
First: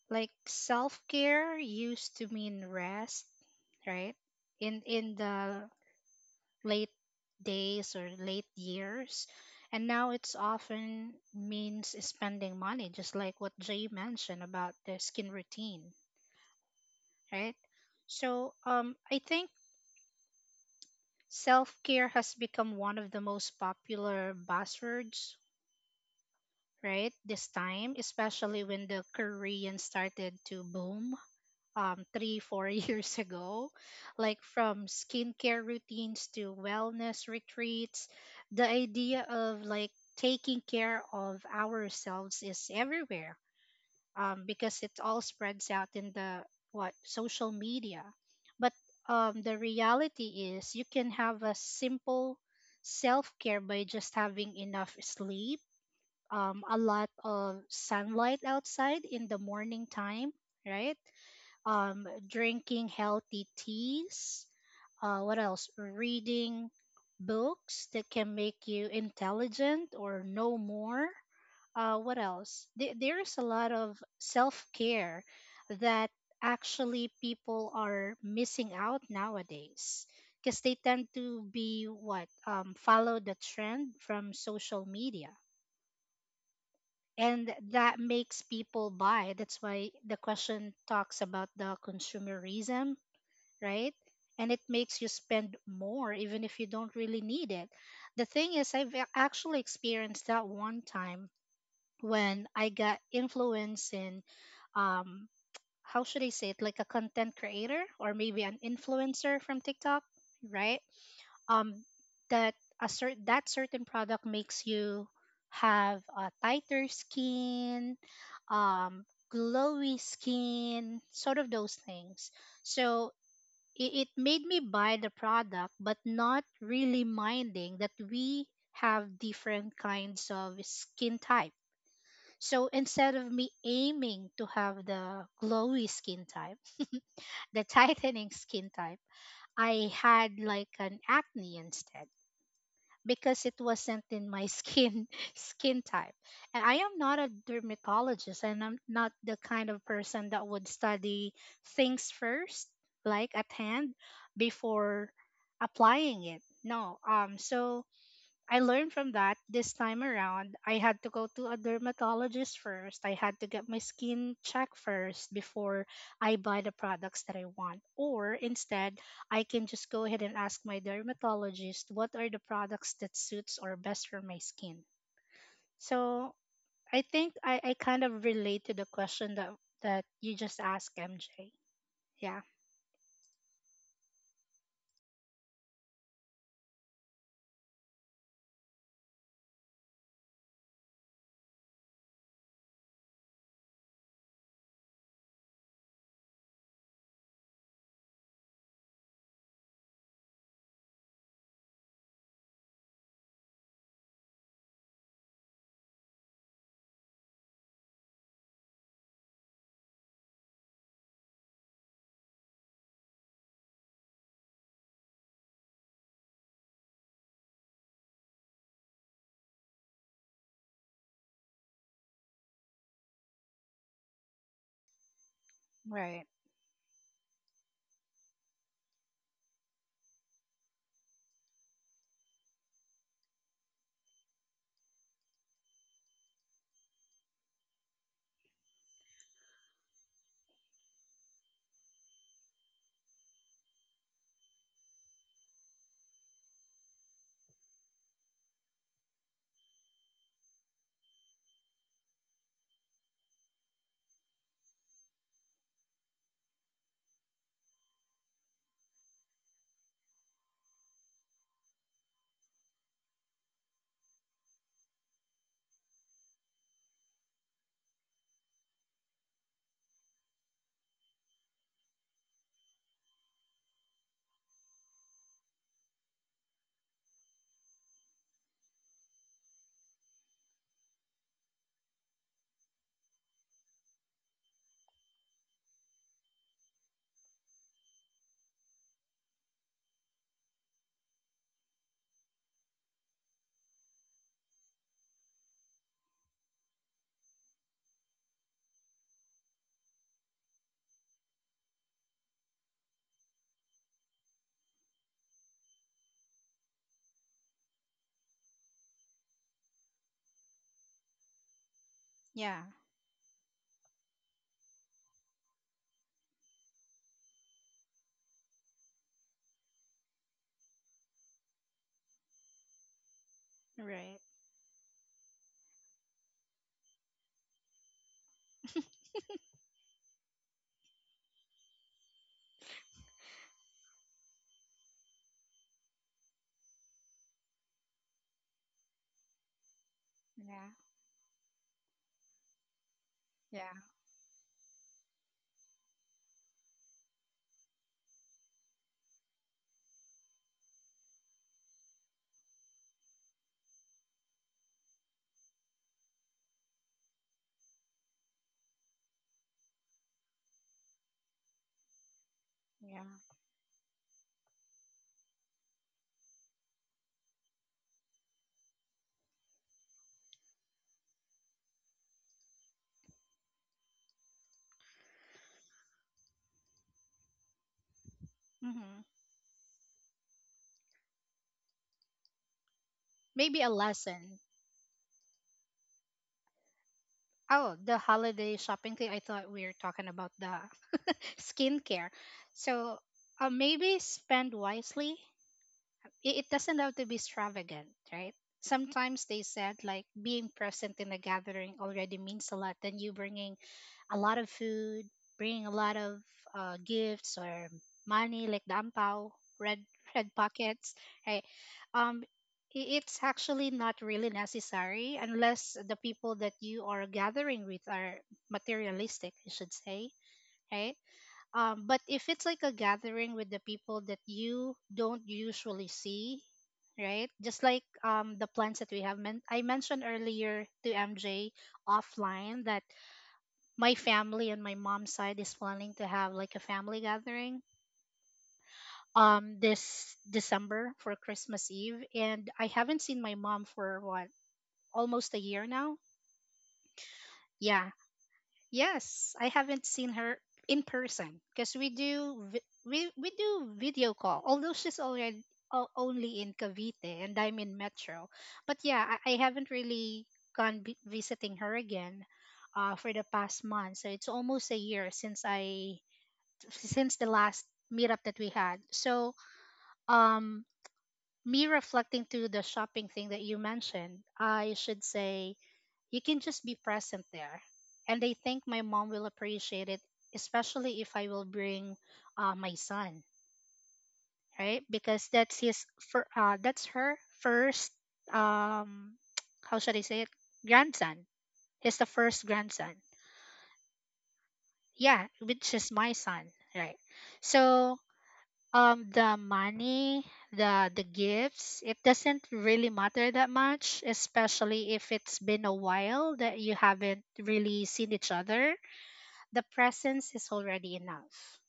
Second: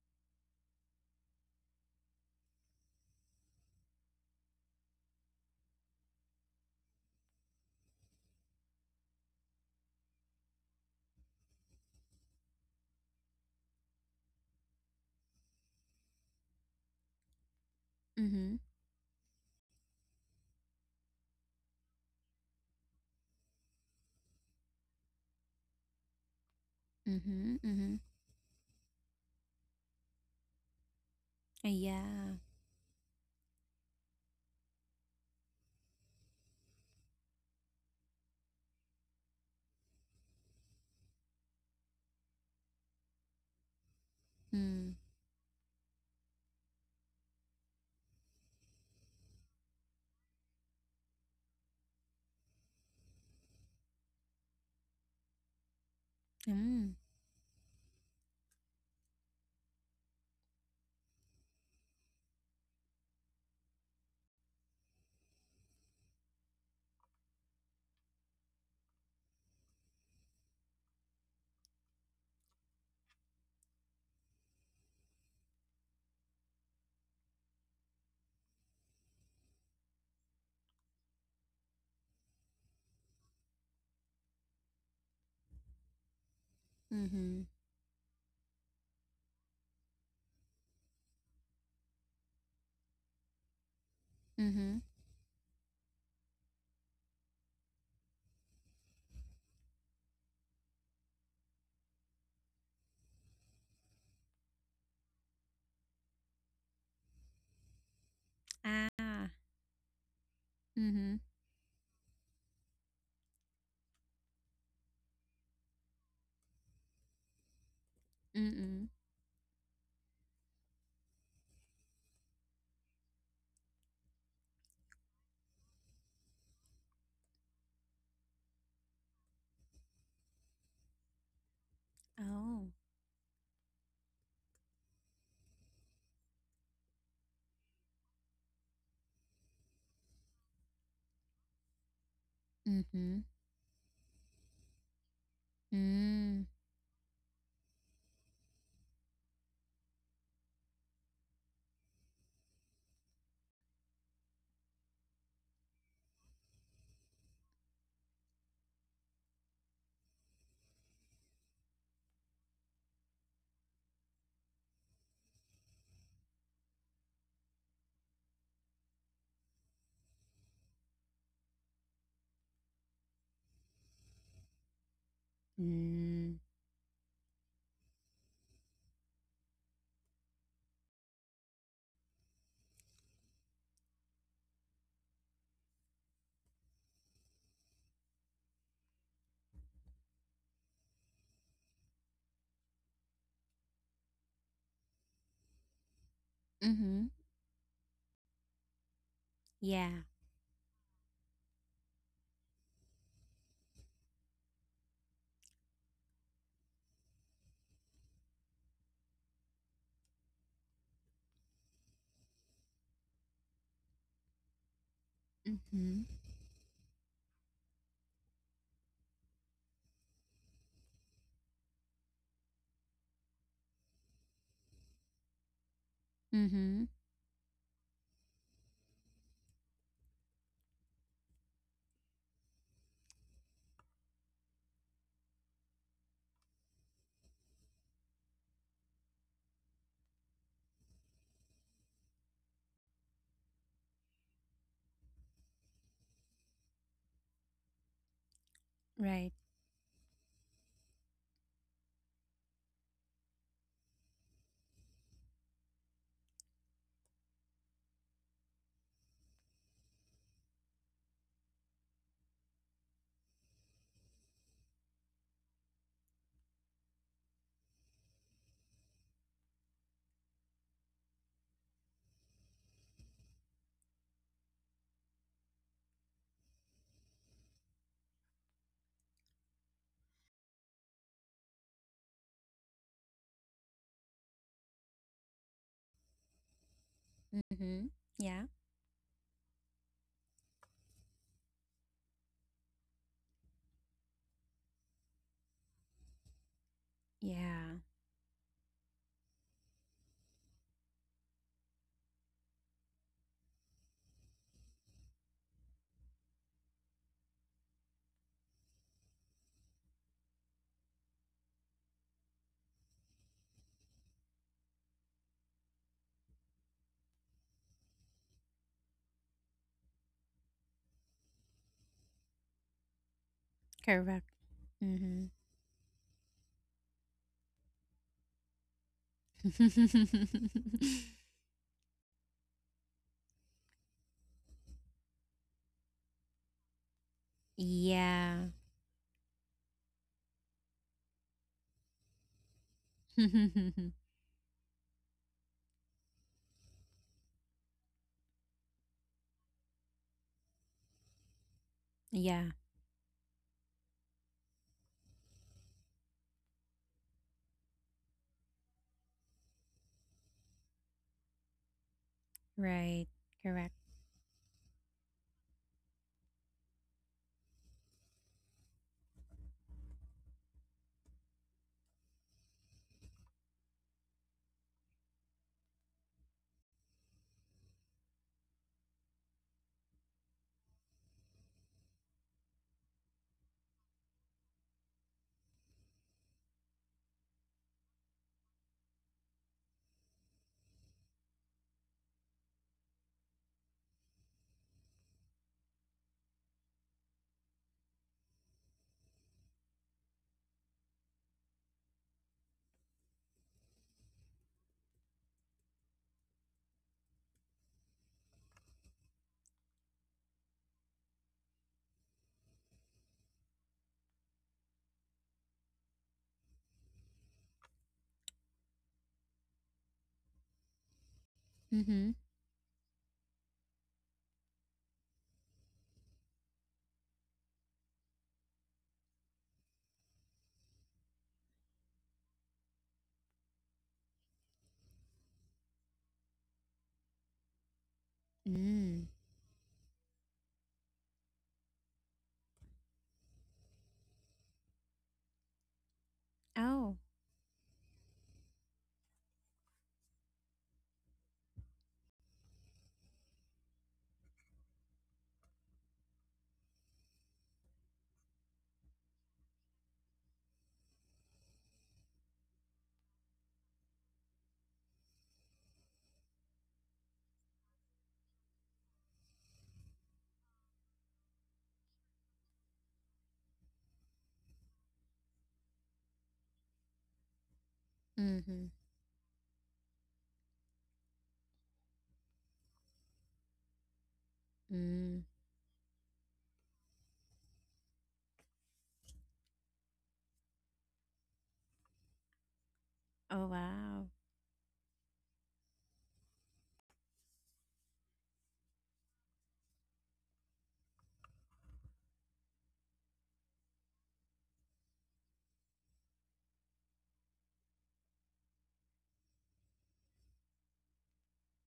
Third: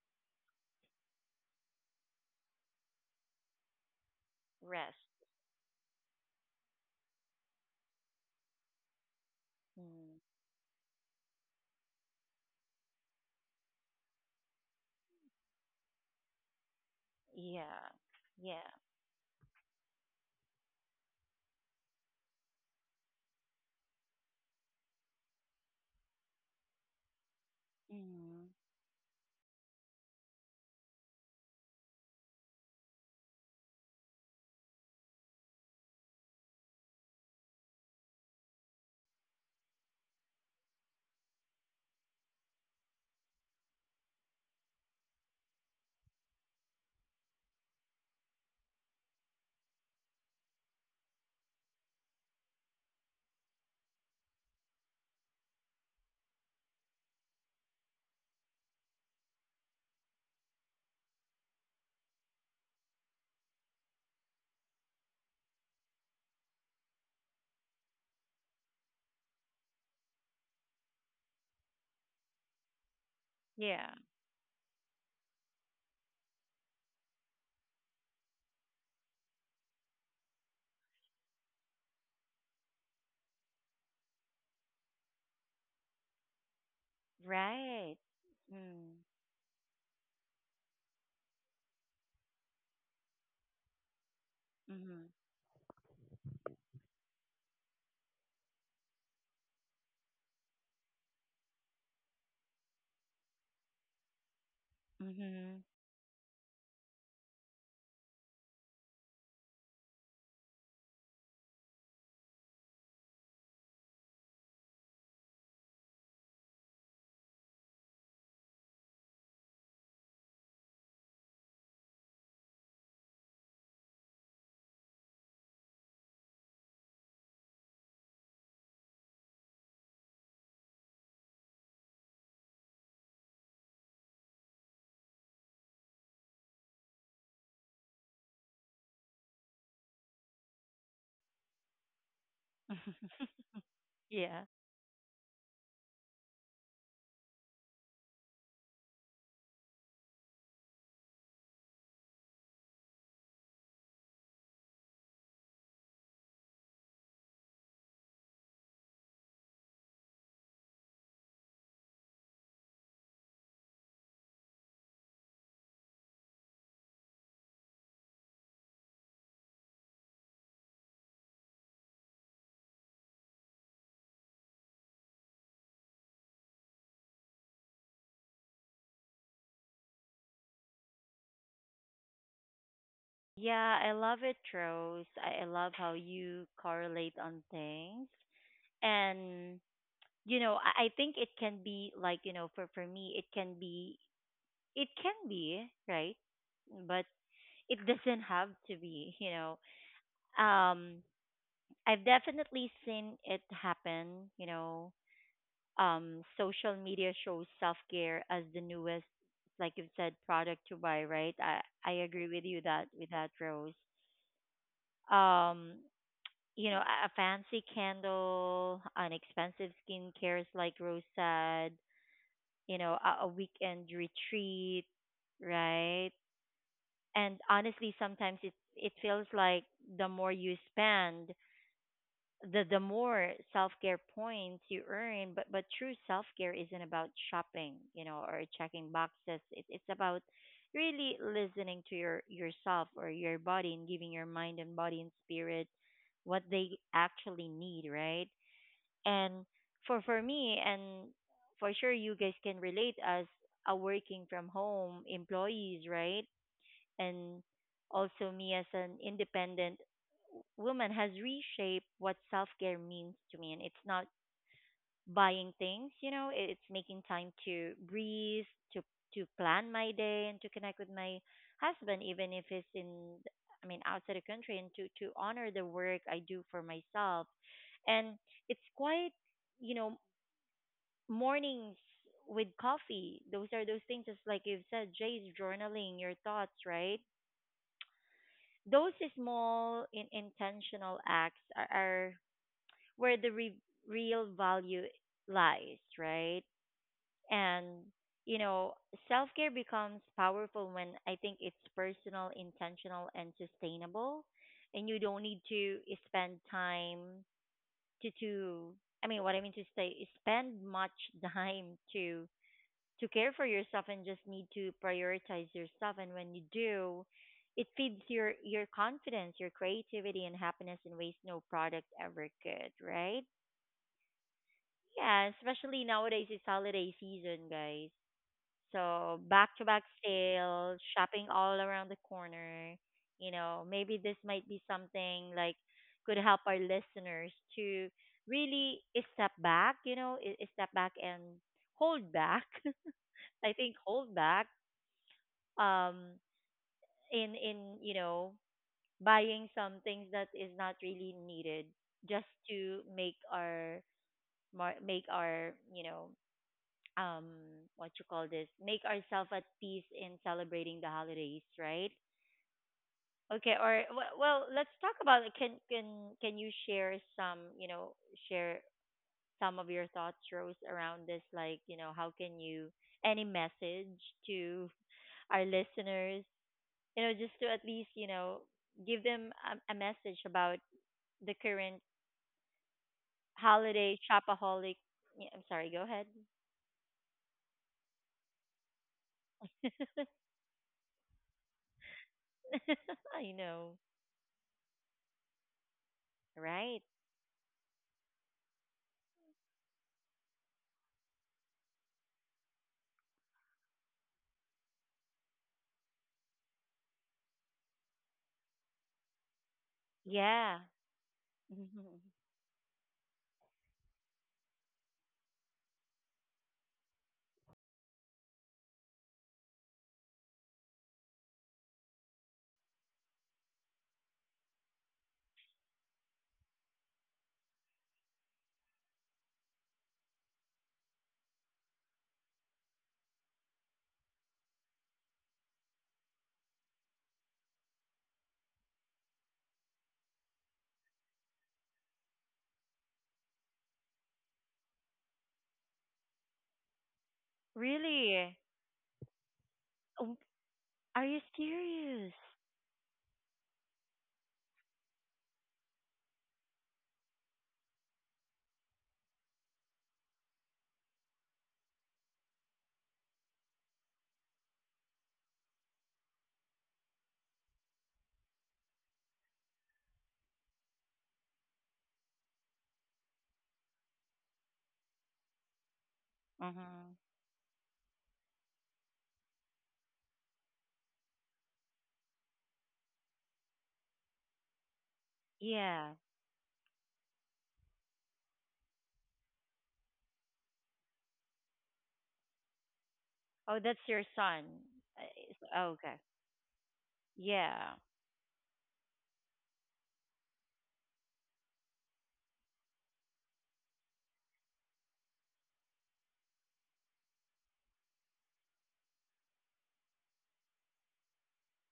[SPEAKER 3] like self care used to mean rest, right? In
[SPEAKER 1] rest?
[SPEAKER 3] the late days or late years. And now
[SPEAKER 1] Mm.
[SPEAKER 3] it's often means spending money, just like what Jay mentioned about the skin routine, right?
[SPEAKER 1] Yeah.
[SPEAKER 3] So
[SPEAKER 2] Mhm.
[SPEAKER 1] Yeah.
[SPEAKER 3] I think self care has become one of the most popular buzzwords, right? This
[SPEAKER 2] Mhm.
[SPEAKER 3] time,
[SPEAKER 2] Mhm.
[SPEAKER 1] Mm.
[SPEAKER 3] especially when the Korean started to boom
[SPEAKER 2] Yeah.
[SPEAKER 3] three, four years ago, like from skincare routines to wellness retreats. The idea of like taking care of ourselves is everywhere because
[SPEAKER 2] Mm.
[SPEAKER 3] it all spreads out in the what social media. But the reality is, you can have a simple self care by just having enough sleep, a
[SPEAKER 2] Mm.
[SPEAKER 3] lot of sunlight outside in the morning time, right? Drinking healthy teas. What else? Reading books that can make you intelligent or know more. What else? There's a lot
[SPEAKER 1] Yeah.
[SPEAKER 3] of self care that actually people are missing out nowadays because they tend to be what follow the trend from social media,
[SPEAKER 2] Mhm.
[SPEAKER 3] and
[SPEAKER 1] Right.
[SPEAKER 3] that makes people
[SPEAKER 1] Mm.
[SPEAKER 3] buy, that's why the question talks about the consumerism, right? And it
[SPEAKER 2] Mhm.
[SPEAKER 3] makes you
[SPEAKER 1] Mhm.
[SPEAKER 3] spend more even if you don't really need it. The thing is, I've actually experienced that one time when I got influence in, um,
[SPEAKER 1] Mhm.
[SPEAKER 3] how should I say it, like a content creator or maybe an
[SPEAKER 2] Ah.
[SPEAKER 3] influencer from TikTok, right?
[SPEAKER 2] Mhm.
[SPEAKER 3] Um, that a certain that certain product makes you have a tighter skin,
[SPEAKER 2] Mm.
[SPEAKER 3] um, glowy skin, sort of those things. So it made me buy the product but not really minding that we have different kinds of skin type,
[SPEAKER 2] Oh.
[SPEAKER 3] so instead of me aiming to have the glowy skin type, the tightening skin type, I had like an acne instead
[SPEAKER 2] Mhm.
[SPEAKER 3] because it wasn't in
[SPEAKER 1] Yeah.
[SPEAKER 3] my skin skin type.
[SPEAKER 2] Mm.
[SPEAKER 3] And I am not a dermatologist and I'm not the kind of person that would study things first, like at hand, before applying it. No. So I learned from that this time around. I had to go to a dermatologist first. I had to get my skin checked first before I buy the products that I want. Or instead, I can just go ahead and ask my dermatologist what are the products that suits or best for my skin. So
[SPEAKER 2] Mm.
[SPEAKER 3] I think I kind of relate to the question that you just asked, MJ. Yeah.
[SPEAKER 1] Yeah, I love it, Rose. I love how you correlate on things. And, you know, I think it can be like, you know, for me, it can be, right? But
[SPEAKER 2] Mhm.
[SPEAKER 1] it doesn't have to be, you know.
[SPEAKER 2] Yeah.
[SPEAKER 1] Um, I've definitely seen it happen. You know, social media shows self care as the newest, like you've said, product to buy. Right? I agree with you that with that, Rose. Um,
[SPEAKER 2] Mhm.
[SPEAKER 1] you know, a fancy candle, an expensive skincare, like Rose said. You know, a weekend retreat, right?
[SPEAKER 3] Right.
[SPEAKER 2] Mhm.
[SPEAKER 1] And honestly, sometimes it feels like the more you spend, the more self care points you earn, but true self care isn't about shopping, you know, or checking boxes. It's about really listening to yourself or your body, and giving your mind and body and spirit what they actually need, right?
[SPEAKER 2] Right.
[SPEAKER 1] And for me, and for sure you guys can relate as a working from home employees, right? And also me as an independent woman, has reshaped what self-care means to me, and it's not buying things, you know. It's making time to breathe, to to plan my day, and to connect with my husband, even if it's in, I mean, outside the country, and to honor the work I do for myself. And it's quite, you know, mornings with coffee, those are those things, just like you've said, Jay's, journaling your thoughts, right?
[SPEAKER 2] Mhm. Yeah.
[SPEAKER 1] Those small in intentional acts are where the real value lies, right? And
[SPEAKER 2] Yeah.
[SPEAKER 1] you know, self-care becomes powerful when I think it's personal, intentional and sustainable, and you don't need to spend time to, I mean what I mean to say, spend much time to
[SPEAKER 3] Yeah.
[SPEAKER 1] to care for yourself, and just need to prioritize yourself, and when you do, it feeds your confidence, your creativity and happiness in ways no product ever could, right?
[SPEAKER 3] Right.
[SPEAKER 2] Correct.
[SPEAKER 1] Yeah,
[SPEAKER 2] Mhm.
[SPEAKER 1] especially nowadays it's holiday season, guys, so back to back sales, shopping all around the corner. You know, maybe this might be something like could help our listeners to
[SPEAKER 2] Yeah.
[SPEAKER 1] really step back, you know, step
[SPEAKER 3] Yeah.
[SPEAKER 1] back and hold back. I think
[SPEAKER 3] Yeah.
[SPEAKER 1] hold back um in you know, buying some things that is not really needed, just
[SPEAKER 2] Yeah.
[SPEAKER 1] to make our make our, you know, um, what you call this, make ourselves at peace in celebrating the holidays, right?
[SPEAKER 2] Right.
[SPEAKER 3] Yeah.
[SPEAKER 1] Okay,
[SPEAKER 2] Correct.
[SPEAKER 1] or well, let's talk about it. Can you share some, you know, share some of your thoughts, Rose, around this, like, you know, how can you, any message to our listeners, you know, just to at least, you know, give
[SPEAKER 3] Hmm.
[SPEAKER 1] them a message about the current
[SPEAKER 3] Maybe a
[SPEAKER 1] holiday
[SPEAKER 3] lesson.
[SPEAKER 1] shopaholic. Yeah, I'm sorry, go ahead.
[SPEAKER 3] Oh, the holiday shopping thing. I thought we were talking about the skincare. So
[SPEAKER 1] I know,
[SPEAKER 3] maybe spend wisely. It
[SPEAKER 1] right?
[SPEAKER 3] doesn't have to be extravagant, right? Sometimes they said like being present in a gathering already means a lot, than you bringing a lot of food, bringing a lot of gifts or money like the ampao, red red
[SPEAKER 1] Yeah.
[SPEAKER 3] pockets, right?
[SPEAKER 1] Mhm.
[SPEAKER 3] Um, it's actually not really necessary unless the people that you are gathering with are materialistic, I should say, right? But
[SPEAKER 2] Mhm.
[SPEAKER 3] if it's like a gathering with the people that you don't usually see, right? Just like the plans that we have, I mentioned earlier to MJ offline that my family on my mom's side is planning to have like a family gathering
[SPEAKER 2] Mm.
[SPEAKER 3] this December for Christmas Eve, and I haven't seen my mom for what, almost a year now.
[SPEAKER 2] Oh.
[SPEAKER 3] Yeah.
[SPEAKER 1] Really?
[SPEAKER 3] Yes, I haven't seen
[SPEAKER 1] Oh.
[SPEAKER 3] her in
[SPEAKER 1] Are you
[SPEAKER 3] person because we
[SPEAKER 1] serious?
[SPEAKER 3] do we do video call. Although she's already only in Cavite and I'm in Metro. But yeah, I haven't really gone visiting her again for the past month. So it's almost a year since I since the last meetup that we had. So, um, me reflecting to the shopping thing that you mentioned, I should say you can just be
[SPEAKER 1] Mm-hmm.
[SPEAKER 3] present there. And I think
[SPEAKER 2] Mhm.
[SPEAKER 3] my mom will appreciate it, especially if I will bring my son, right?
[SPEAKER 2] Mm.
[SPEAKER 3] Because that's his
[SPEAKER 1] Yeah.
[SPEAKER 3] for that's her first um how should I say it? Grandson. He's the first grandson.
[SPEAKER 2] Oh,
[SPEAKER 1] Oh, that's your
[SPEAKER 2] wow.
[SPEAKER 1] son. Uh,
[SPEAKER 3] Yeah,
[SPEAKER 1] is- Oh,
[SPEAKER 3] which
[SPEAKER 1] okay.
[SPEAKER 3] is my son, right?
[SPEAKER 1] Yeah.
[SPEAKER 3] So the money, the gifts, it doesn't really matter that much, especially if it's been a while that you haven't really seen each other. The presence is already enough.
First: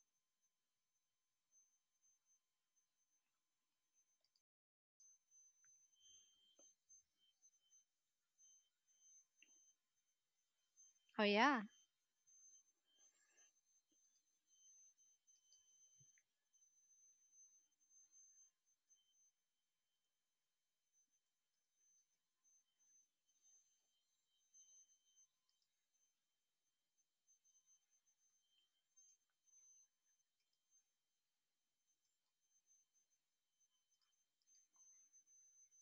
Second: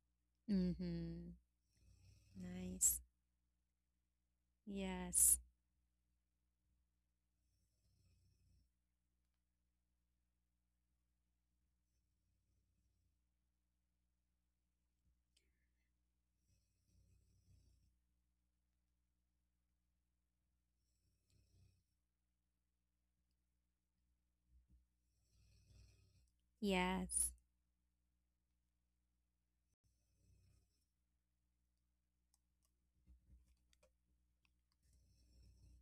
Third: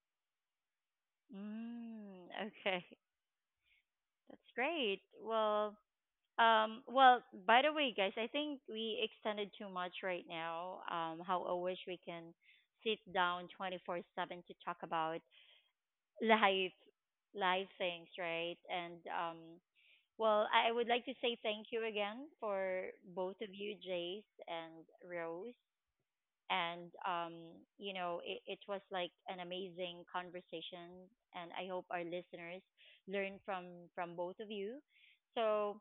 [SPEAKER 2] Mhm.
[SPEAKER 1] Mm, okay.
[SPEAKER 2] Nice.
[SPEAKER 1] That's great.
[SPEAKER 2] Yes.
[SPEAKER 1] Well, well, by the way, guys, I think we extended too much right now.
[SPEAKER 3] Oh
[SPEAKER 1] How I
[SPEAKER 3] yeah.
[SPEAKER 1] wish we can sit down 24/7 to talk about life, life things, right? And well, I would like to say thank you again for both of you, Jace and Rose. And
[SPEAKER 2] Yes.
[SPEAKER 1] you know, it was like an amazing conversation, and I hope our listeners learn from both of you. So,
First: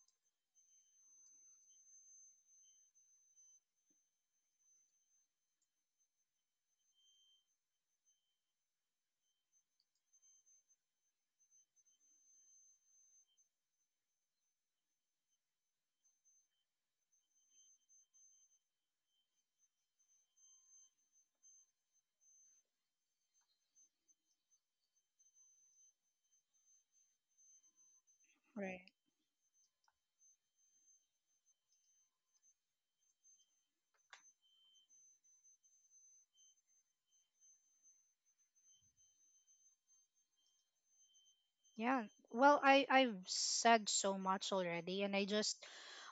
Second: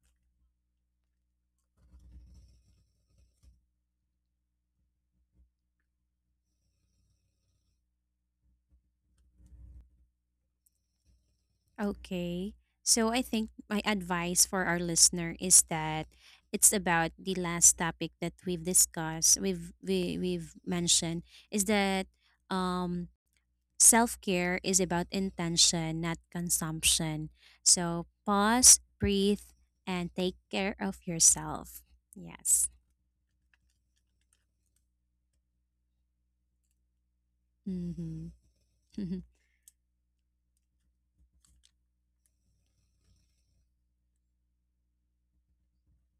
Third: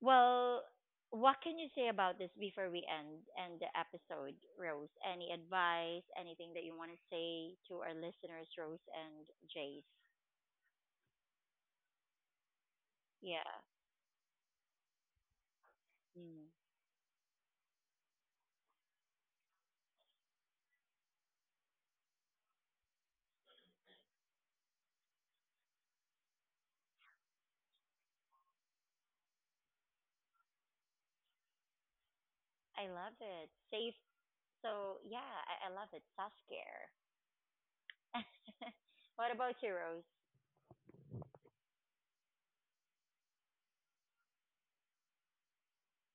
[SPEAKER 1] well, what can you say about this before we end the episode, Rose? Any advice, anything that you want to say to our listeners, Rose and Jace?
[SPEAKER 2] Okay. So I
[SPEAKER 1] Yeah.
[SPEAKER 2] think my advice for our listener is that
[SPEAKER 1] Mm.
[SPEAKER 2] it's about the last topic that we've discussed, we've mentioned, is that um self-care is about intention, not consumption. So pause,
[SPEAKER 3] Right.
[SPEAKER 2] breathe, and take care of yourself. Yes.
[SPEAKER 1] I love it. Safe. So, yeah, I love it. Self-care.
[SPEAKER 2] Mhm.
[SPEAKER 1] What about you, Rose?
[SPEAKER 3] Yeah. Well, I I've said so much already, and I just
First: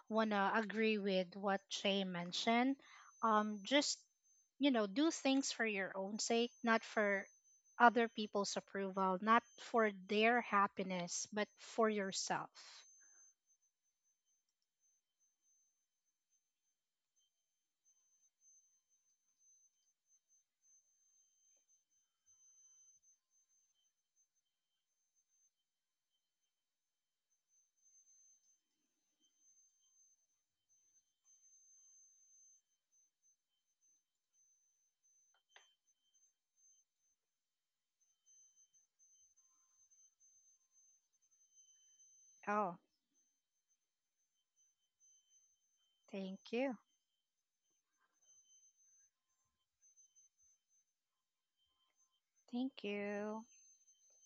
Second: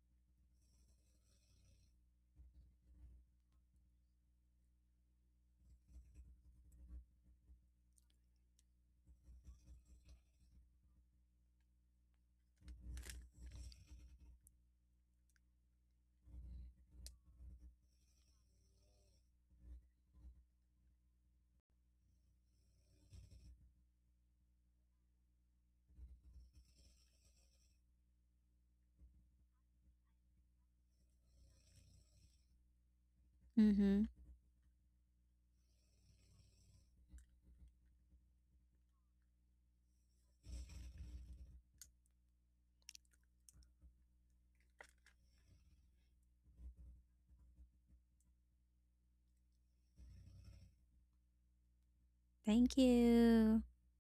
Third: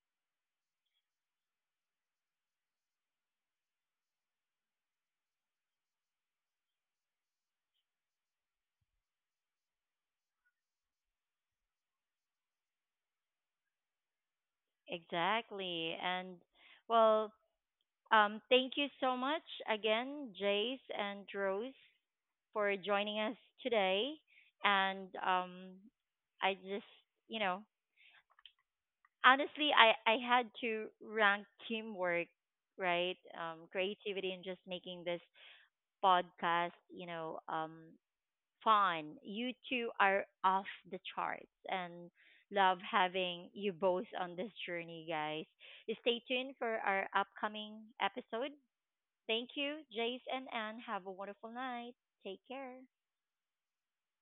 [SPEAKER 3] wanna agree with what Shay mentioned. Just you know, do things for your own sake, not for other people's approval, not for their happiness, but for yourself.
[SPEAKER 1] Exactly. And well, thank you so much again, Jace and Rose, for joining us today. And I just, you know, honestly, I had to rank teamwork, right?
[SPEAKER 2] Mhm.
[SPEAKER 1] Creativity and just making this podcast, you know, fun. You two are off the charts, and
[SPEAKER 3] Oh,
[SPEAKER 1] love having you both on this journey, guys. Stay
[SPEAKER 3] thank
[SPEAKER 1] tuned
[SPEAKER 3] you.
[SPEAKER 1] for our upcoming episode. Thank you, Jace and Anne. Have a wonderful night. Take care.
[SPEAKER 2] Thank
[SPEAKER 3] Thank you.
[SPEAKER 2] you.